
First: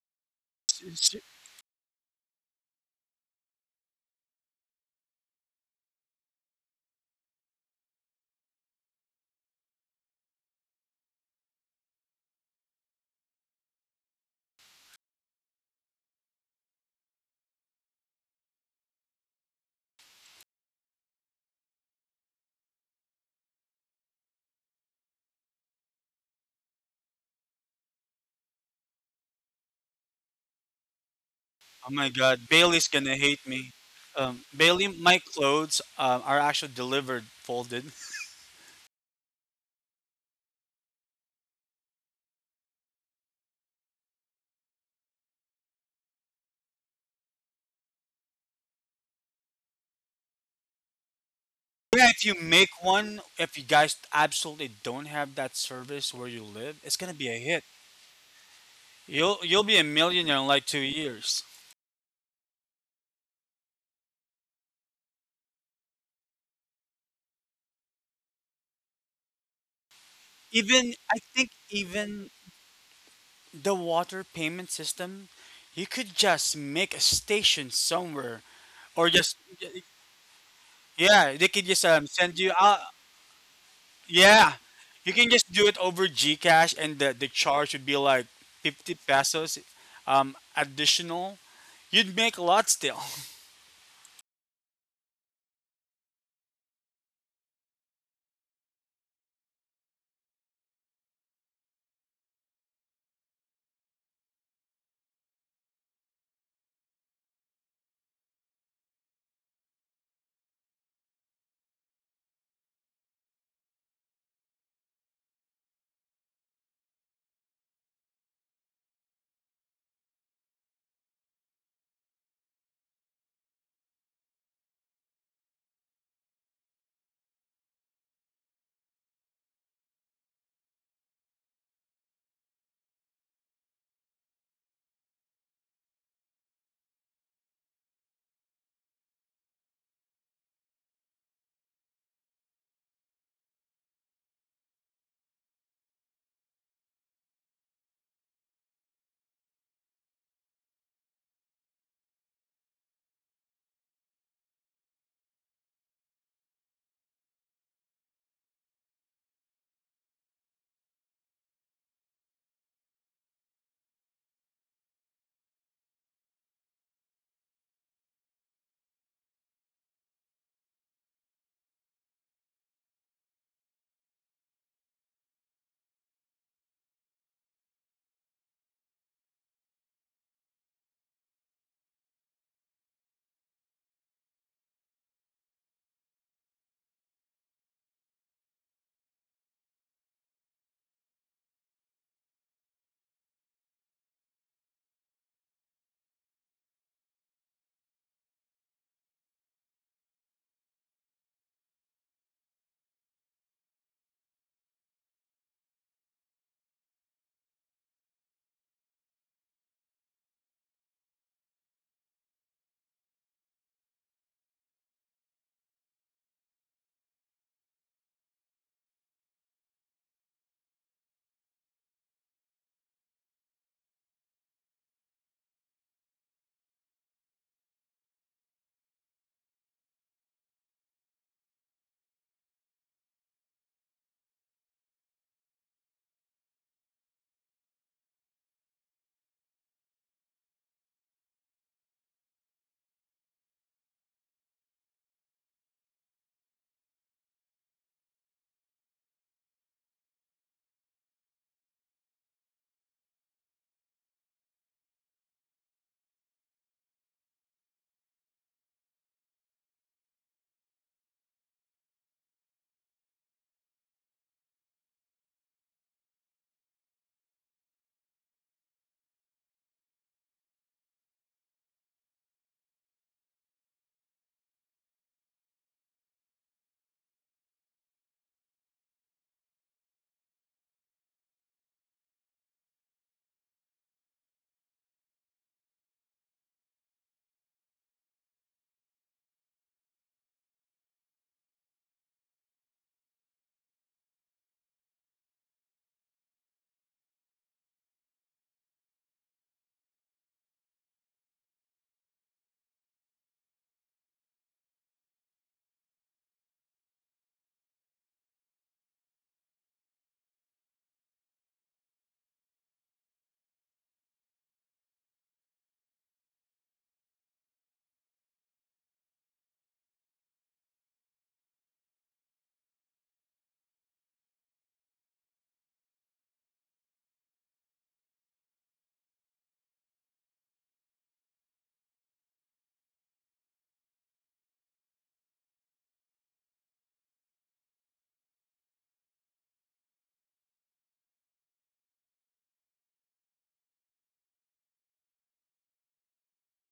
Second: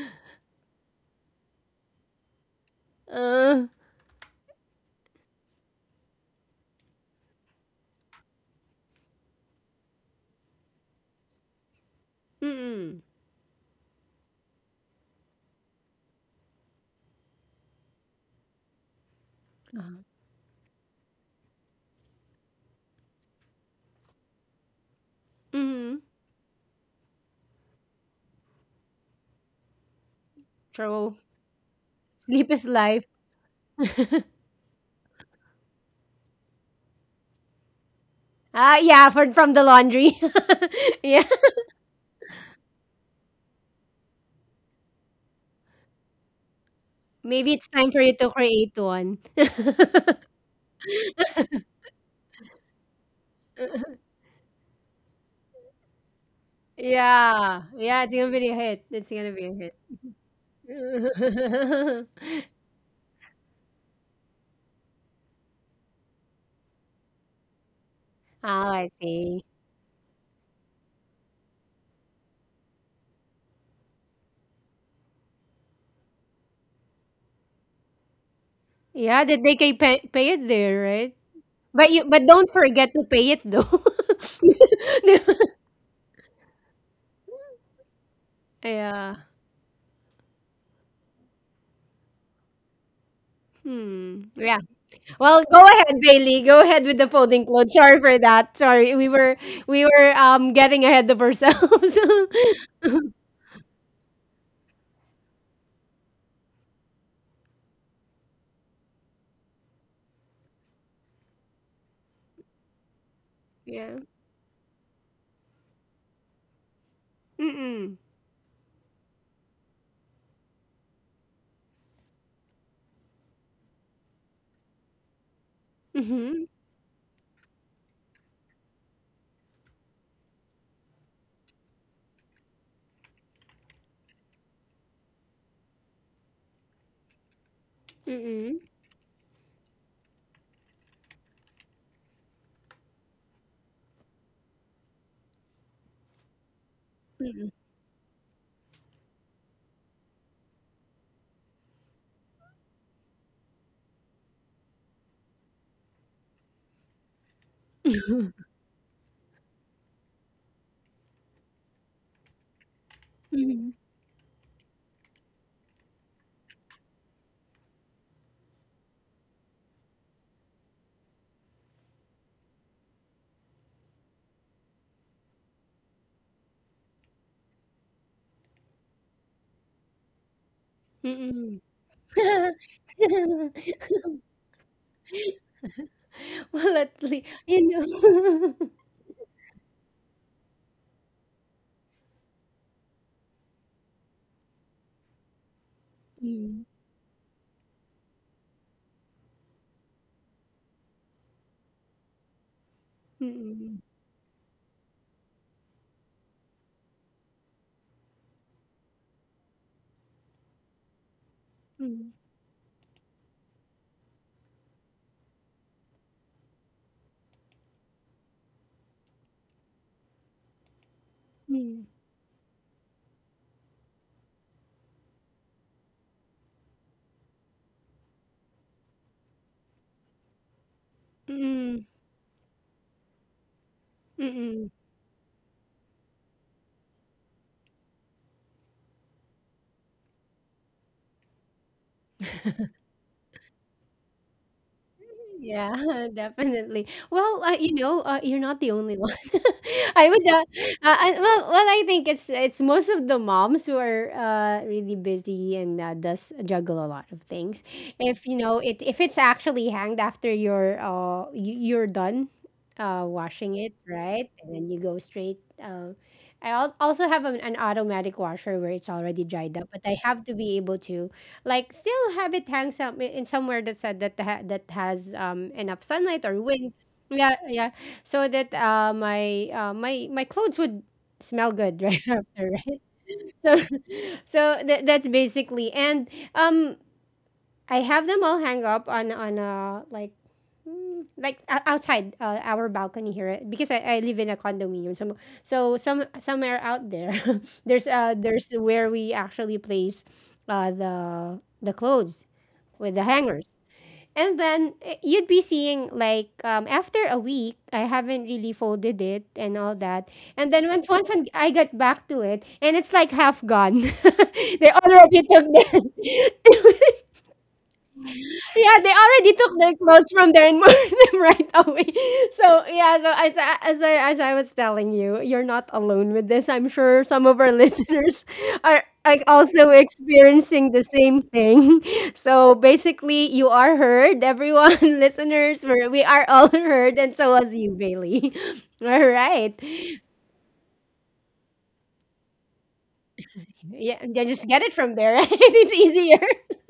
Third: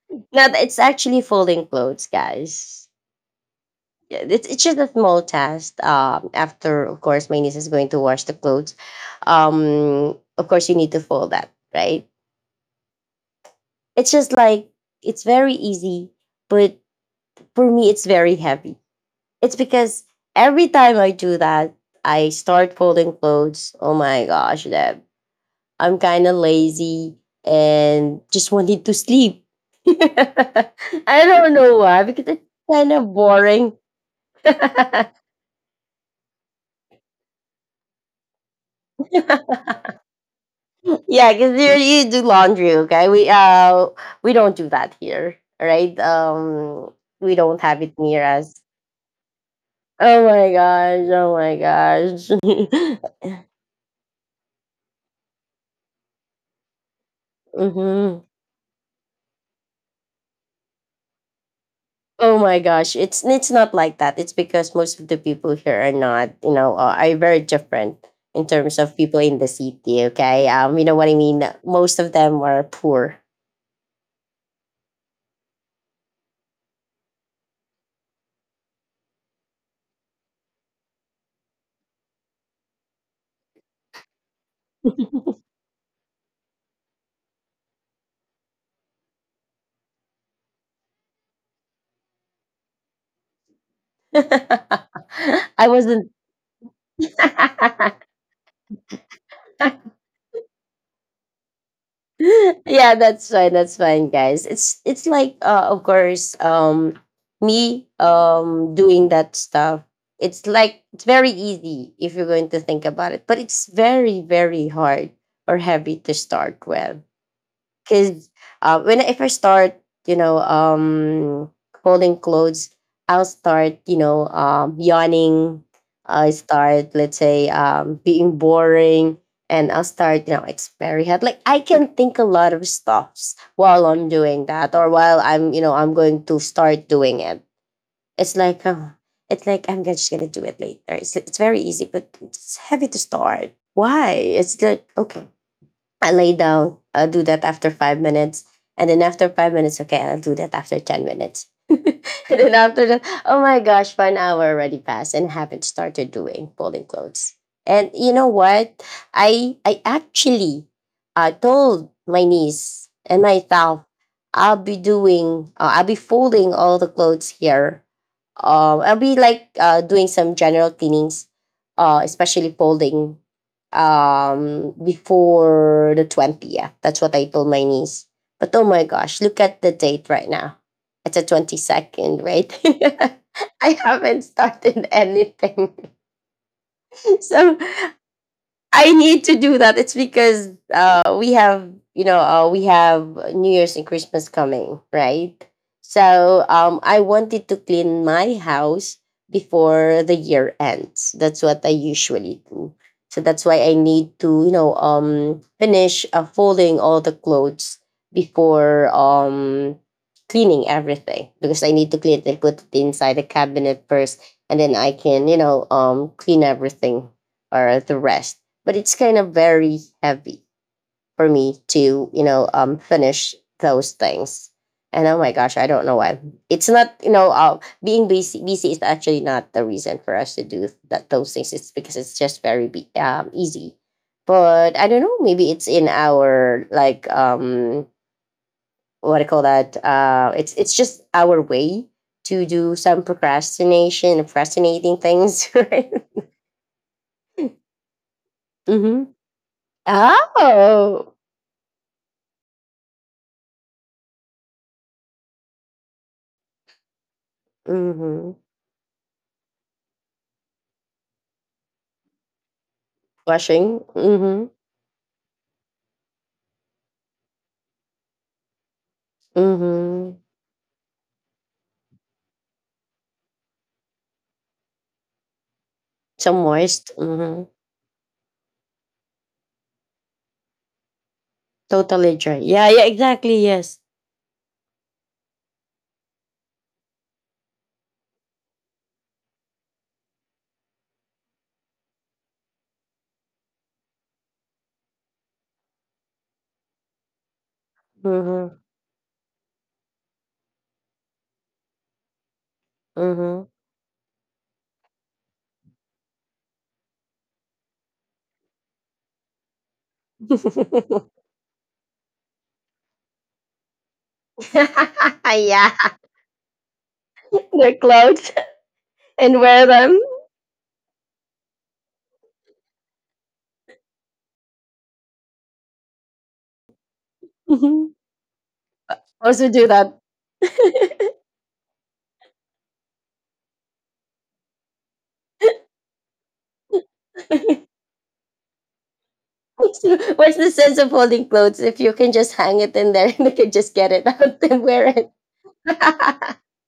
S2: No, it's actually folding clothes, guys.
S1: Uh,
S2: Yeah, it's just a small task. After, of course, my niece is going to wash the clothes. Of course, you need to fold that, right?
S1: mm-mm,
S2: It's just like it's very easy, but for me, it's very heavy. It's because every time I do that, I start folding clothes. Oh my gosh, Deb.
S1: mm-hmm.
S2: I'm kind of lazy and just wanted to sleep.
S1: True.
S2: I don't know
S3: Oh
S2: why,
S3: my
S2: because it's
S1: Sleep
S3: God,
S1: is
S3: Bailey's
S2: kind
S1: life.
S2: of
S3: gonna hate me.
S2: boring.
S3: Bailey,
S2: Yeah,
S3: my clothes are actually delivered folded.
S1: Ah, yeah, for, from the laundry. Yeah.
S2: because you do laundry, okay? We don't do that here, right? We
S1: Maybe
S2: don't
S1: it's
S2: have
S1: time
S2: it
S1: for you
S2: near
S1: to
S2: us.
S1: create one.
S2: Oh my gosh! Oh my
S3: Yeah, if you make
S2: gosh!
S3: one, if you guys absolutely don't have that service where you live, it's gonna be a
S1: Yeah.
S3: hit.
S1: Yeah, it's going
S2: Mhm.
S1: to be a hit. It's going to
S3: You'll
S1: be a
S3: you'll
S1: hit.
S3: be a millionaire in like 2 years.
S2: Oh my gosh, it's not like that. It's because most of the people here are not, you know, are very different
S1: Oh,
S2: in terms
S1: I
S2: of people in
S1: see.
S2: the city. Okay, you know
S3: Even
S2: what I
S3: I
S2: mean.
S3: think
S2: Most of
S3: even
S2: them are poor.
S3: the water payment system, you could just make a station somewhere, or
S1: Yeah,
S3: just
S1: did they pay, pay it there, right?
S3: yeah, they could just
S1: But you but
S3: send
S1: don't
S3: you. I'll,
S1: forget to pay it though.
S3: yeah, you can just do it over GCash, and the charge would be like 50
S1: Yeah.
S3: pesos, additional. You'd make a lot still.
S1: Hmm. Yeah. Well, go
S2: I
S1: ahead,
S2: wasn't.
S1: Bailey. Go ahead with the folding clothes. Sorry for that. Sorry, we were getting ahead of ourselves.
S2: Yeah, that's fine. That's fine, guys. It's like of course, me doing that stuff. It's like it's very easy if you're going to think about it, but it's
S1: Yeah.
S2: very very hard or heavy to start with.
S1: Mm.
S2: Because when I first start, you know, um, folding clothes, I'll start, yawning. I
S1: Mhm.
S2: start, let's say, being boring, and I'll start, experiment. Like I can think a lot of stuffs while I'm doing that, or while I'm, I'm going to start doing it. It's
S1: Mm.
S2: like, oh, it's like I'm just gonna do it later. It's very easy, but it's heavy to start. Why? It's like, okay, I lay down. I'll do that after 5 minutes. And then after 5 minutes, okay, I'll do that after 10 minutes. And then after that, oh my gosh, 1 hour already passed and haven't started doing folding clothes. And you know what? I actually told my niece and
S1: Mhm.
S2: myself, I'll be doing, I'll be folding all the clothes here, I'll be like doing some general cleanings, especially folding before the 20th. That's what I told my niece. But oh my gosh, look at the date right now. It's the
S1: Mm.
S2: 22nd, right? I haven't started anything.
S1: Well, at least
S2: So
S1: you know.
S2: I need to do that. It's because we have, we have New Year's and Christmas coming, right? So
S1: Mm.
S2: I wanted to clean my house before the year ends. That's what I usually do. So that's why I
S1: Mm.
S2: need to, finish folding all the clothes before cleaning everything, because I need to
S1: Mm.
S2: clean it and put it inside the cabinet first, and then I can, clean everything or the rest. But it's kind of very heavy for me
S1: Mm.
S2: to finish those things. And oh my gosh, I don't know why. It's not, being busy is actually not the reason for us to do that, those things. It's
S1: Mm.
S2: because it's just very easy.
S1: Mm, mm.
S2: But I don't know, maybe it's in our, like, what do you call that, it's just our way to do some procrastination procrastinating things.
S1: Yeah,
S2: Right?
S1: definitely. Well, you know, you're not the only
S2: Mm-hmm.
S1: one. I would,
S2: Oh.
S1: well, I think it's most of the moms who are, really busy and, does juggle a lot of things. If
S2: Mm-hmm.
S1: you know it, if it's actually hanged after you're you, you're done washing it,
S2: Washing?
S1: right,
S2: Mhm.
S1: and then you go straight. I also have an automatic washer where it's already dried up, but I
S2: Mhm.
S1: have to be able to like still have it hang some in somewhere that said that that has enough sunlight
S2: So
S1: or wind.
S2: moist,
S1: Yeah,
S2: mhm.
S1: yeah, so that my my my clothes would smell good right
S2: Totally dry.
S1: after,
S2: Yeah,
S1: right?
S2: yeah, exactly,
S1: So
S2: yes.
S1: so that's basically, and um I have them all hang up on like mm, like, outside, our balcony here, because I live in a condominium, so so some somewhere out there there's, there's
S2: Mhm,
S1: where we actually place, the clothes with the hangers.
S2: mhm.
S1: And then eh, you'd be seeing like after a week, I haven't really folded it and all that. And then once I got back to it, and it's like half gone. They already took
S2: Yeah,
S1: that.
S2: their clothes,
S1: Yeah, they already
S2: and
S1: took
S2: wear
S1: their
S2: them.
S1: clothes from there and moved them right away. So yeah, so as as I was telling you, you're not alone with this. I'm sure some of our
S2: Mhm.
S1: listeners are like
S2: Also do
S1: also
S2: that.
S1: experiencing the same thing. So basically, you are heard, everyone, listeners. We are all heard, and so was you, Bailey. All right.
S2: What's the sense of holding clothes if you can just hang it in there and you can just get
S1: Yeah,
S2: it
S1: yeah,
S2: out
S1: just get
S2: and
S1: it
S2: wear
S1: from
S2: it?
S1: there, right? It's easier.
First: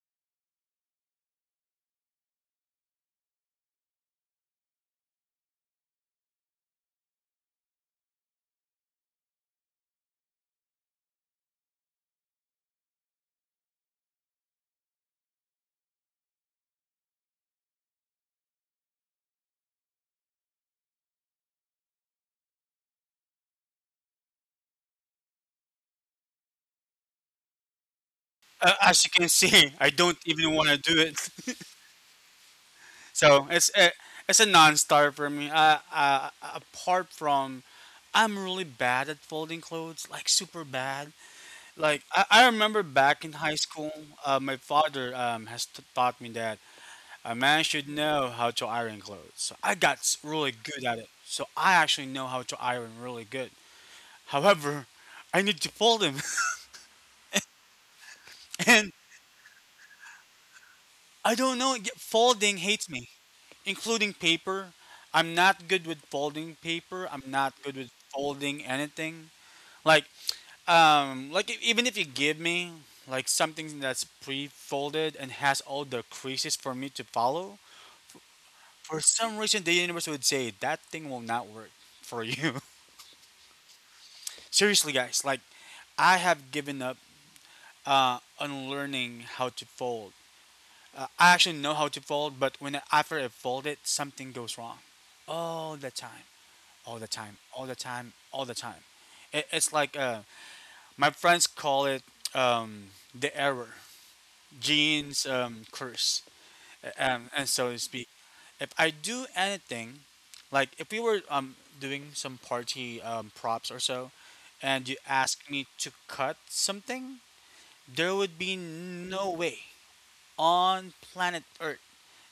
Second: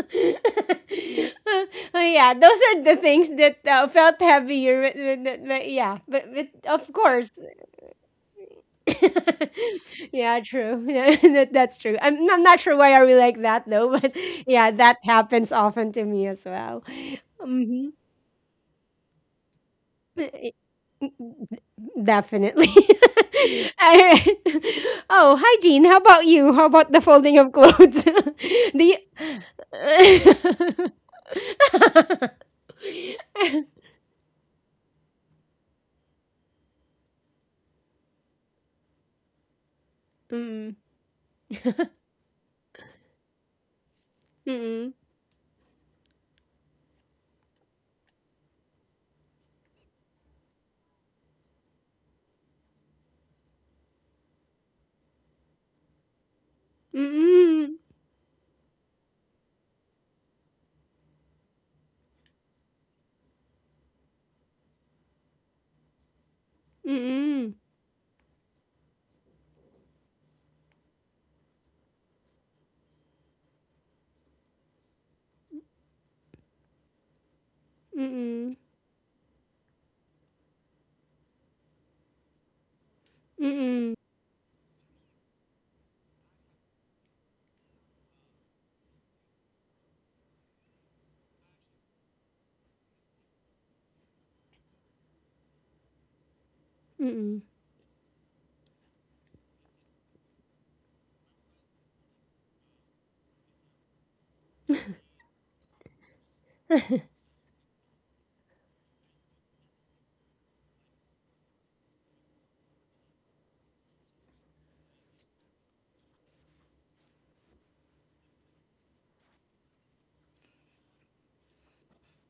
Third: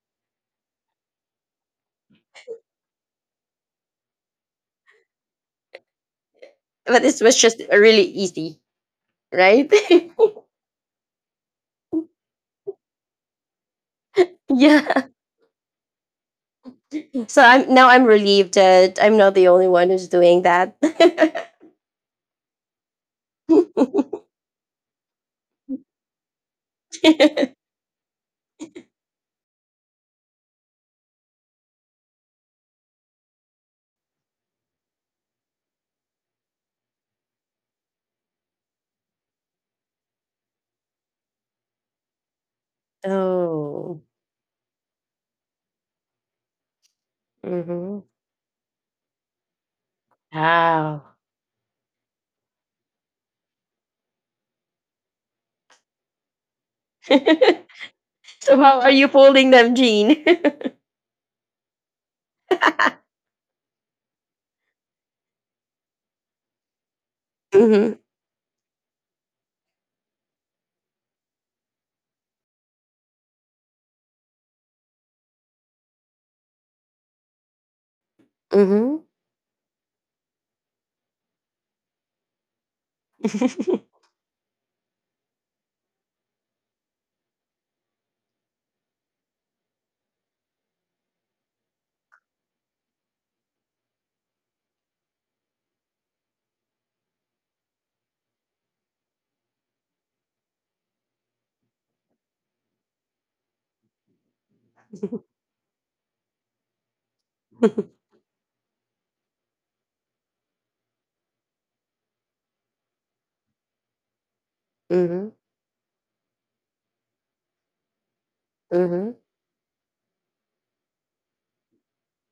S1: Oh yeah, those are the things that felt heavier. But, but yeah, but of
S2: But this
S1: course,
S2: was just really easy, right?
S1: yeah, true. That, that's true. I'm not sure why are we like that though, but yeah, that
S2: Yeah.
S1: happens often to me as well.
S2: So I'm
S1: Hmm.
S2: now I'm relieved that I'm not the only one who's doing that.
S1: Definitely. All right. Oh, hi Jean. How about you? How about the folding of clothes? Do you?
S3: As you can see, I don't even want to do it. So it's a, it's a non-starter for me. Apart from, I'm really bad at folding clothes, like super
S1: Mm.
S3: bad. Like I remember back in high school,
S2: Oh.
S3: my
S1: Mm-mm.
S3: father has taught me that a man should
S2: Mhm.
S3: know how to iron clothes. So I got really good at it.
S2: Wow.
S3: So I actually know how to iron really good. However, I need to fold them.
S1: Mm-mm.
S2: So how
S3: And
S2: are you folding them, Jean?
S3: I don't know, yet folding hates me, including paper. I'm not good with folding paper. I'm not
S1: Mm-mm.
S3: good with
S2: Mhm.
S3: folding anything. Like, Even if you give me like something that's pre-folded and has all the creases for me to follow,
S1: Mm-mm.
S3: for
S2: Mhm.
S3: some reason the universe would say that thing will not work for you.
S1: Mm-mm. Mm-mm.
S3: Seriously, guys, like I have given up on learning how to fold. I actually know how to fold, but after I fold it, something goes wrong all the time, all the time,
S1: Mm.
S3: all the time, all the time. It's like my friends call it um, the error, genes curse, and so to speak. If I do anything, like if we were doing some party props or so, and you
S2: Mhm.
S3: ask me to cut something, there would be
S2: Mhm.
S3: no way on planet Earth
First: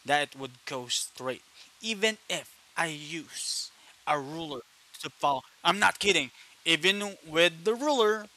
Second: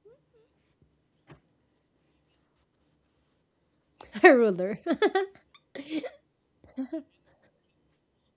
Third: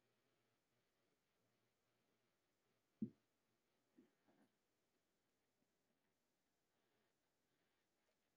S3: that it would go straight, even if I use a
S1: A
S3: ruler
S1: ruler.
S3: to follow. I'm not kidding. Even with the ruler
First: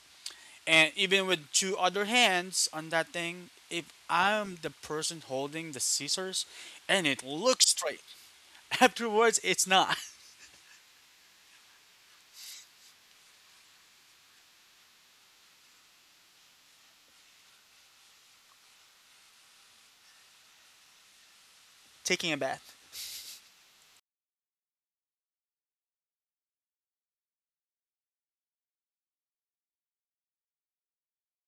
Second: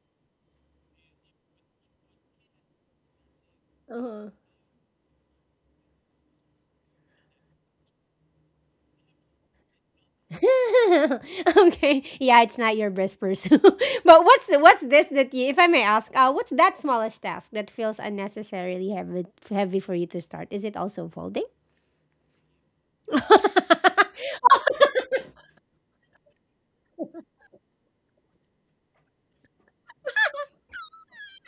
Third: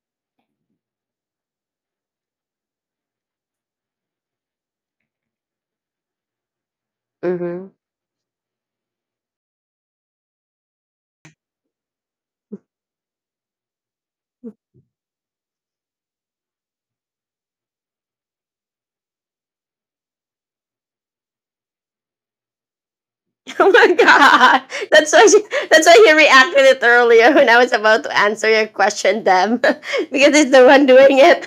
S3: and even with two other hands on that thing, if
S1: Uh-huh.
S3: I'm the person holding the scissors and it looks
S2: Mhm.
S3: straight, afterwards it's not.
S1: Okay. Yeah, it's not your best pursuit. But what's this that you, if I may ask, what's that smallest task that feels unnecessarily heavy for you to start? Is it also folding?
S3: Taking a bath.
S2: Oh my god. That's why she, that's why he reacted it earlier when I was about to answer your question, them. Because it's the one doing it.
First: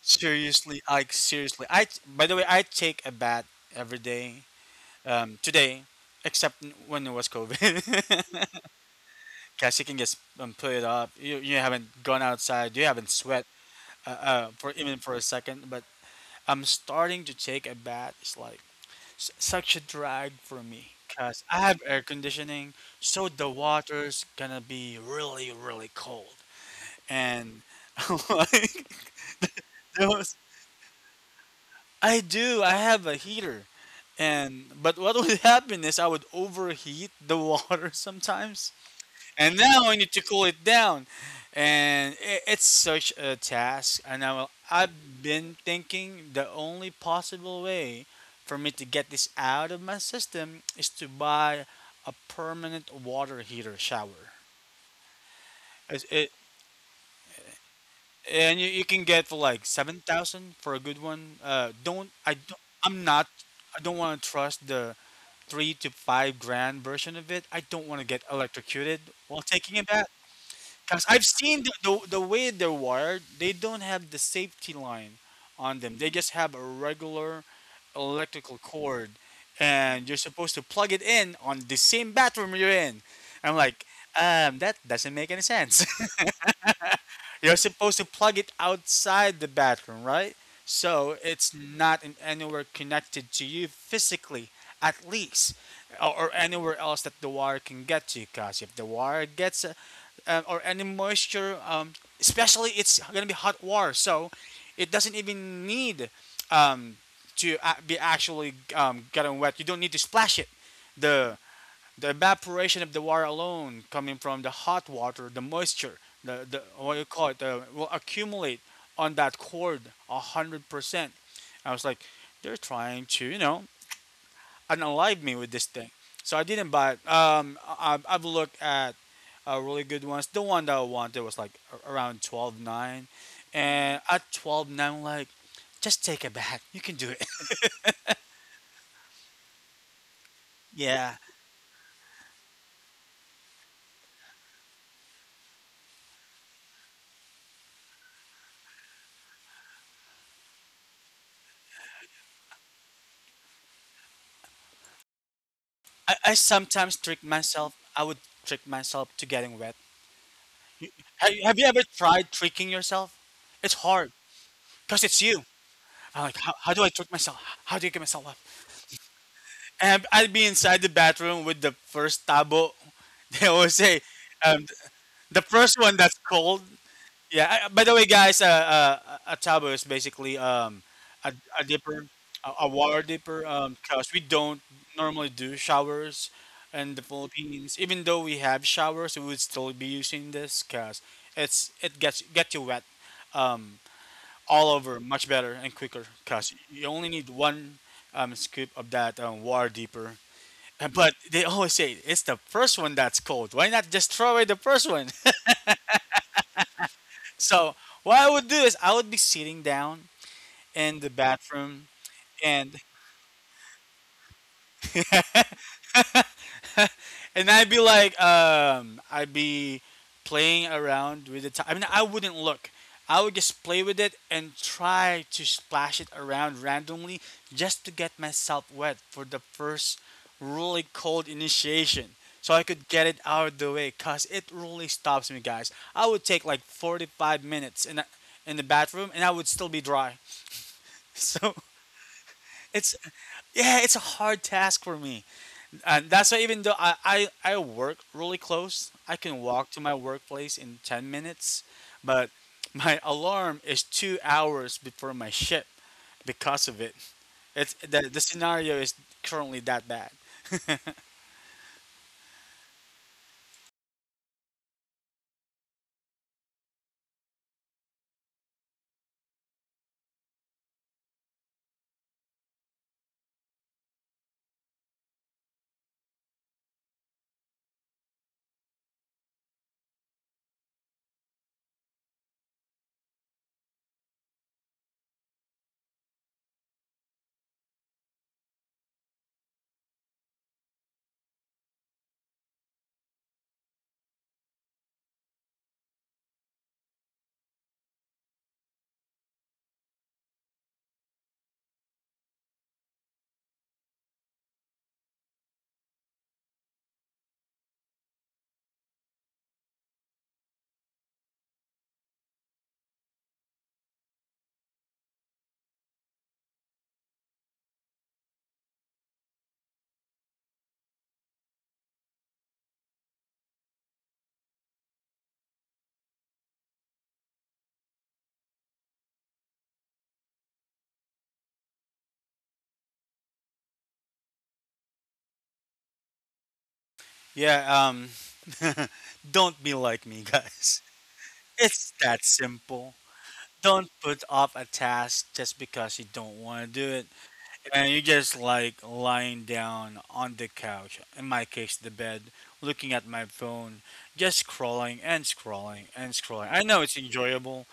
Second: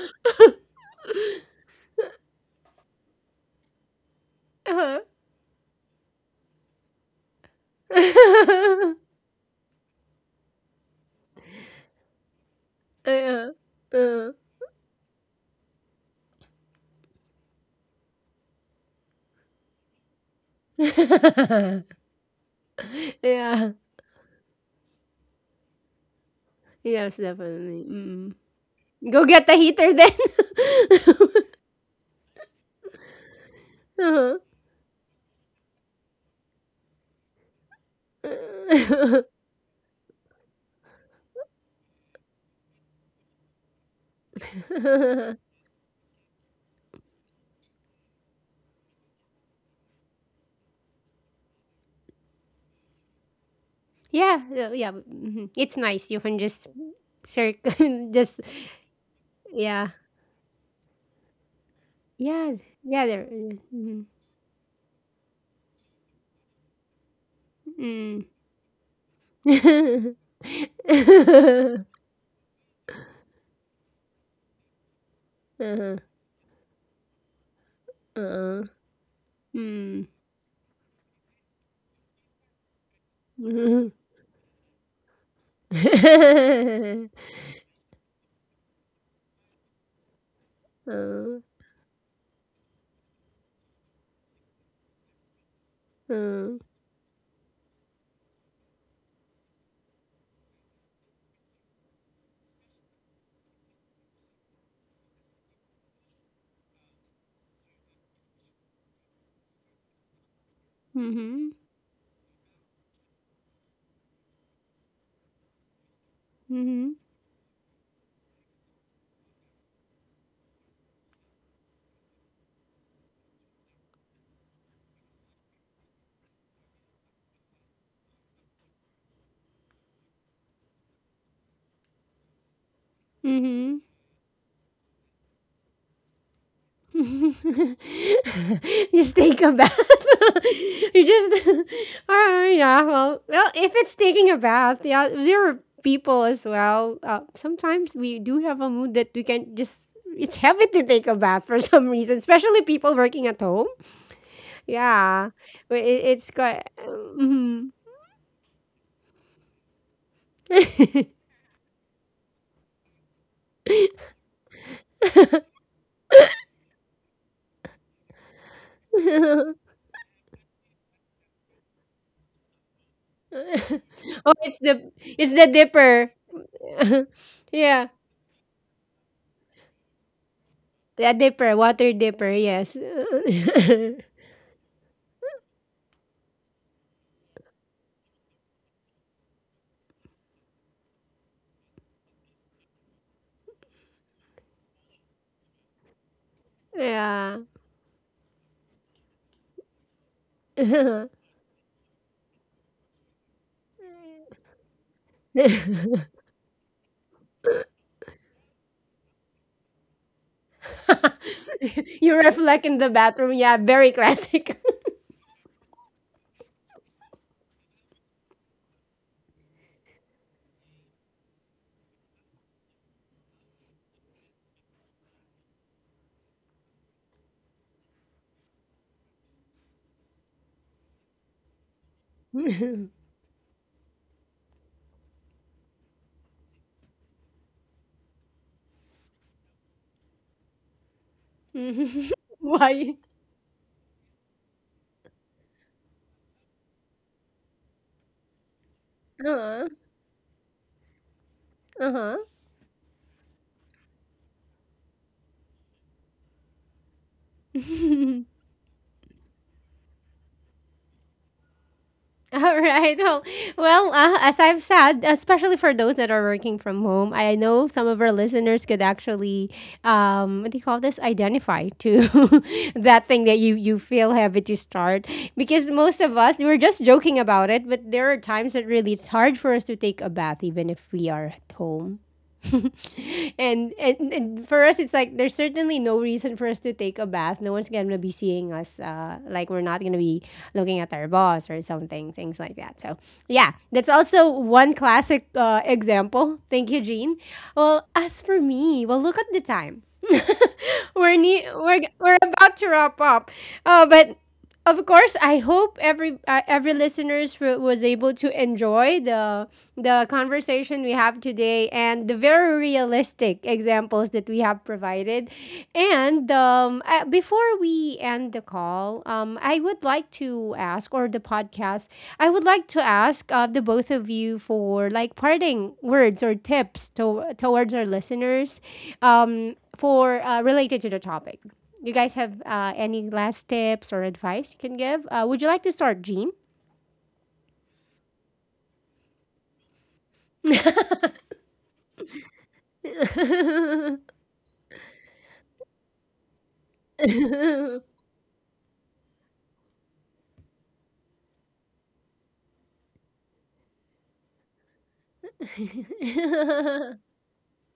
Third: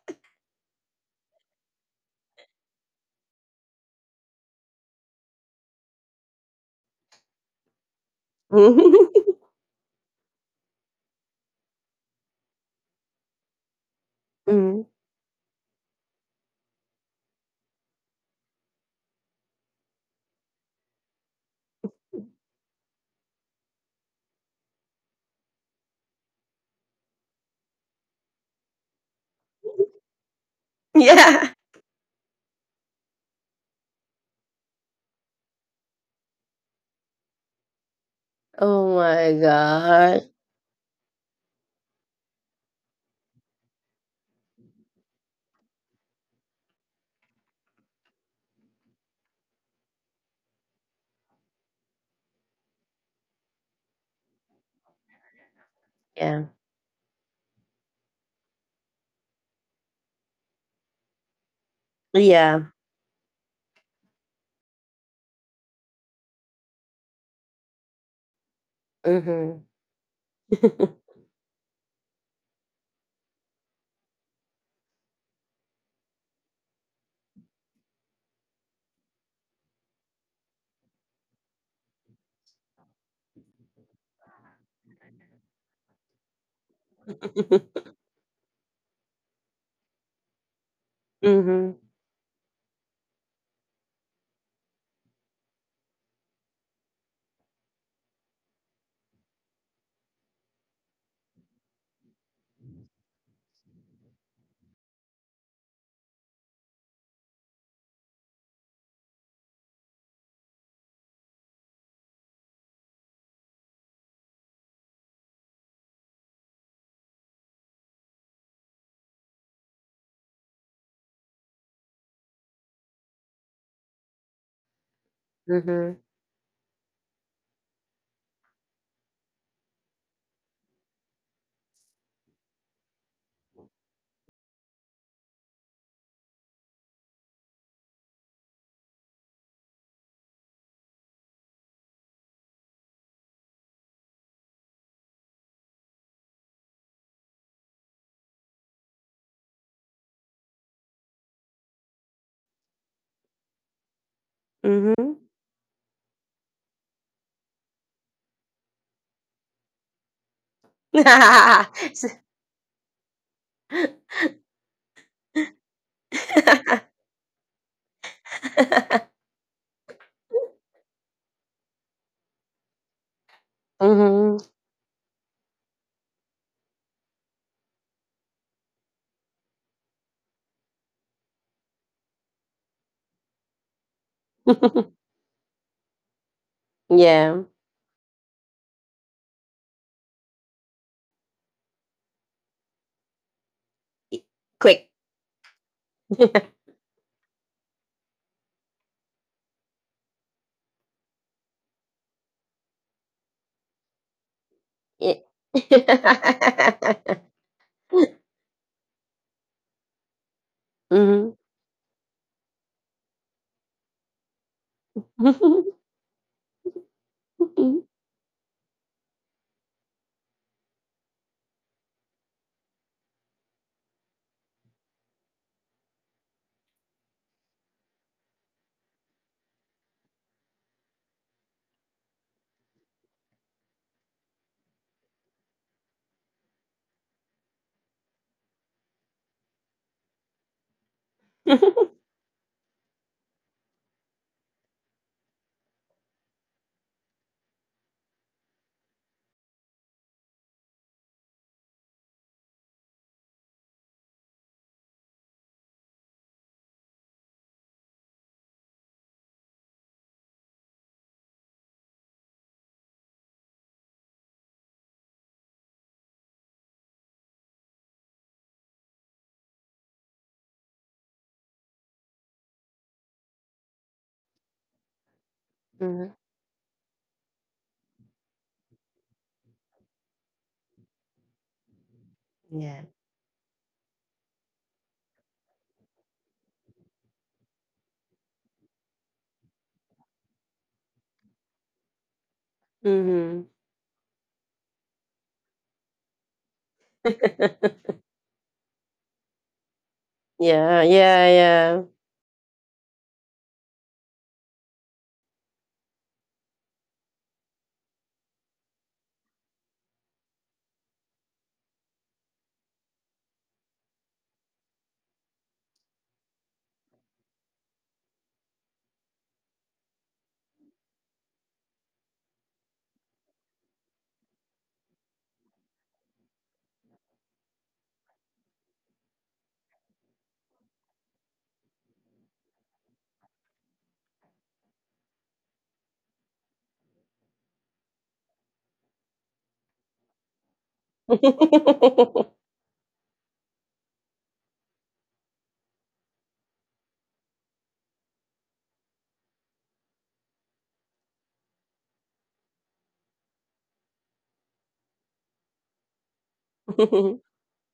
S3: Seriously, like seriously. I, by the way, I take a bath every day
S1: Uh-huh.
S3: today, except when it was COVID.
S2: Mhm.
S3: Because you can just put it up. You haven't gone outside. You haven't sweat
S1: Uh-huh. Uh-huh.
S3: for
S2: Mhm.
S3: even for a second. But I'm starting to take a bath. It's like such a drag for me. Because I have air conditioning, so the
S1: Yeah.
S3: water's gonna be really, really cold.
S1: Yes,
S3: And
S1: definitely. Mm-mm.
S3: like,
S1: Go get the heater then.
S3: those-
S2: Yeah.
S3: I do. I have a heater.
S1: Uh-huh.
S3: And but what would happen is I would overheat the water sometimes
S2: Oh my
S3: and now I need to
S2: god.
S3: cool it down. And I it's such a task. And I've been thinking the only possible way for me to get this out of my system is to buy a permanent water heater shower.
S1: Yeah, yeah. Mhm. It's
S3: It's-
S1: nice. You
S3: it,
S1: can
S2: Yeah.
S1: just circle, just
S3: and you can get for like
S1: yeah,
S3: 7,000 for a good one. Don't, I
S1: yeah,
S3: don't,
S2: Yeah.
S1: yeah. There.
S3: I don't
S1: Mhm,
S3: want to trust the 3 to 5 grand version of it. I don't want to get
S1: mm.
S3: electrocuted while
S2: Mhm.
S3: taking a bath.
S1: Uh-huh.
S3: Because
S2: Mhm.
S3: I've seen the way they're wired, they don't have the safety line on them. They just have a regular electrical
S1: Uh-huh.
S3: cord,
S1: Mm.
S3: and you're supposed to plug it in on the same bathroom you're in. I'm like,
S1: Mhm.
S3: that doesn't make any sense. You're supposed to plug it outside the bathroom, right? So
S1: Uh,
S3: it's
S2: Mhm.
S3: not in anywhere connected to you physically, at least, or
S1: uh,
S3: anywhere else that the water can get to. Because if the water gets or any moisture, especially it's gonna be hot water, so it doesn't even need um, be actually gotten wet. You don't need to splash it. The
S1: mhm,
S3: evaporation of the water alone, coming from the hot water, the moisture, the what
S1: mhm,
S3: you call it, the, will accumulate on that cord 100%. I was like, they're trying to, you know, unalive me with this thing.
S2: Mhm.
S3: So I didn't buy it. I've looked at really good ones. The one that I wanted was like around twelve nine,
S1: mhm.
S3: and at twelve nine, like, just take it back. You can do it.
S1: Just take a bath. You
S3: Yeah,
S1: just, oh yeah. Well, well, if it's taking a bath, yeah, there are people as well. Sometimes we do have a mood that we can just. It's heavy to take a bath for some reason, especially people working at home.
S2: Mhm.
S1: Yeah, but it,
S3: I,
S1: it's
S3: I
S1: quite.
S3: sometimes trick
S1: Mhm.
S3: myself. I would trick myself to getting wet. Have you ever
S2: S.
S3: tried tricking yourself? It's hard because it's you. I'm like, how do I trick myself? How do you get myself up?
S1: Oh,
S3: And I'd be inside the bathroom with the first tabo. They always say,
S2: Mhm.
S1: it's
S3: um,
S1: the it's
S3: the
S1: the
S3: first one
S1: dipper.
S3: that's cold. Yeah. I, by
S1: Yeah,
S3: the way, guys, a tabo is basically
S1: the
S3: a,
S1: dipper,
S3: a
S1: water
S3: dipper,
S1: dipper.
S3: a
S1: Yes.
S3: water dipper, because we don't normally do showers in the
S2: Yeah.
S3: Philippines. Even though we have showers, we would still be using this because it's it gets get you wet. Um,
S2: E
S3: all
S2: quick.
S3: over much better and quicker because you only need
S1: Yeah.
S3: one scoop of that water deeper.
S1: You
S3: But they always say it's the first one that's cold. Why not just throw away the first one?
S2: Ye.
S3: So what I would do is I would be sitting down in the
S2: Mhm.
S3: bathroom
S1: reflect in
S3: and
S1: the bathroom. Yeah, very classic.
S3: I'd be like, I'd be playing around with the time. I mean, I wouldn't look. I would just play with it and try to splash it around randomly just to get myself wet for the first really cold initiation so I could get it out of the way because it really stops me, guys. I would take like 45 minutes in the bathroom and I would still be dry. So it's,
S1: Why?
S3: yeah, it's a hard task for me, and that's why even though I work really close, I can
S1: Uh-huh.
S3: walk to my workplace in 10 minutes,
S1: Uh-huh.
S3: but my alarm is 2 hours before my shift because of it. It's the scenario is currently that bad.
S1: All right. Well, well as I've said, especially for those that are working from home, I know some of our listeners could actually, what do you call this, identify to that thing that you feel heavy to start. Because most
S2: Mhm.
S1: of us, we're just joking about it, but there are times that really it's hard for us to take a bath, even if we are at home.
S2: Yeah.
S1: And, and for us, it's like there's certainly no reason for us to take a bath. No one's gonna be seeing us. Like we're not gonna be looking at our boss or something, things like that. So
S2: Mhm.
S1: yeah, that's also one classic, example. Thank you, Jean. Well, as for me, well, look at the time.
S2: Yeah,
S1: We're
S2: yeah, yeah.
S1: we're about to wrap up. But of course, I hope every, every listeners was able to enjoy the conversation we have today and the very realistic examples that we have provided. And before we end the call, I would like to ask, or the podcast, I would like to ask, the both of you for like parting words or tips towards our listeners. For related to the topic. You guys have, any last tips or advice you can give? Would you like to start, Jean?
S3: Yeah, don't be like me, guys. It's that simple. Don't put off a task just because you don't want to do it. And you're just like lying down on the couch, in my case, the bed, looking at my phone, just scrolling and scrolling and scrolling. I know it's
S2: Mhm.
S3: enjoyable.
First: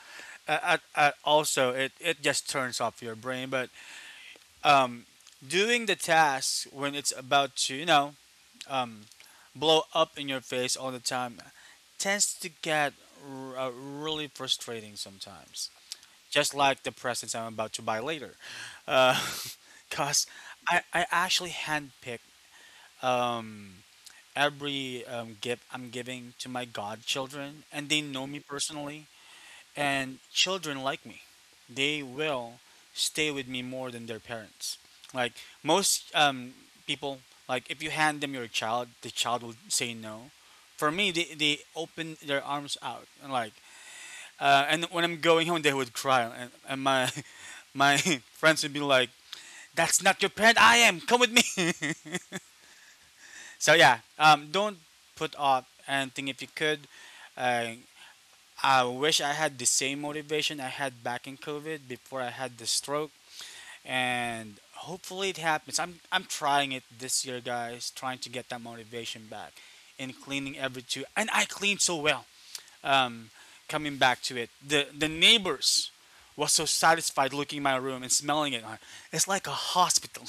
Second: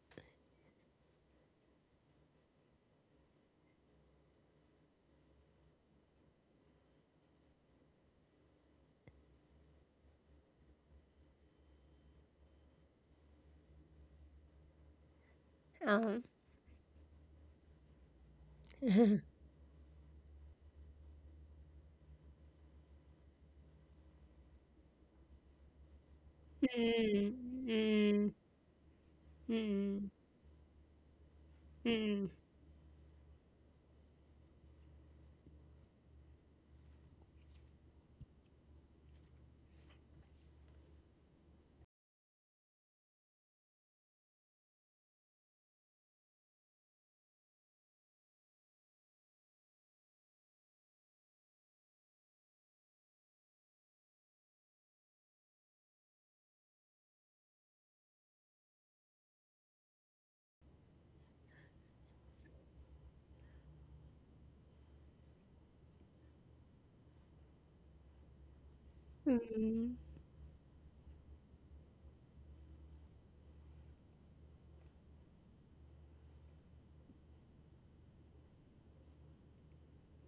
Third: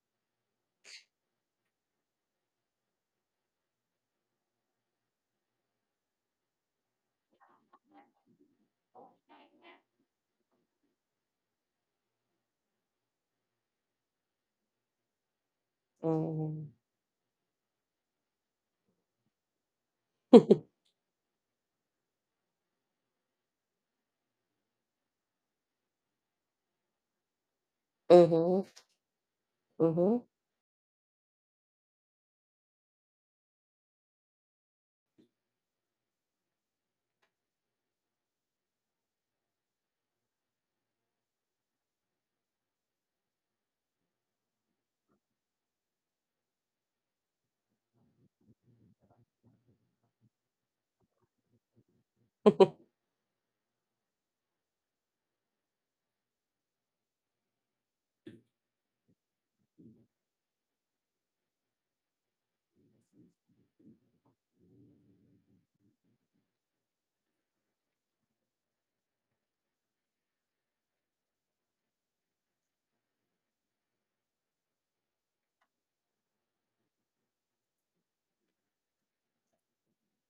S3: Also, it just turns off your brain, but um, doing the task when it's about to, you know, um, blow up in your face all the time tends to get really frustrating sometimes.
S1: Um,
S3: Just like the presents I'm about to buy later. Uh, Cause I actually handpick um every gift I'm giving to my
S1: mm,
S3: godchildren, and they know
S1: mm,
S3: me
S2: Mhm.
S3: personally
S1: mm,
S3: and
S2: Mhm.
S3: children like me. They
S1: mm,
S3: will stay with me more than their parents. Like most people, like if you hand them your child, the child will say no. For me they open their arms out and like and when I'm going home they would cry, and my my friends would be like, that's not your parent. I am. Come with me. So yeah, don't put up anything if you could. Uh, I wish I had the same motivation I had back in COVID before I had the stroke, and hopefully it happens. I'm trying it this year, guys, trying to get that motivation back
S1: mm.
S3: in cleaning every two, and I cleaned so well. Um, coming back to it, the neighbors was so satisfied looking in my room and smelling it. It's like a hospital.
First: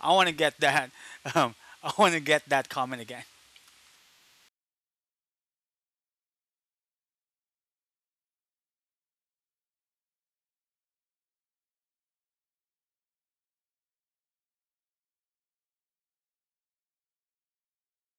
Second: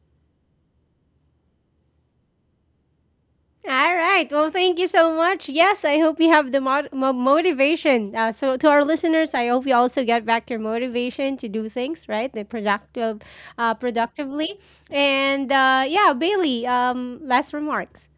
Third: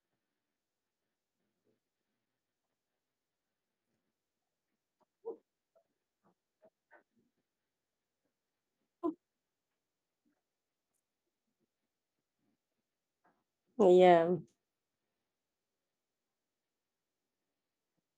S3: I want to get that. Um, I want to get that comment again.
S1: All right. Well, thank you so much. Yes, I hope you have the motivation. So, to our listeners, I hope you also get back your motivation to do things right, the productive,
S2: Yeah.
S1: productively. And yeah, Bailey. Last remarks.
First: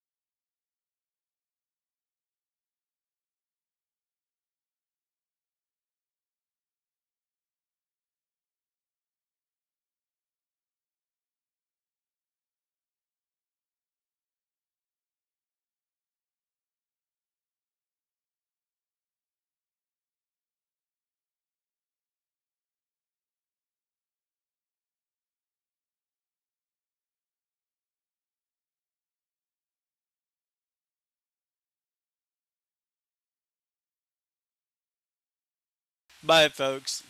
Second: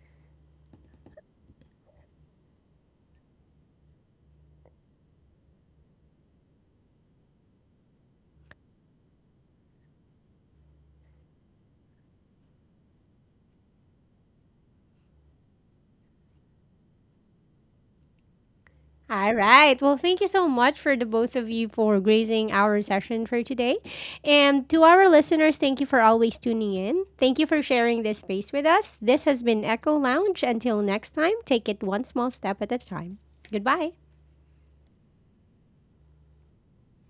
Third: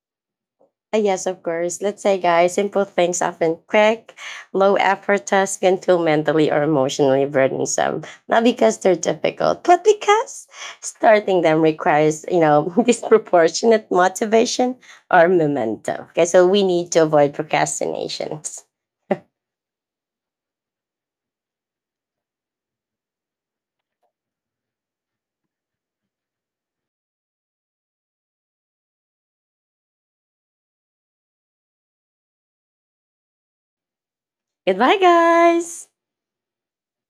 S2: Yes, of course. Let's say, guys, simple things, often quick, low effort tasks can feel mentally or emotionally burdensome. Not because they're difficult, but because starting them requires, you know, disproportionate motivation or momentum. Okay, so we need to avoid procrastinations.
S1: All right. Well, thank you so much for the both of you for gracing our session for today. And to our listeners, thank you for always tuning in. Thank you for sharing this space with us. This has been Echo Lounge. Until next time, take it one small step at a time. Goodbye.
S2: Goodbye, guys.
S3: Bye, folks.